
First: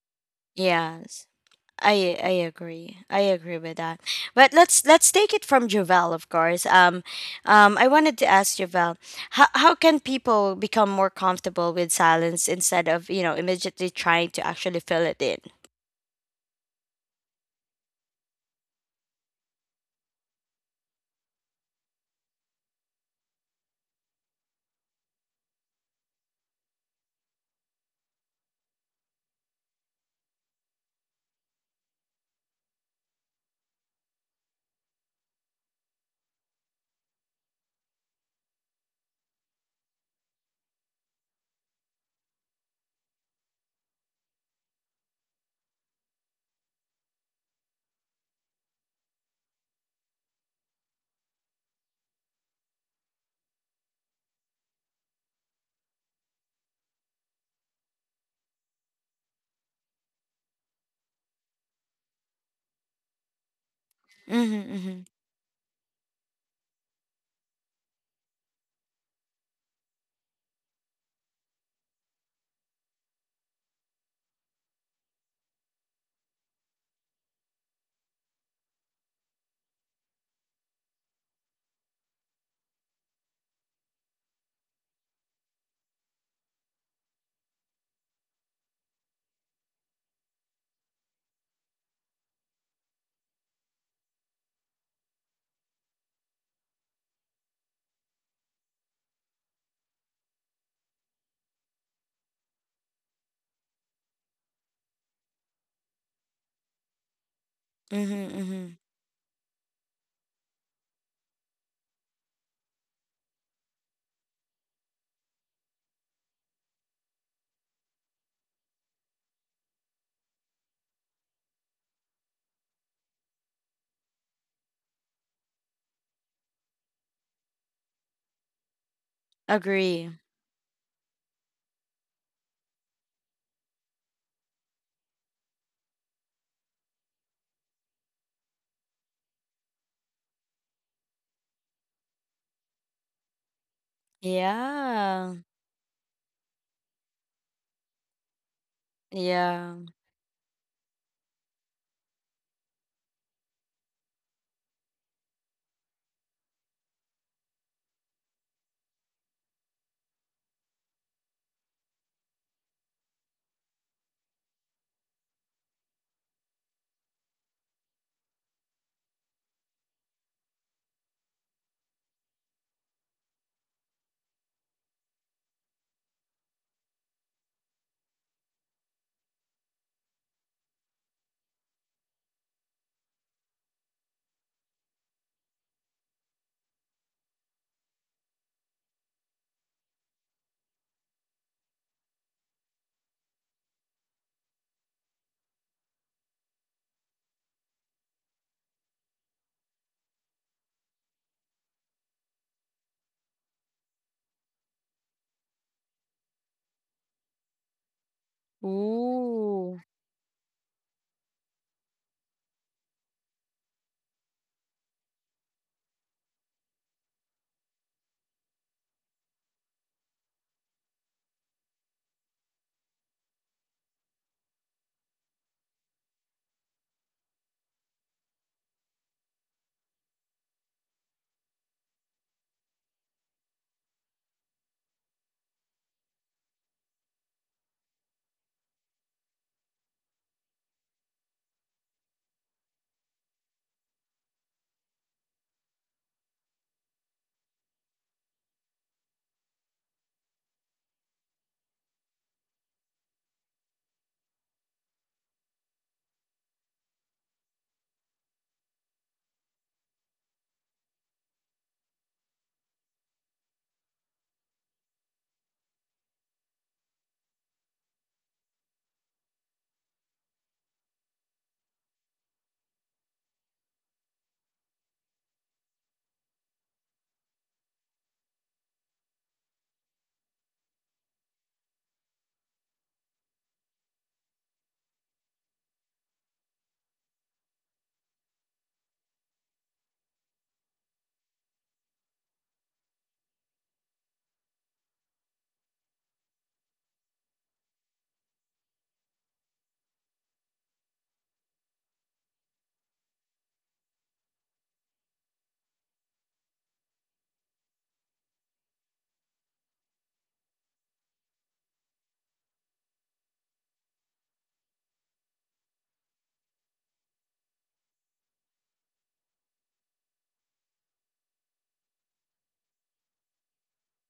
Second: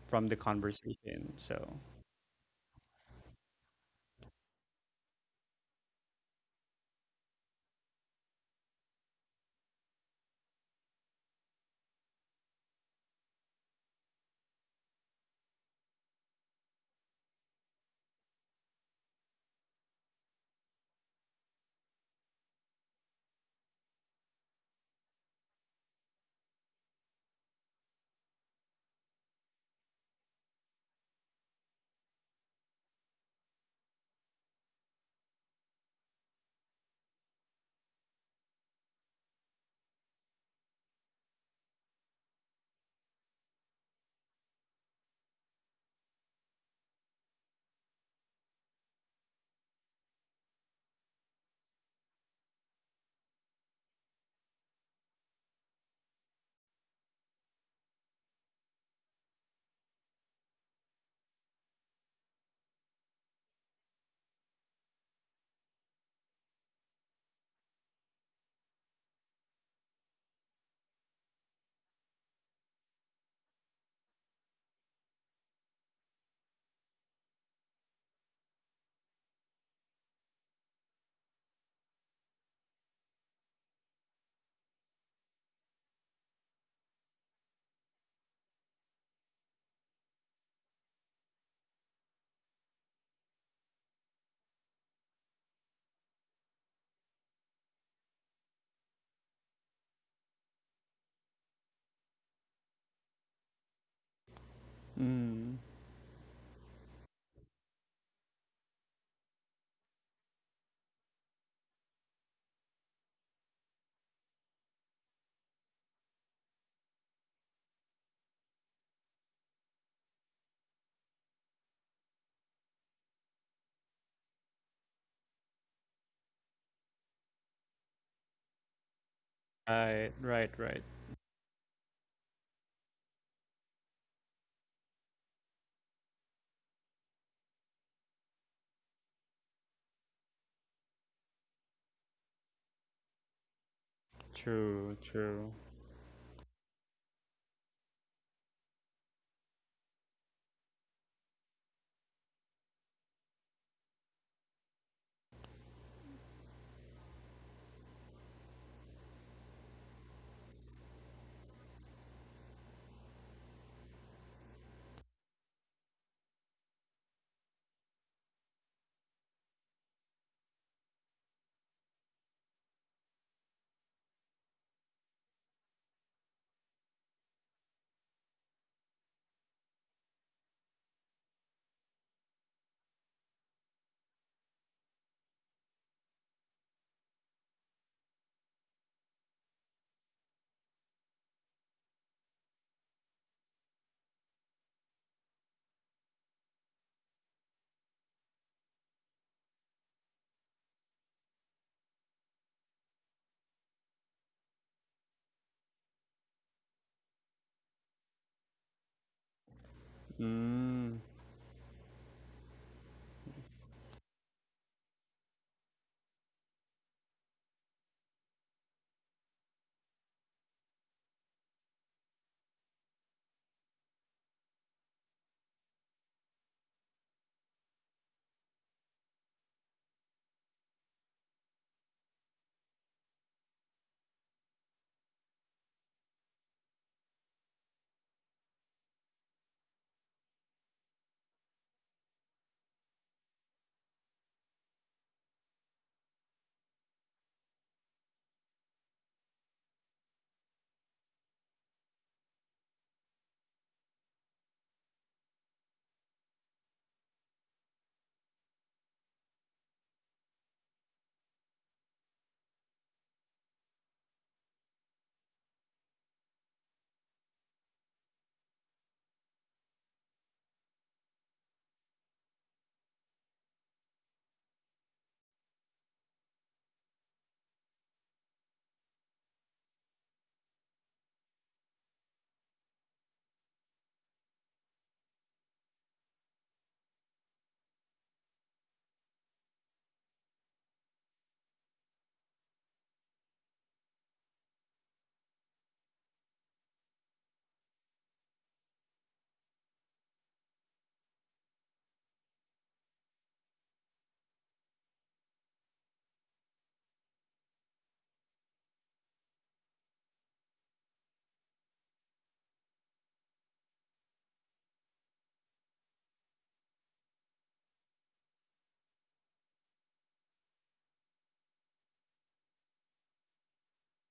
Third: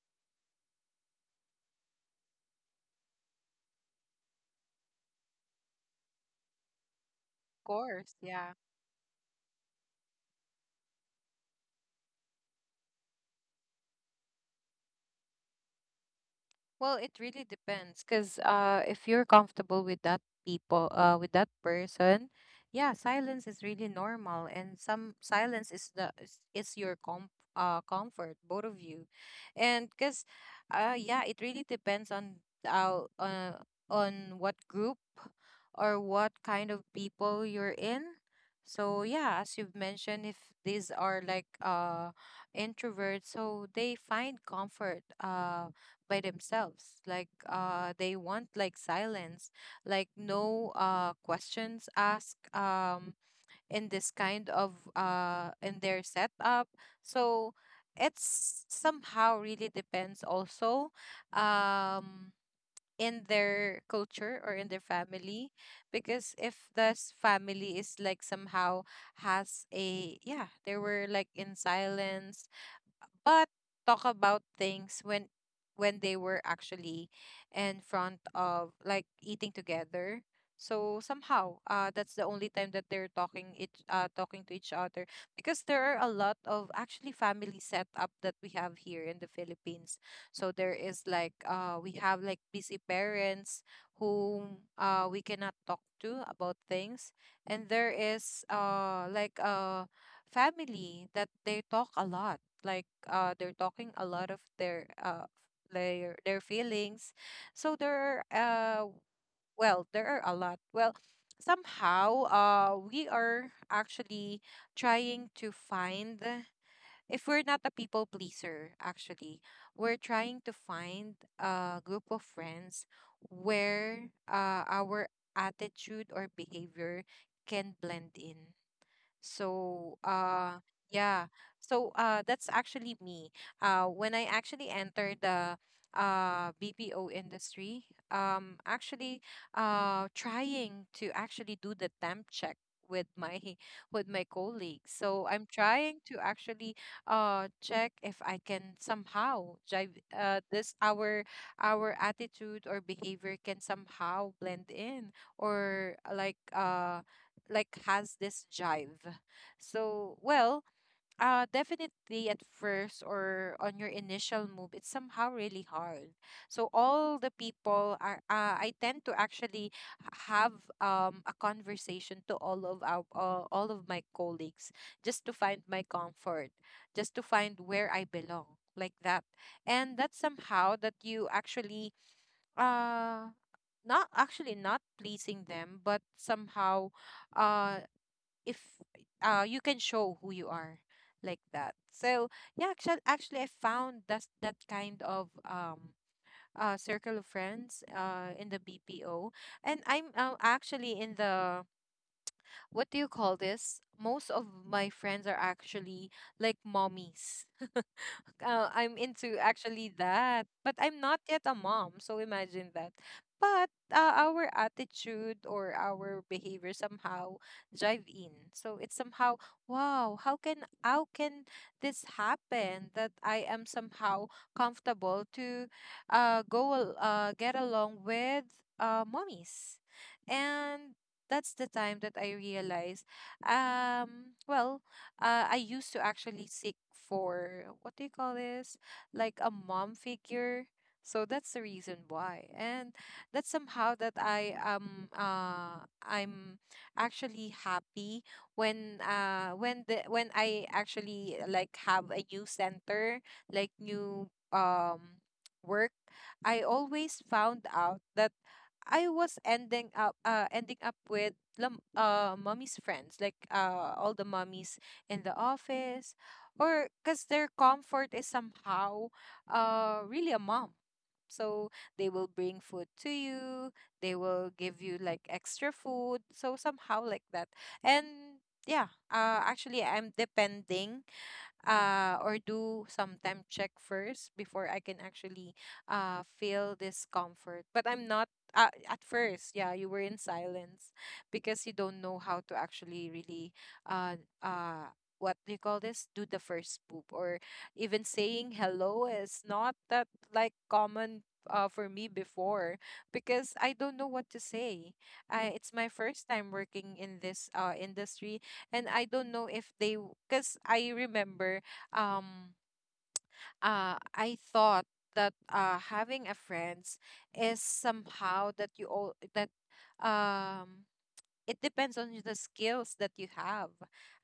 S3: from the
S1: yes.
S3: conversation. So,
S1: I I agree. I agree with that. But let's let's take it from Javel, of course. Um, um, I
S2: Course,
S1: wanted to
S2: yeah.
S1: ask Javel, how how can people become more comfortable with silence instead of, you know, immediately trying to actually fill it in?
S2: Well, it really depends, because uh, if you're comfortable with that people, uh, with that person, yeah, silence is really normal, and some silence is the is, is your com uh, comfort, both of you, and because, uh, yeah, it really depends on how uh, on what group or what kind of people you're in. So yeah, as you've mentioned, if these are like uh introverts, so they find comfort uh by themselves, like uh they want like silence, like no uh questions asked, um in this kind of uh in their setup. So it's somehow really depends also um in their culture or in
S1: Mm-hmm,
S2: their
S1: mm-hmm,
S2: family, because if this family is like somehow, has a, yeah, they were like in silence, but talk about things when when they were actually in front of, like, eating together. So somehow uh that's the only time that they're talking it. Uh talking to each other, because there are a lot of actually family setup that we have here in the Philippines. So there is like, uh we have like busy parents whom uh we cannot talk to about things. And there is, uh like uh family that they talk a lot, like uh they're talking a lot of their, uh
S3: mm,
S2: their their feelings. So there are,
S1: mm-hmm, mm-hmm.
S2: uh well, there are a lot, well somehow, uh we are actually trying to find, if we're not a people pleaser, actually we're trying to find a group of friends where uh our attitude or behavior can blend in. So,
S3: right,
S1: Agree.
S3: right,
S2: uh,
S3: right.
S2: yeah. So, uh, that's actually me. Uh, when I actually entered the uh B P O industry, um, actually, uh, trying to actually do the temp check with my [laughs] with my colleagues.
S3: True,
S2: So
S1: Yeah.
S2: I'm
S3: true.
S2: trying to actually uh check if I can somehow
S1: Yeah.
S2: jive, uh this our, our attitude or behavior can somehow blend in, or uh, like uh like has this jive. So, well, uh definitely at first, or on your initial move, it's somehow really hard. So all the people are, uh, I tend to actually have um a conversation to all of our, uh, all of my colleagues, just to find my comfort, just to find where I belong, like that. And that's somehow that you actually, uh not actually, not pleasing them, but somehow uh if uh you can show who you are, like that. So yeah, actually, actually I found that that kind of, um uh circle of friends uh in the B P O. And I'm, uh, actually in the, what do you call this, most of my friends are actually like mommies. uh, I'm into
S1: Ooh.
S2: actually that. But I'm
S3: Mm,
S2: not yet a mom, so imagine that. But uh, our attitude or our behavior somehow drive in. So it's somehow, wow, how can how can this happen, that I am somehow comfortable to uh go al- uh get along with uh mommies. And that's the time that I realized, um well uh, I used to actually seek for, what do you call this? Like a mom figure. So that's the reason why. And that's somehow that I am uh I'm actually happy when uh when the when I actually like have a new center, like new um work. I always found out that I was ending up uh ending up with lum- uh mommy's friends, like uh all the mummies in the office. Or cuz their comfort is somehow uh really a mom. So they will bring food to you, they will give you like extra food, so somehow like that. And yeah, uh actually I'm depending, uh, or do some temp check first before I can actually uh, feel this comfort. But I'm not, uh, at first. Yeah, you were in silence because you don't know how to actually really, uh, uh, what do you call this? Do the first poop, or even saying hello is not that like common. Uh, for me before, because I don't know what to say. I, it's my first time working in this uh industry, and I don't know if they, because I remember, um uh I thought that uh having a friends is somehow that you all that, um it depends on the skills that you have,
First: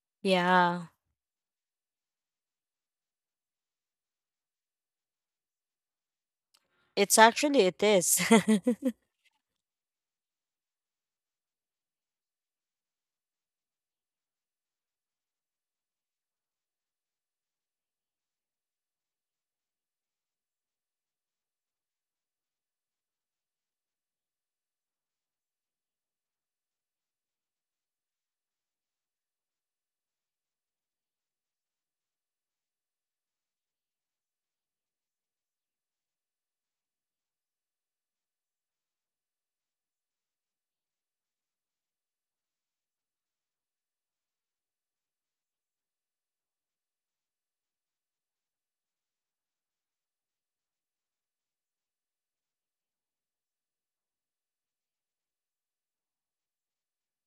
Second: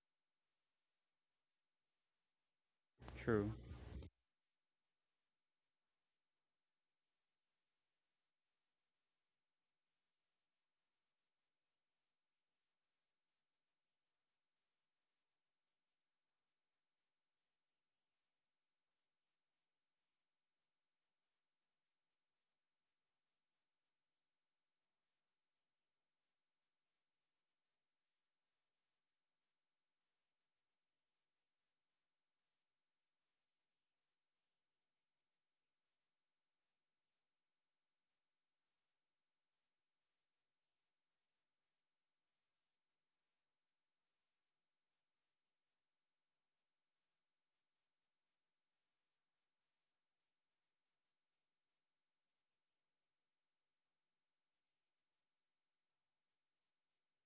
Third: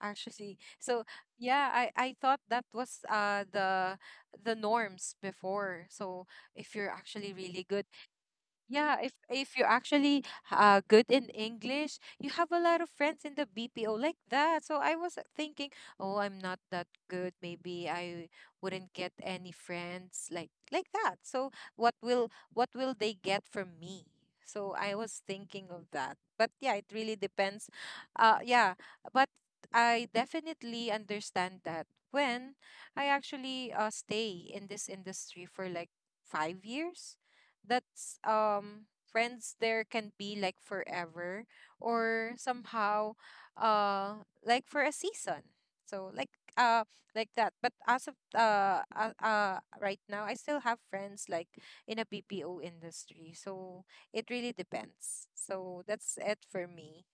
S2: actually.
S1: Yeah.
S2: So yeah, i i thought that was uh
S3: true.
S2: the the norms before. So if you're
S1: It's
S2: actually
S1: actually,
S2: really
S1: it
S2: good,
S1: is.
S2: yeah,
S1: [laughs]
S2: if if you're actually uh good in English, you have a lot of friends in the B P O, like that. So I was thinking, oh, I'm not that good. Maybe I wouldn't get any friends like like that. So what will what will they get from me? So I was thinking of that. But yeah, it really depends. Uh yeah, but I definitely understand that when I actually uh stay in this industry for like five years, that's, um friends there can be like forever, or somehow uh like for a season. So like uh like that. But as of uh, uh uh right now, I still have friends like in a B P O industry. So it really depends. So that's it for me.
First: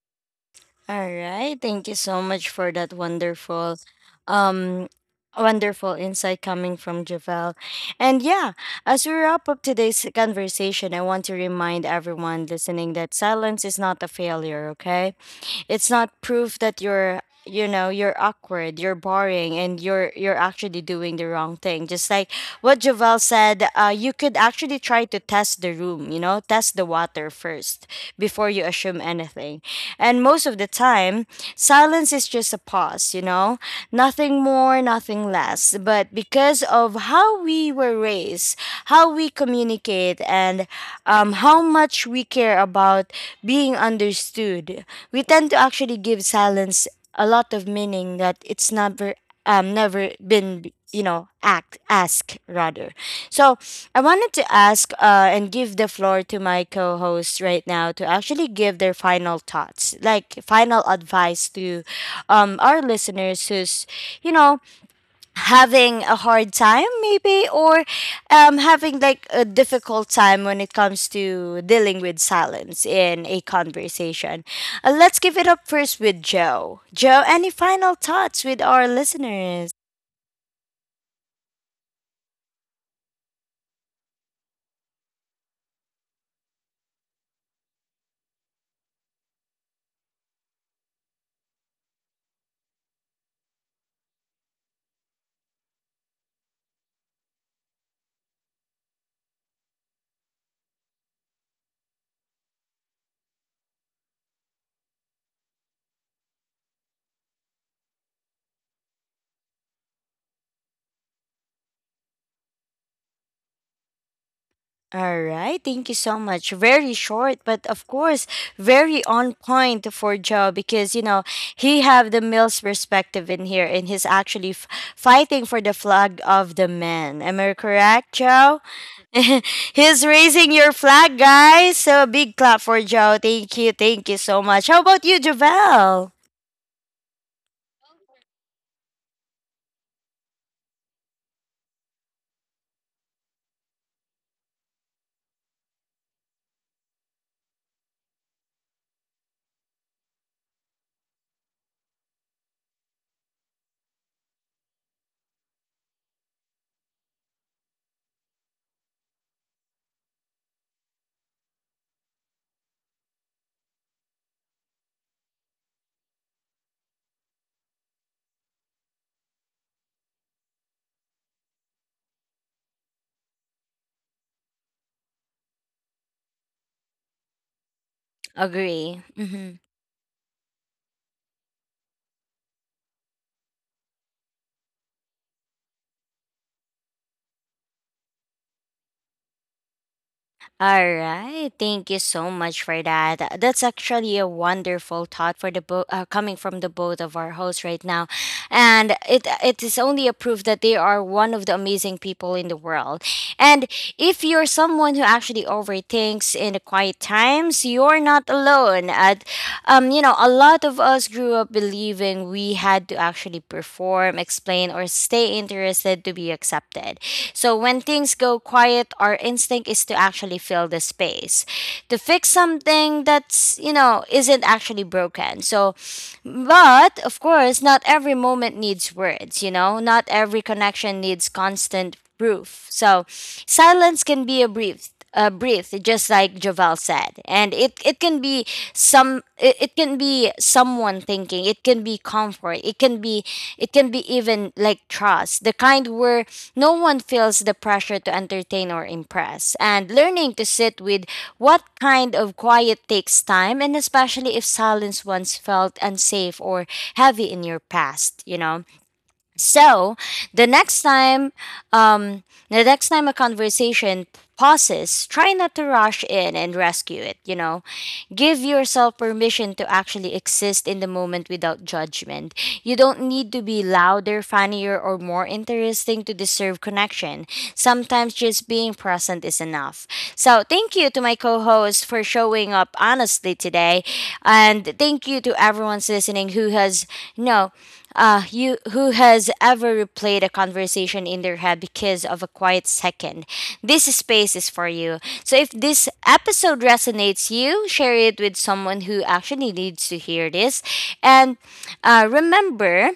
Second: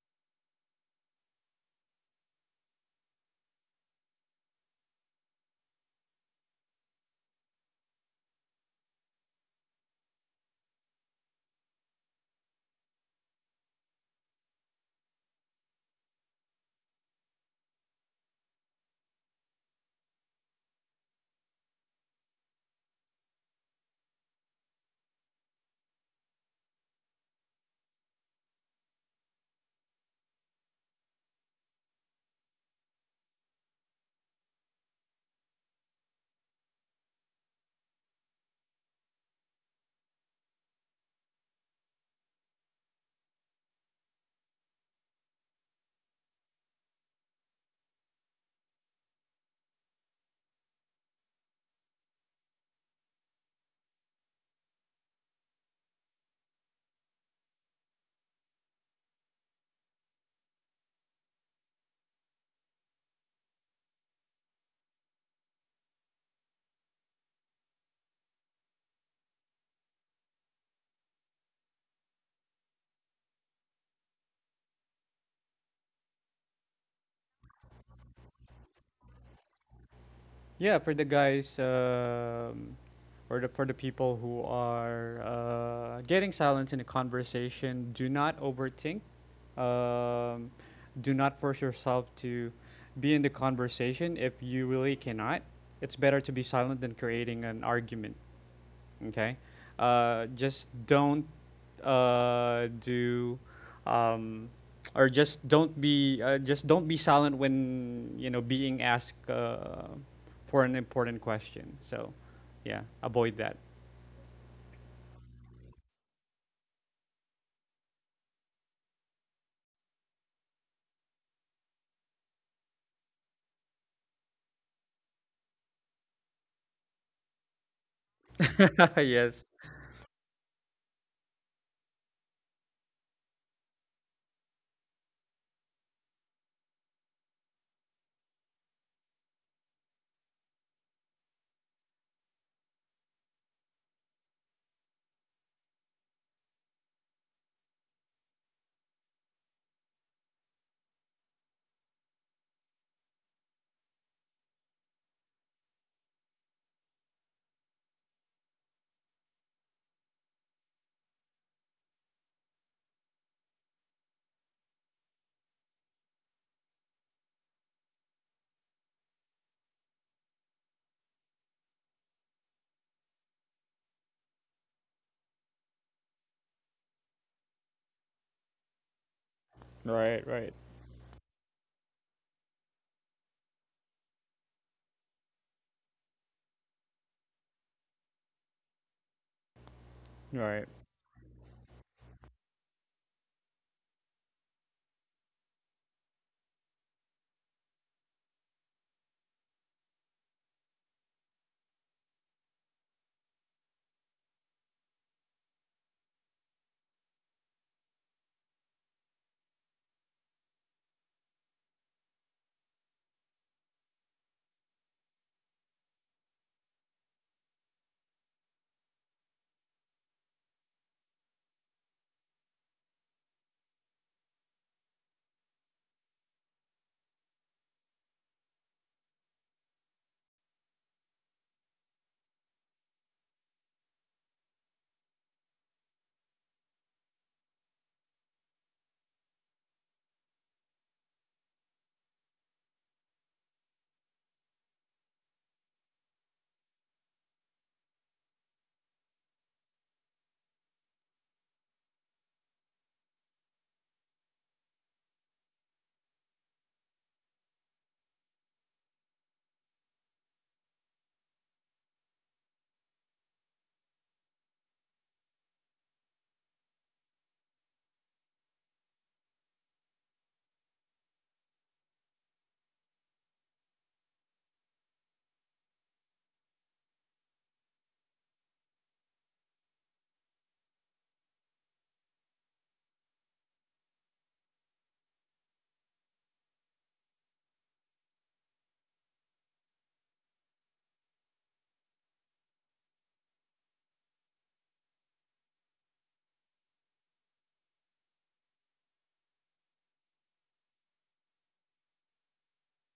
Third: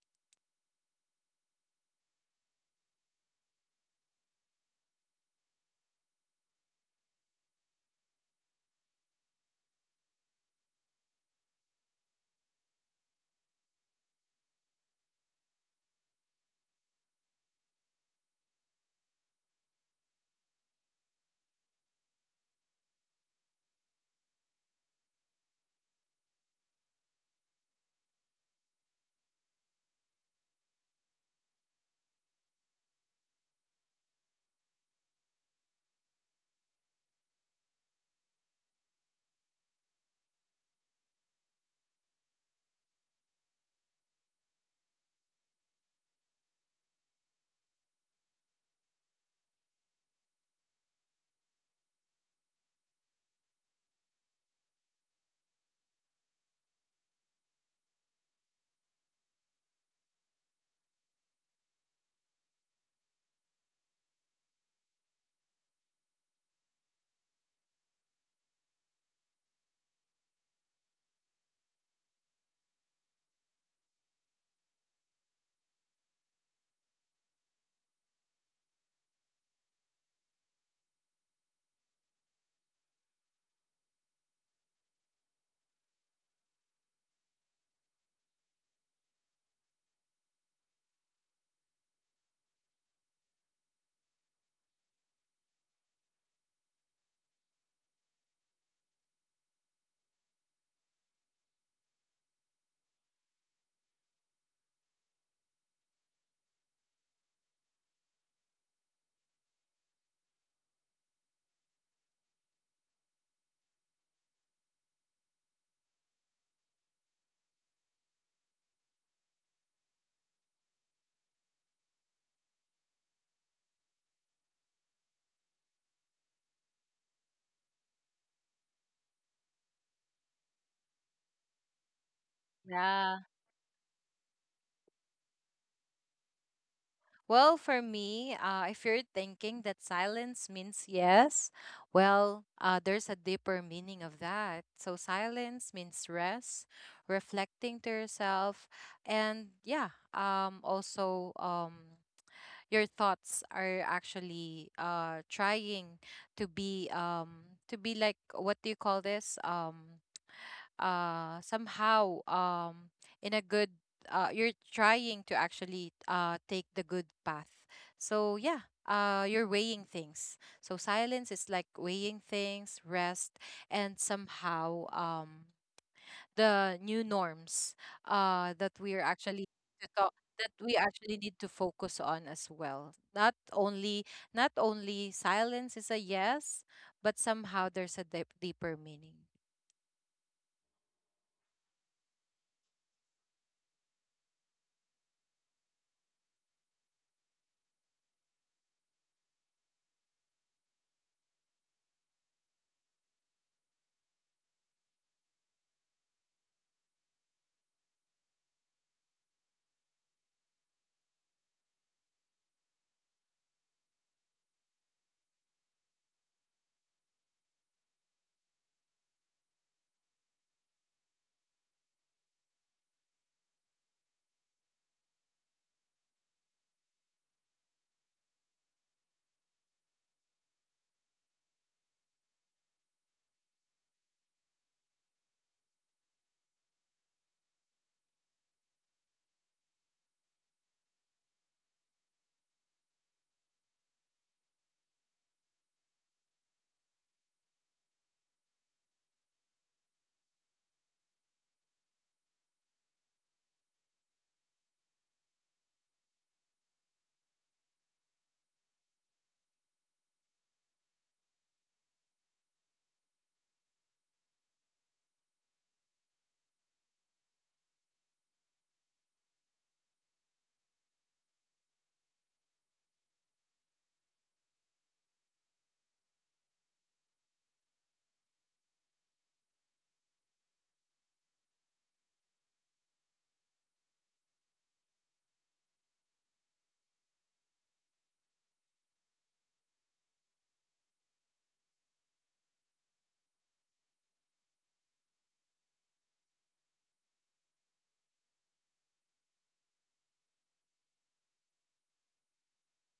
S1: All right. Thank you so much for that wonderful um, wonderful insight coming from Javel. And yeah, as we wrap up today's conversation, I want to remind everyone listening that silence is not a failure, okay? It's not proof that you're, you know, you're awkward, you're boring, and you're you're actually doing the wrong thing. Just like what Jovel said, uh, you could actually try to test the room, you know, test the water first before you assume anything. And most of the time, silence is just a pause, you know, nothing more, nothing less. But because of how we were raised, how we communicate, and um, how much we care about being understood, we tend to actually give silence a lot of meaning that it's never um never been, you know, act, ask rather. So I wanted to ask uh and give the floor to my co-hosts right now to actually give their final thoughts, like final advice to um our listeners who's, you know, having a hard time maybe, or um, having like a difficult time when it comes to dealing with silence in a conversation. Uh, let's give it up first with Joe. Joe, any final thoughts with our listeners?
S3: Yeah, for the guys, um, or the, for the people who are uh, getting silence in a conversation, do not overthink. Um, do not force yourself to be in the conversation if you really cannot. It's better to be silent than creating an argument. Okay. uh, just don't uh, do um, or just don't be, uh, just don't be silent when, you know being asked uh, for an important question, so yeah, avoid that.
S1: All right, thank you so much. Very short, but of course, very on point for Joe, because you know, he have the male's perspective in here, and he's actually f- fighting for the flag of the men. Am I correct, Joe?
S3: [laughs]
S1: [laughs]
S3: Yes.
S1: He's raising your flag, guys. So a big clap for Joe.
S2: Yeah.
S1: Thank you. Thank you so much. How about you, Javel?
S2: Well, for me, uh, if you're thinking that silence means yes, well, uh, there's a deeper meaning of that. So, silence means rest, reflecting to yourself, and yeah, um, also, um, your thoughts are actually uh, trying to be, um, to be like, what do you call this? Um, uh somehow, um in a good, uh you're trying to actually uh take the good path. So yeah, uh you're weighing things. So silence is like weighing things, rest. And somehow, um the new norms uh that we're
S1: Agree.
S2: actually
S1: Mhm.
S2: to talk,
S3: Right,
S2: that
S3: right,
S2: we actually need to focus on as well, not only not only silence is a yes, but somehow there's a deep, deeper meaning.
S3: right.
S1: All right. Thank you so much for that. Uh, That's actually a wonderful thought for the bo- uh, coming from the both of our hosts right now. And it it is only a proof that they are one of the amazing people in the world. And if you're someone who actually overthinks in the quiet times, you're not alone. Uh, um, you know, a lot of us grew up believing we had to actually perform, explain, or stay interested to be accepted. So when things go quiet, our instinct is to actually fill the space, to fix something that's, you know, isn't actually broken. So, but of course, not every moment needs words, you know, not every connection needs constant proof. So silence can be a brief, a brief, just like Javal said, and it it can be some, it, it can be someone thinking, it can be comfort, it can be, it can be even like trust, the kind where no one feels the pressure to entertain or impress. And learning to sit with what kind of quiet takes time, and especially if silence once felt unsafe or heavy in your past, you know. So the next time, um, the next time a conversation pauses, try not to rush in and rescue it. You know, give yourself permission to actually exist in the moment without judgment. You don't need to be louder, funnier, or more interesting to deserve connection. Sometimes just being present is enough. So thank you to my co-host for showing up honestly today, and thank you to everyone's listening who has, you know, uh, you who has ever replayed a conversation in their head because of a quiet second. This space is for you. So if this episode resonates you, share it with someone who actually needs to hear this. And uh, remember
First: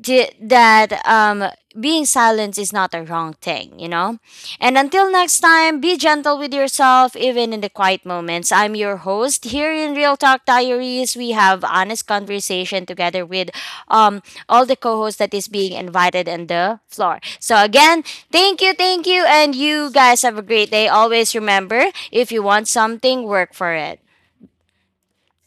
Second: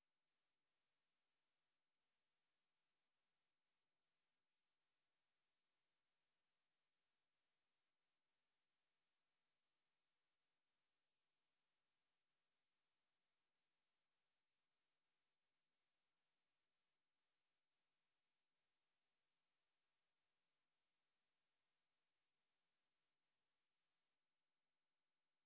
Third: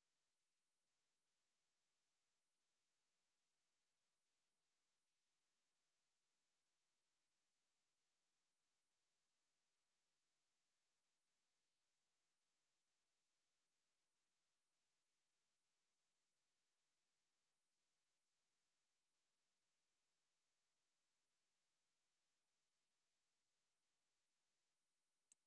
S1: di- that um, being silent is not a wrong thing, you know? And until next time, be gentle with yourself, even in the quiet moments. I'm your host here in Real Talk Diaries. We have honest conversation together with um, all the co hosts that is being invited on the floor. So, again, thank you, thank you. And you guys have a great day. Always remember, if you want something, work for it.